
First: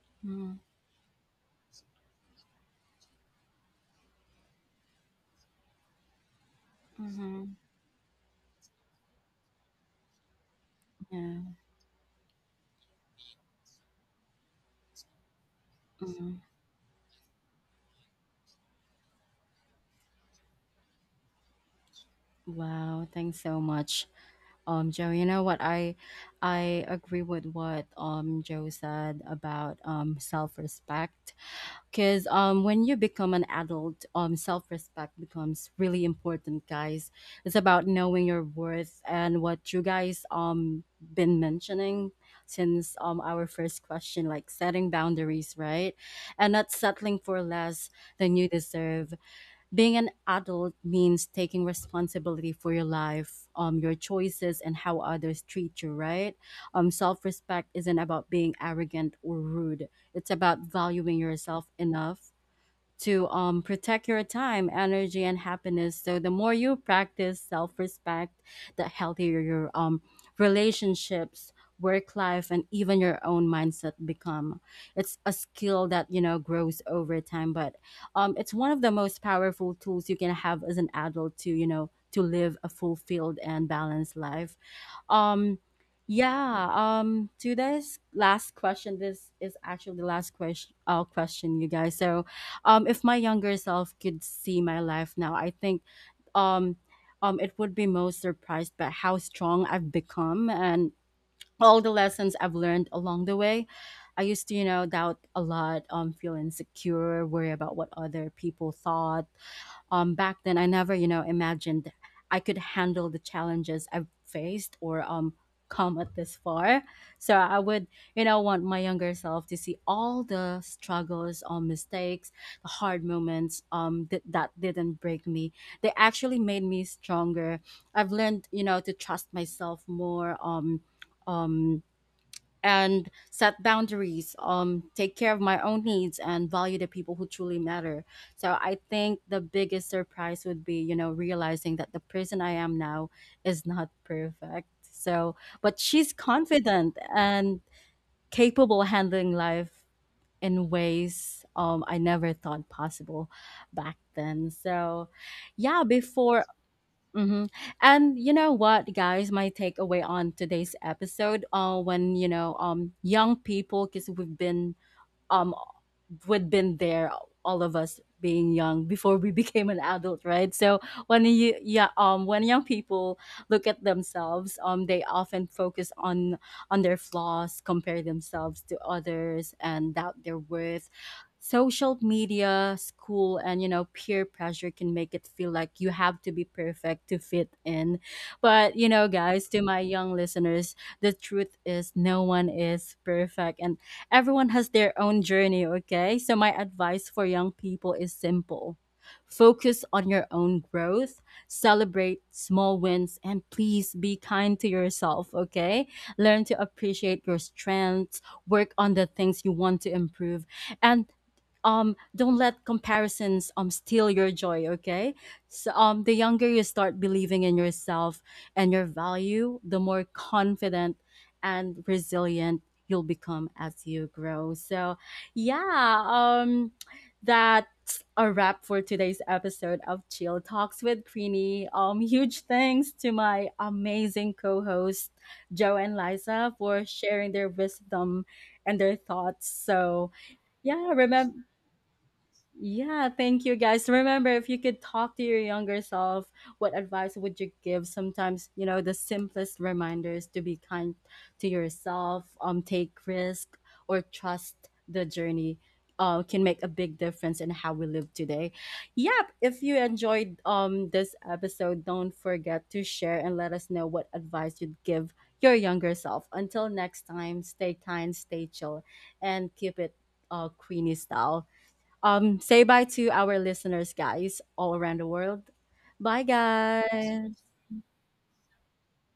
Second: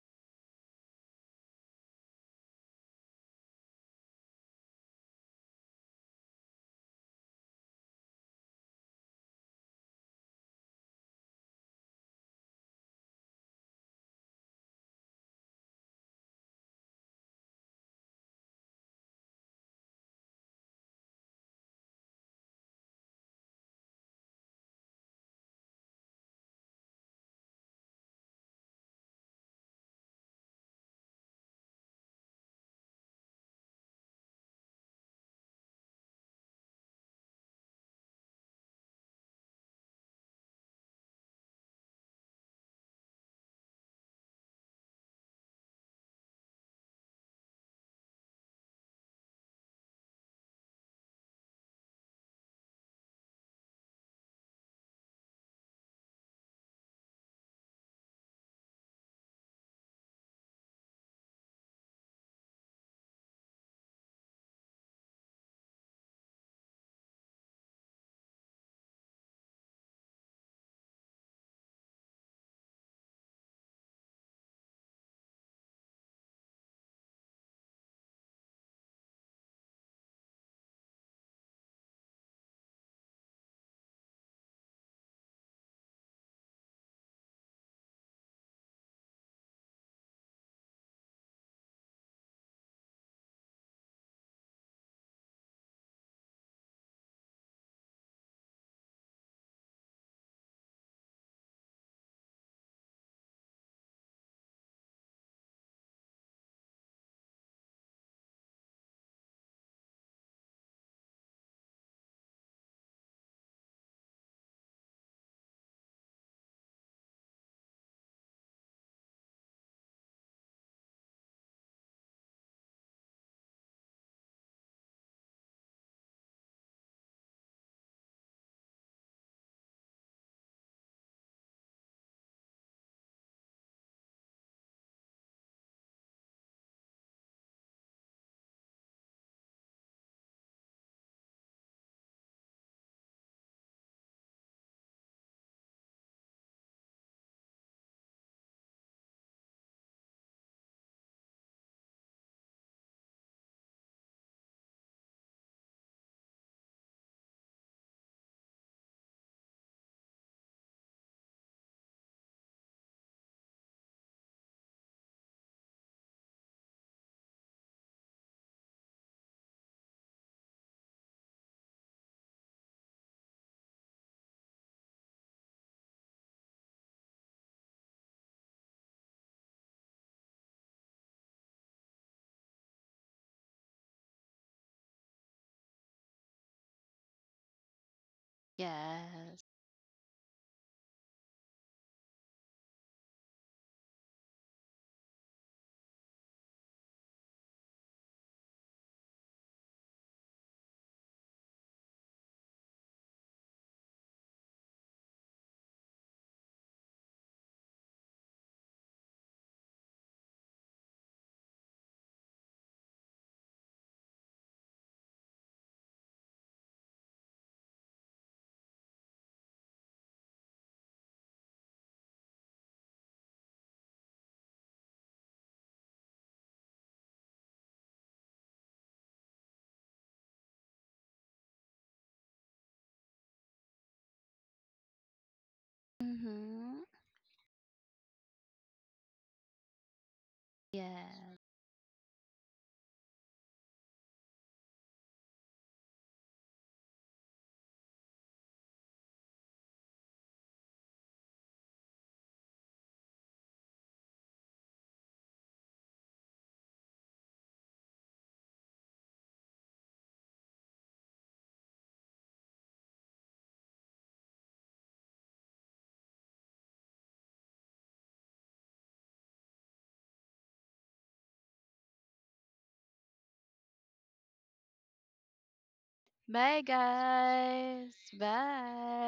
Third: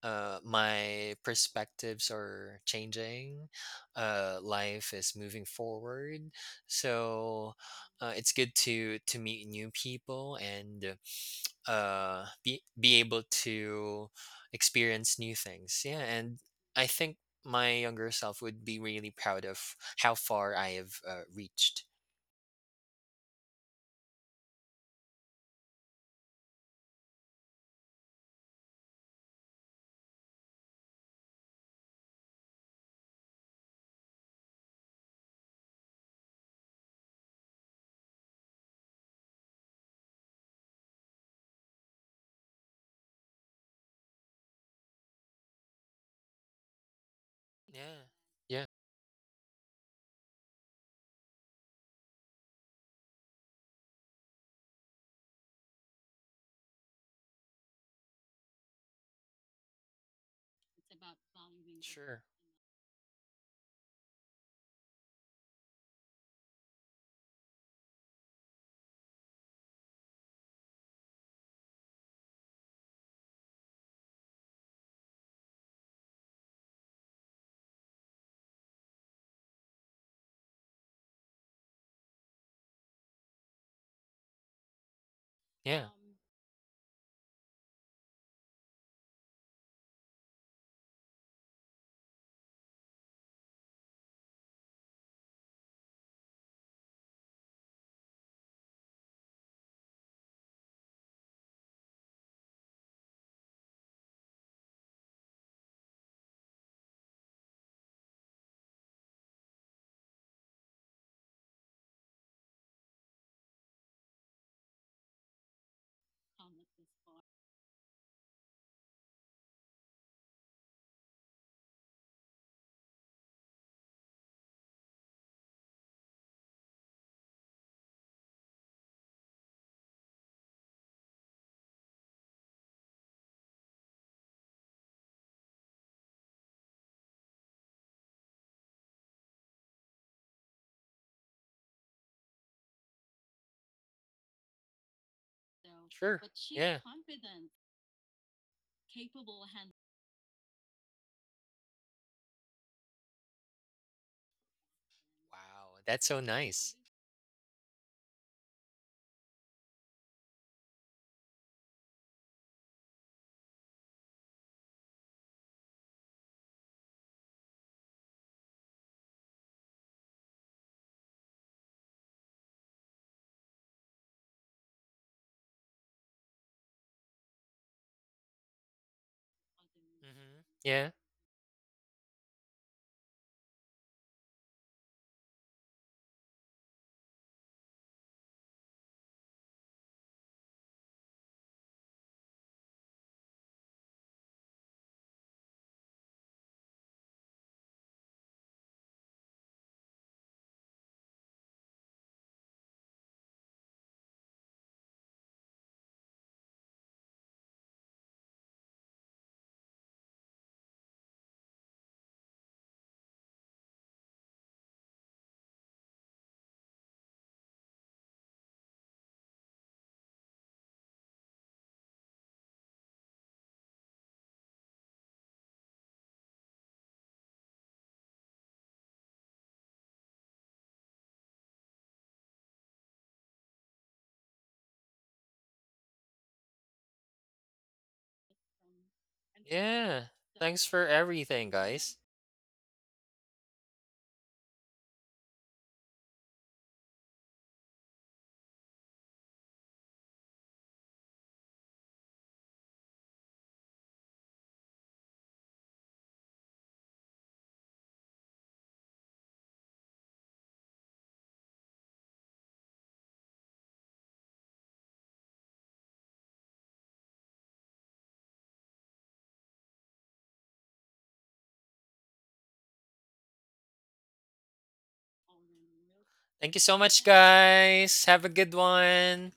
A: mm-hmm,
B: my perspectives are changing. Life is moving forward,
A: mm-hmm.
B: so it's good to meet new people and
A: Yeah.
B: be able to experience new things. Yeah, and
A: Mm-hmm.
B: I think my younger self would be really proud of how far I have reached.
A: Wow. Thanks so much, Joe. You know what, I agree with what Joe said about self-respect, cuz when you become an adult, self-respect becomes really important, guys. It's about knowing your worth, and what you guys been mentioning since our first question, like setting boundaries, right? And not settling for less
B: Yeah,
A: than you
B: yeah,
A: deserve. Being an adult means taking responsibility for your life, your choices, and how others treat you, right? Self respect isn't about being arrogant or rude, it's about valuing yourself
B: sure,
A: enough to, protect your time, energy, and happiness. So the more you practice self-respect, the healthier your relationships, work life, and even your own mindset become. It's a skill that grows over time, but it's one of the most powerful tools you can have as an adult to to live a fulfilled and balanced life. Um,
B: yeah,
A: yeah. To this last question, this is actually the last question. Question, you guys. So, if my younger self could see my life now, I think, um, um, it would be most surprised by how strong I've become and all the lessons I've learned along the way. I used to, doubt a lot, feel insecure, worry about what other people thought. Back then, I never imagined I could handle the challenges I've faced or, come at this far. So I would, want my younger self to see all the struggles, mistakes, the hard moments, that didn't break me. They actually made me stronger. I've learned to trust myself more, um, and set boundaries, um, take care of my own needs and value the people who truly matter. So I think the biggest surprise would be, realizing that the person I am now is not perfect, so, but she's
B: sure, yeah.
A: confident and capable handling life in ways, I never thought possible back then. so
B: Wow, that's
A: yeah
B: so
A: before
B: nice.
A: Mm-hmm. And you know what, guys, my takeaway on today's episode, when you know, young people, because um we'd been there, all of us being young before we became an adult, right? So when you, yeah, um, when young people look at themselves, um, they often focus on their flaws, compare themselves to others, and doubt
B: Mhm.
A: their
B: Yeah.
A: worth. Social media, school, and, peer pressure can make it feel like you have to be perfect to fit in. But,
C: Yes.
A: guys, to my young listeners, the truth is no one is perfect, and everyone has their own journey, okay? So, my advice for young people is simple: focus on your own growth, celebrate small wins, and please be kind to yourself, okay? Learn to appreciate your strengths, work on the things you want to improve, and don't let comparisons steal your joy, okay? So, um, the younger you start believing in yourself and your value, the more confident and resilient you'll become as you grow. So, yeah, that's a wrap for today's episode of Chill Talks with Preeny. Huge thanks to my amazing co hosts Joe and Liza
C: Mhm.
A: for sharing their wisdom and their thoughts.
B: Yeah.
A: So,
B: So, thanks for
A: yeah,
C: Yes.
A: remember,
B: everything, yeah, guys.
A: yeah, thank you guys. Remember, if you could talk to your younger self, what advice would you give? Sometimes, the simplest reminders to be kind to yourself, take risk or trust the journey. Can make a big difference in how we live today. Yep. If you enjoyed this episode, don't forget to share and let us know what advice you'd give your younger self. Until next time, stay kind, stay chill, and keep it Queenie style. Say bye to our listeners, guys, all around the world. Bye,
B: Thank you
C: Bye,
B: so yeah much,
A: guys.
C: guys.
B: guys. Have a good
C: Bye.
B: one.